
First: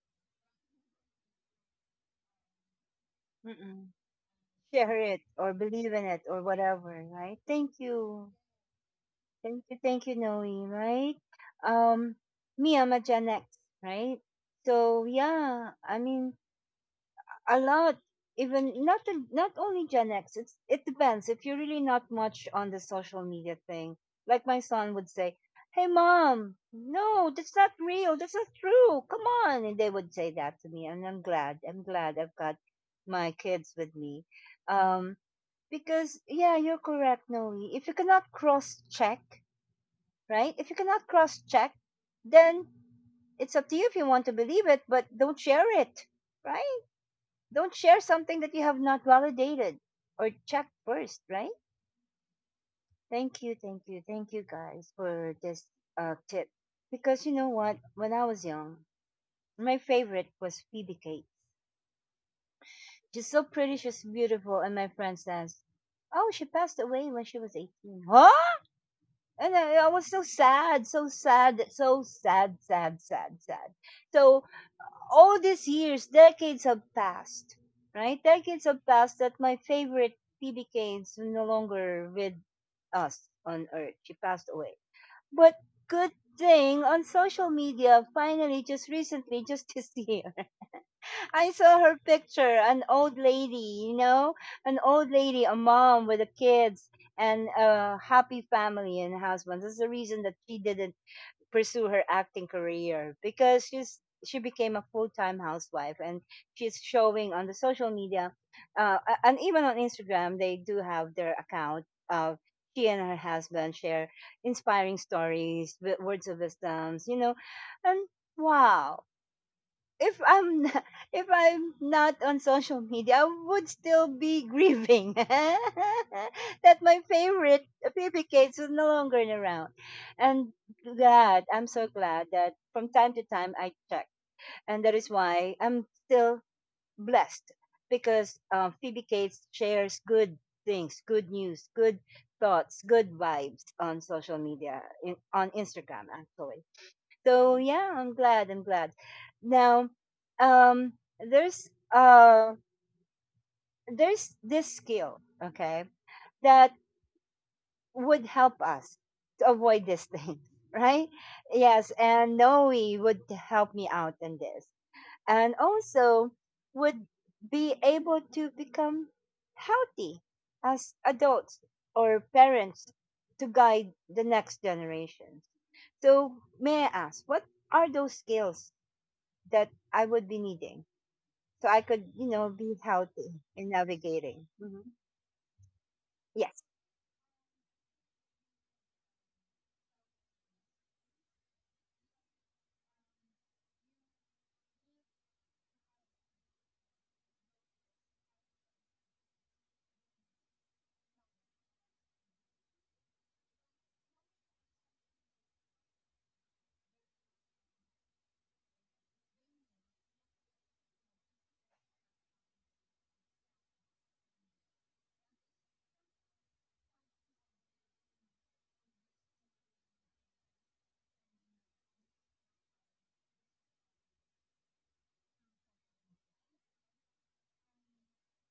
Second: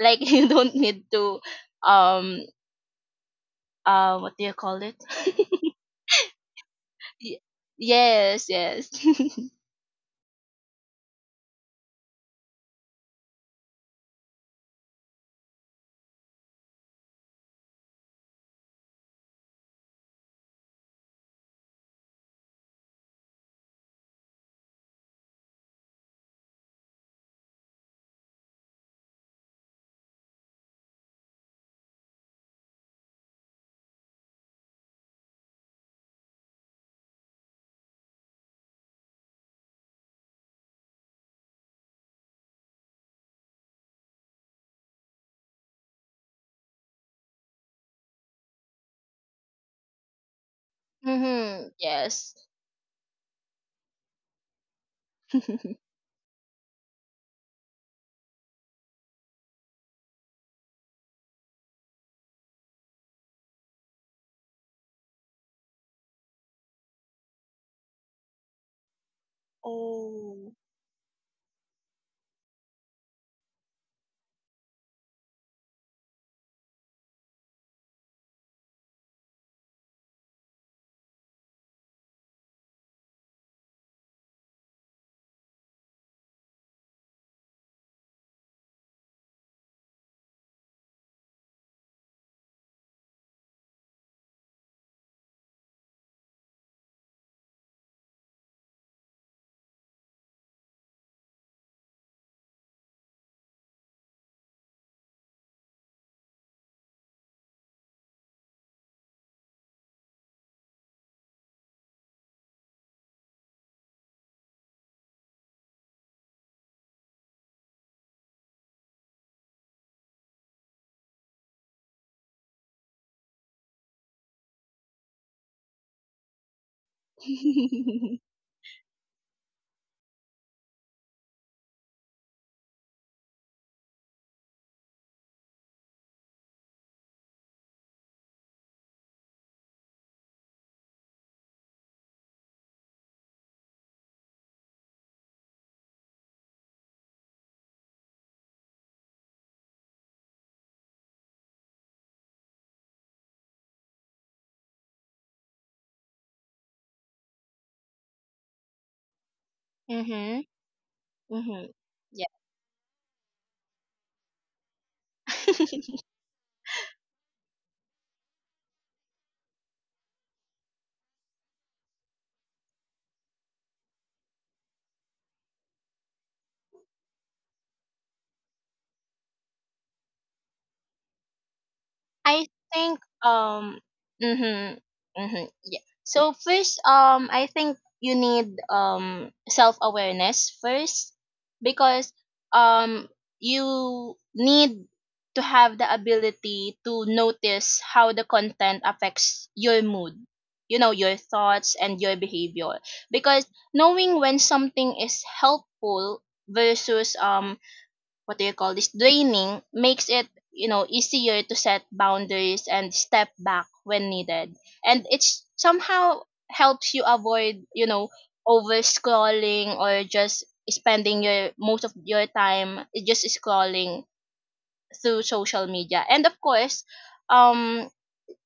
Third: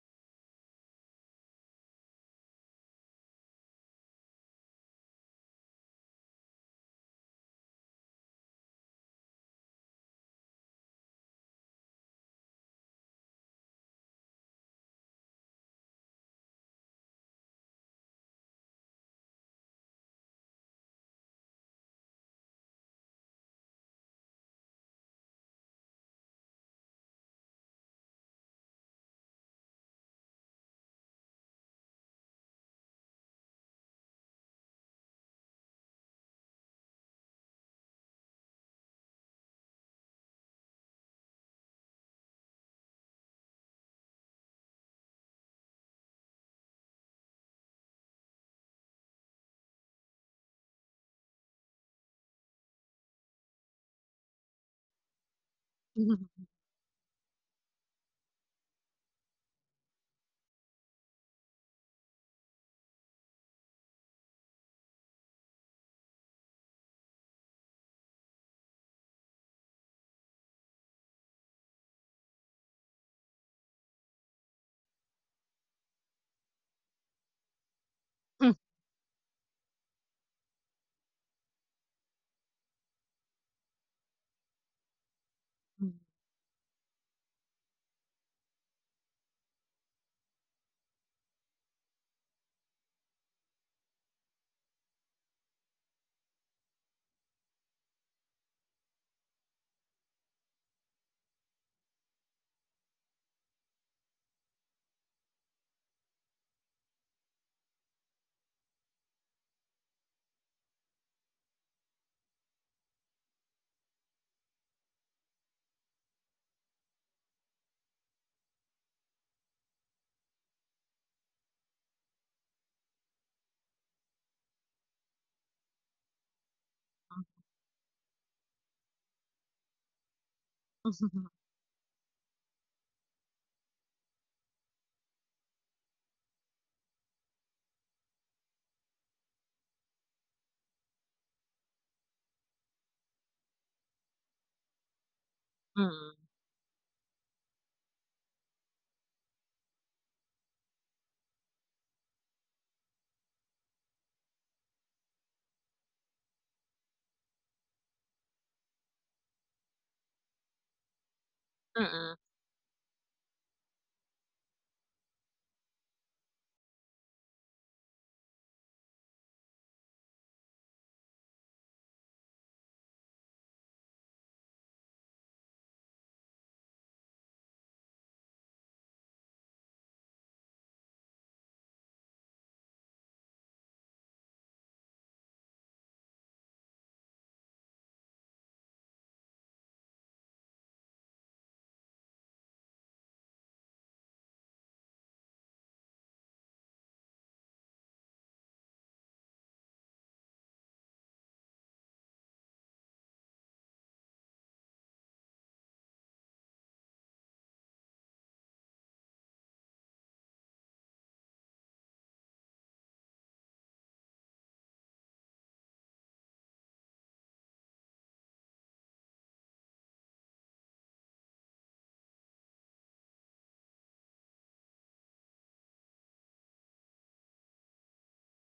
Speaker 3: Like, you don't need to um
Speaker 1: Mm-mm.
Speaker 3: what do you call it.
Speaker 1: Share it or believe in it or whatever,
Speaker 3: Y-
Speaker 1: right? Thank you.
Speaker 3: yes, yes.
Speaker 1: Thank you. Thank you, Noe, right? Um, me, I'm a Gen X, right? So, yeah, I mean, a lot, even not only Gen X. It's, it depends if you're really not much on the social media thing. Like my son would say, hey mom, no, that's not real, that's not true, come on. And they would say that to me, and I'm glad, I've got my kids with me. um because, yeah, you're correct, Noe. If you cannot cross check, right, if you cannot cross check, then it's up to you if you want to believe it, but don't share it, right? Don't share something that you have not validated or checked first, right?
Speaker 3: Mm-hmm. Yes.
Speaker 1: Thank you, thank you, thank you guys for this tip. Because you know what? When I was young, my favorite was Phoebe Kate. She's so pretty, she's beautiful, and my friend says, "Oh, she passed away when she was 18." Huh? And I was so
Speaker 3: Oh.
Speaker 1: sad, so sad, so sad, sad, sad, sad. So all these years, decades have passed, right? Decades have passed that my favorite PB Kane is no longer with us on Earth. She passed away. But good thing on social media, finally, just recently, just this year, I saw her picture, an old lady, you know, an old lady, a mom with the kids and a happy family and husband. That's the reason that she did it, pursue her acting career, because she became a full-time housewife. And she's showing on the social media, uh, and even on Instagram, they do have their account of she and her husband share inspiring stories, words of wisdoms, you know. And wow, if I'm n- if I'm not on social media, I would still be grieving that my favorite baby cakes is no longer around. And glad, I'm so glad that from time to time I check, and that is why I'm still blessed, because Phoebe Cates shares good things, good news, good thoughts, good vibes on social media, on Instagram actually. So yeah, I'm glad. I'm glad. Now, um, there's uh, there's this skill, okay, that would help us to avoid this thing,
Speaker 3: Mm-hmm.
Speaker 1: right?
Speaker 3: Mhm.
Speaker 1: Yes,
Speaker 3: Yeah.
Speaker 1: and Noe would help me out in this, and also would be able to become healthy as adults or parents to guide the next generation. So may I ask, what are those skills that I would be needing? So I could, you know,
Speaker 3: I
Speaker 1: be
Speaker 3: think
Speaker 1: healthy in navigating. Hmm.
Speaker 3: mhm, mhm, yeah. So
Speaker 1: Yes.
Speaker 3: first, I think you need self-awareness first. Because um you need to have the ability to notice how the content affects your mood, you know, your thoughts and your behavior. Because knowing when something is helpful versus what do you call this, draining, makes it, you know, easier to set boundaries and step back when needed. And it's somehow helps you avoid, you know, over scrolling or just spending your most of your time just scrolling through social media. And of course, um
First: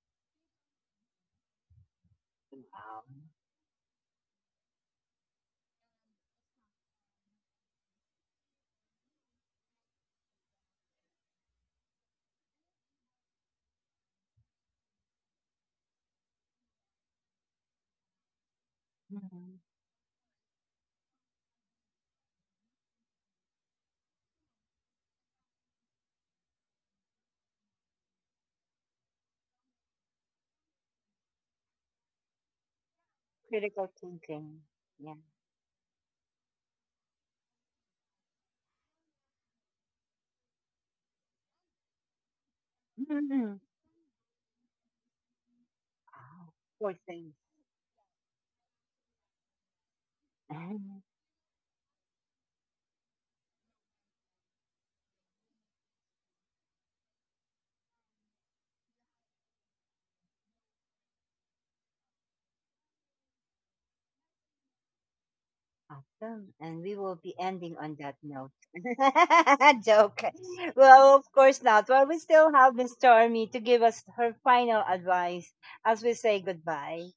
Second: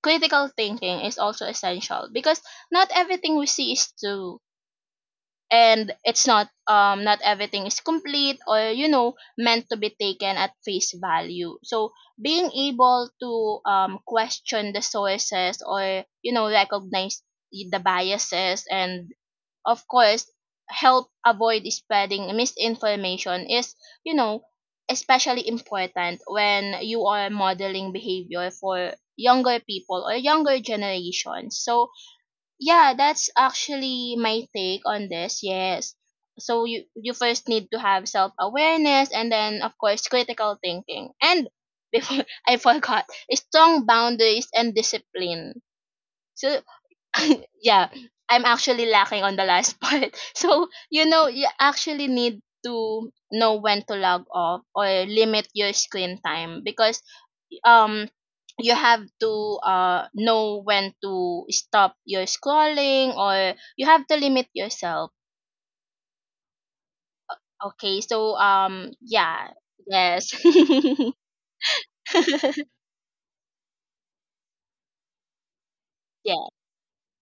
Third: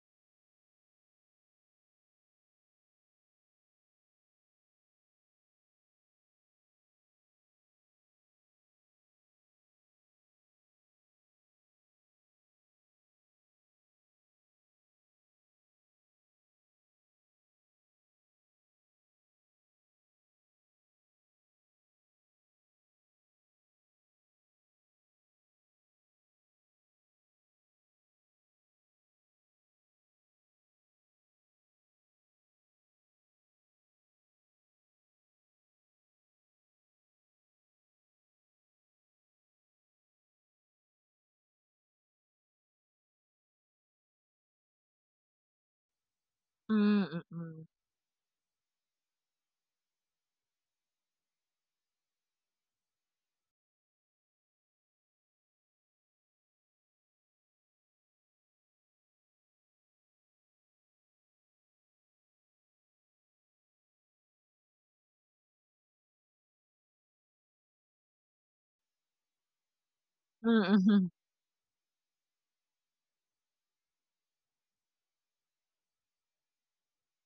Speaker 3: critical thinking is also essential, because not
Speaker 1: Wow.
Speaker 3: everything we see is true. And it's not not everything is complete or, you know, meant to be taken at face value. So being able to question the sources or, you know, recognize the biases, and
Speaker 1: Mhm.
Speaker 3: of course help avoid spreading misinformation, is, you know, especially important when you are modeling behavior for younger people or younger generations. So yeah, that's
Speaker 1: Critical
Speaker 3: actually my
Speaker 1: thinking.
Speaker 3: take on
Speaker 1: Yeah.
Speaker 3: this. Yes. So you first need to have self-awareness, and then of course critical thinking. And before I forgot,
Speaker 1: Mhm.
Speaker 3: strong boundaries and discipline.
Speaker 1: Wow.
Speaker 3: So
Speaker 1: Poor thing.
Speaker 3: yeah, I'm actually lacking on the last part. So, you
Speaker 1: Mhm.
Speaker 3: know, you actually need to know when to log off or limit your screen time. Because um you have to know when to stop your scrolling, or you have to limit yourself.
Speaker 1: Awesome. And we will be ending
Speaker 3: Okay,
Speaker 1: on that
Speaker 3: so
Speaker 1: note.
Speaker 3: yeah, yes.
Speaker 1: Joke. Well, of course not. Well, we still have Miss Stormy to give us her final advice as we
Speaker 3: Yeah.
Speaker 1: say goodbye.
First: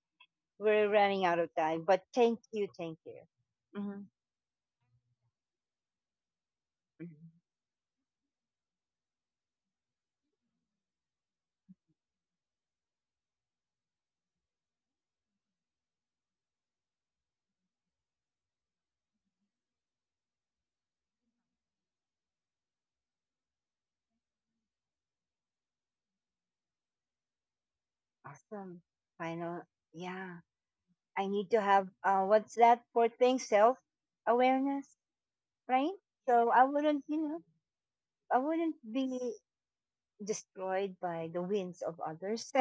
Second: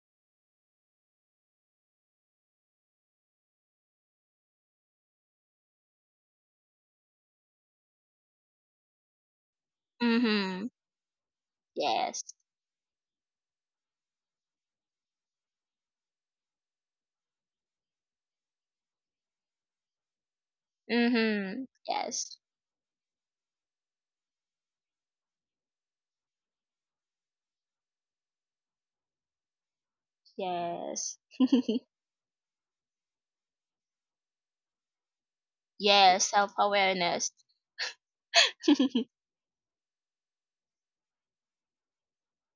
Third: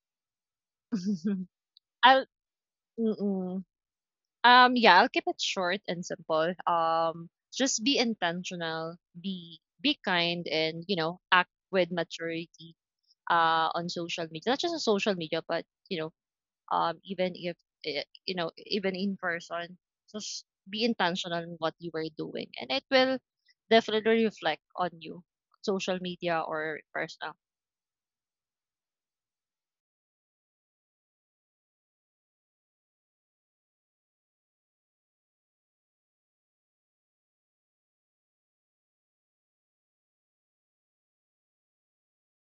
Speaker 1: We're running out of time, but
Speaker 2: I'll,
Speaker 1: thank you, thank you.
Speaker 2: mm-mm.
Speaker 1: Mhm.
Speaker 2: Yeah, I'll keep it short and simple.
Speaker 1: Mhm.
Speaker 2: Just be intentional, be kind,
Speaker 3: Mhm.
Speaker 2: and, you know, act with
Speaker 3: Yes.
Speaker 2: maturity. On social media, not just on social media, but, you know, even if, you know, even in person, just be intentional in
Speaker 3: Mhm.
Speaker 2: what you are
Speaker 3: Yes.
Speaker 2: doing, and it will definitely reflect on you, social media or personal.
Speaker 1: Awesome. Final. Yeah.
Speaker 3: Yes.
Speaker 1: I need to have, what's that fourth thing? Self awareness, right?
Speaker 3: Yes,
Speaker 1: So
Speaker 3: self
Speaker 1: I wouldn't, you
Speaker 3: awareness.
Speaker 1: know, I wouldn't be destroyed by the winds of others.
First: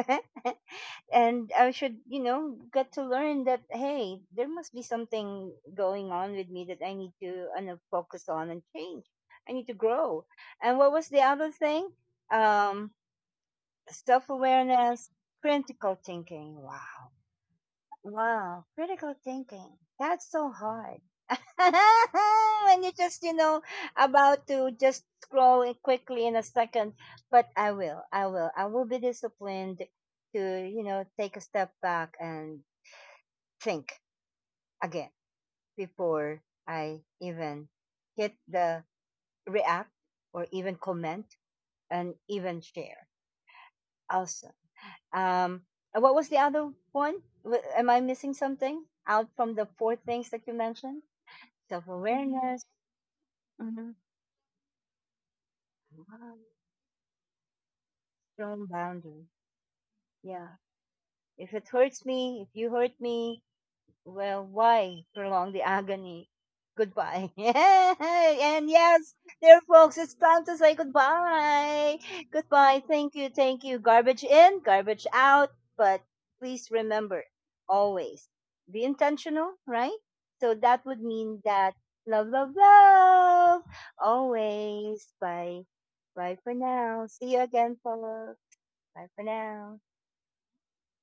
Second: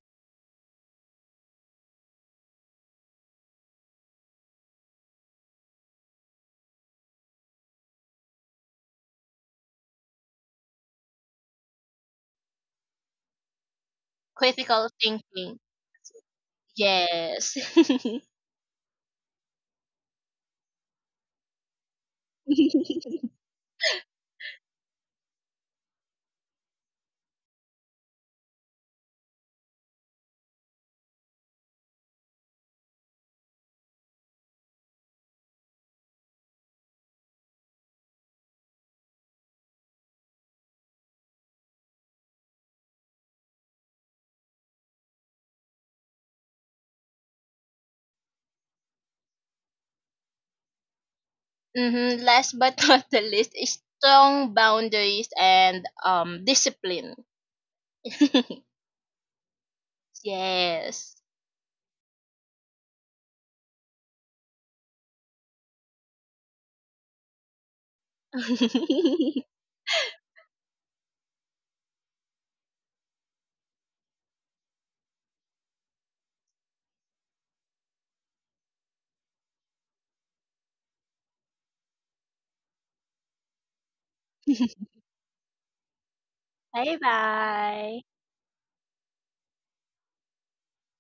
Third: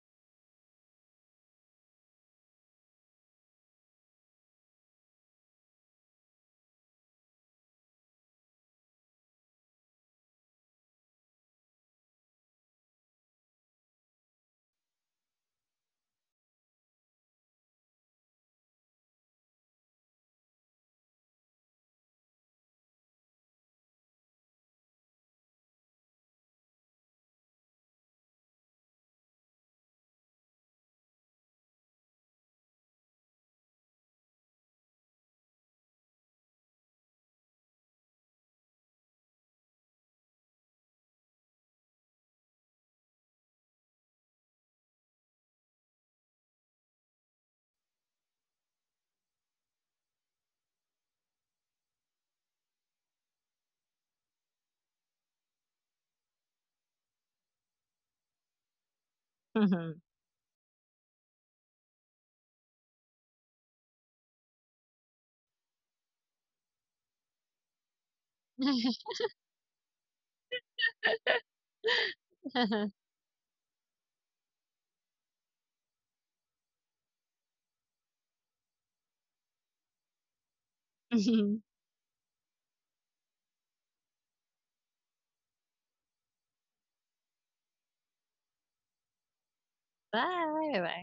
Speaker 1: And I should, you know, get to learn that, hey, there must be something going on with me that I need to know, focus on and change. I need to grow. And what was the other thing? Um, self
Speaker 3: Critical
Speaker 1: awareness,
Speaker 3: thinking.
Speaker 1: critical thinking. Wow.
Speaker 3: Yes.
Speaker 1: Wow, critical thinking. That's so hard. When you just, you know, about to just scroll it quickly in a second. But I will be disciplined to, you know, take a step back and think again before I even hit the react or even comment and even share. Awesome. Um, and what was the other one? Am I missing something out from the four things that you mentioned? Self
Speaker 3: Mm-hmm. Last
Speaker 1: awareness,
Speaker 3: but not the least, is
Speaker 1: mm-hmm,
Speaker 3: strong boundaries and discipline.
Speaker 1: strong boundary. Yeah.
Speaker 3: Yes.
Speaker 1: If it hurts me, if you hurt me, well, why prolong the agony? Goodbye. And yes, dear folks, it's time to say goodbye. Goodbye. Thank you. Thank you. Garbage in, garbage out. But please remember, always be intentional, right? So that would mean that love, love, love always. Bye. Bye for
Speaker 3: Bye
Speaker 1: now. See you again,
Speaker 3: bye.
Speaker 1: folks. Bye for now.
Speaker 2: Bye, bye.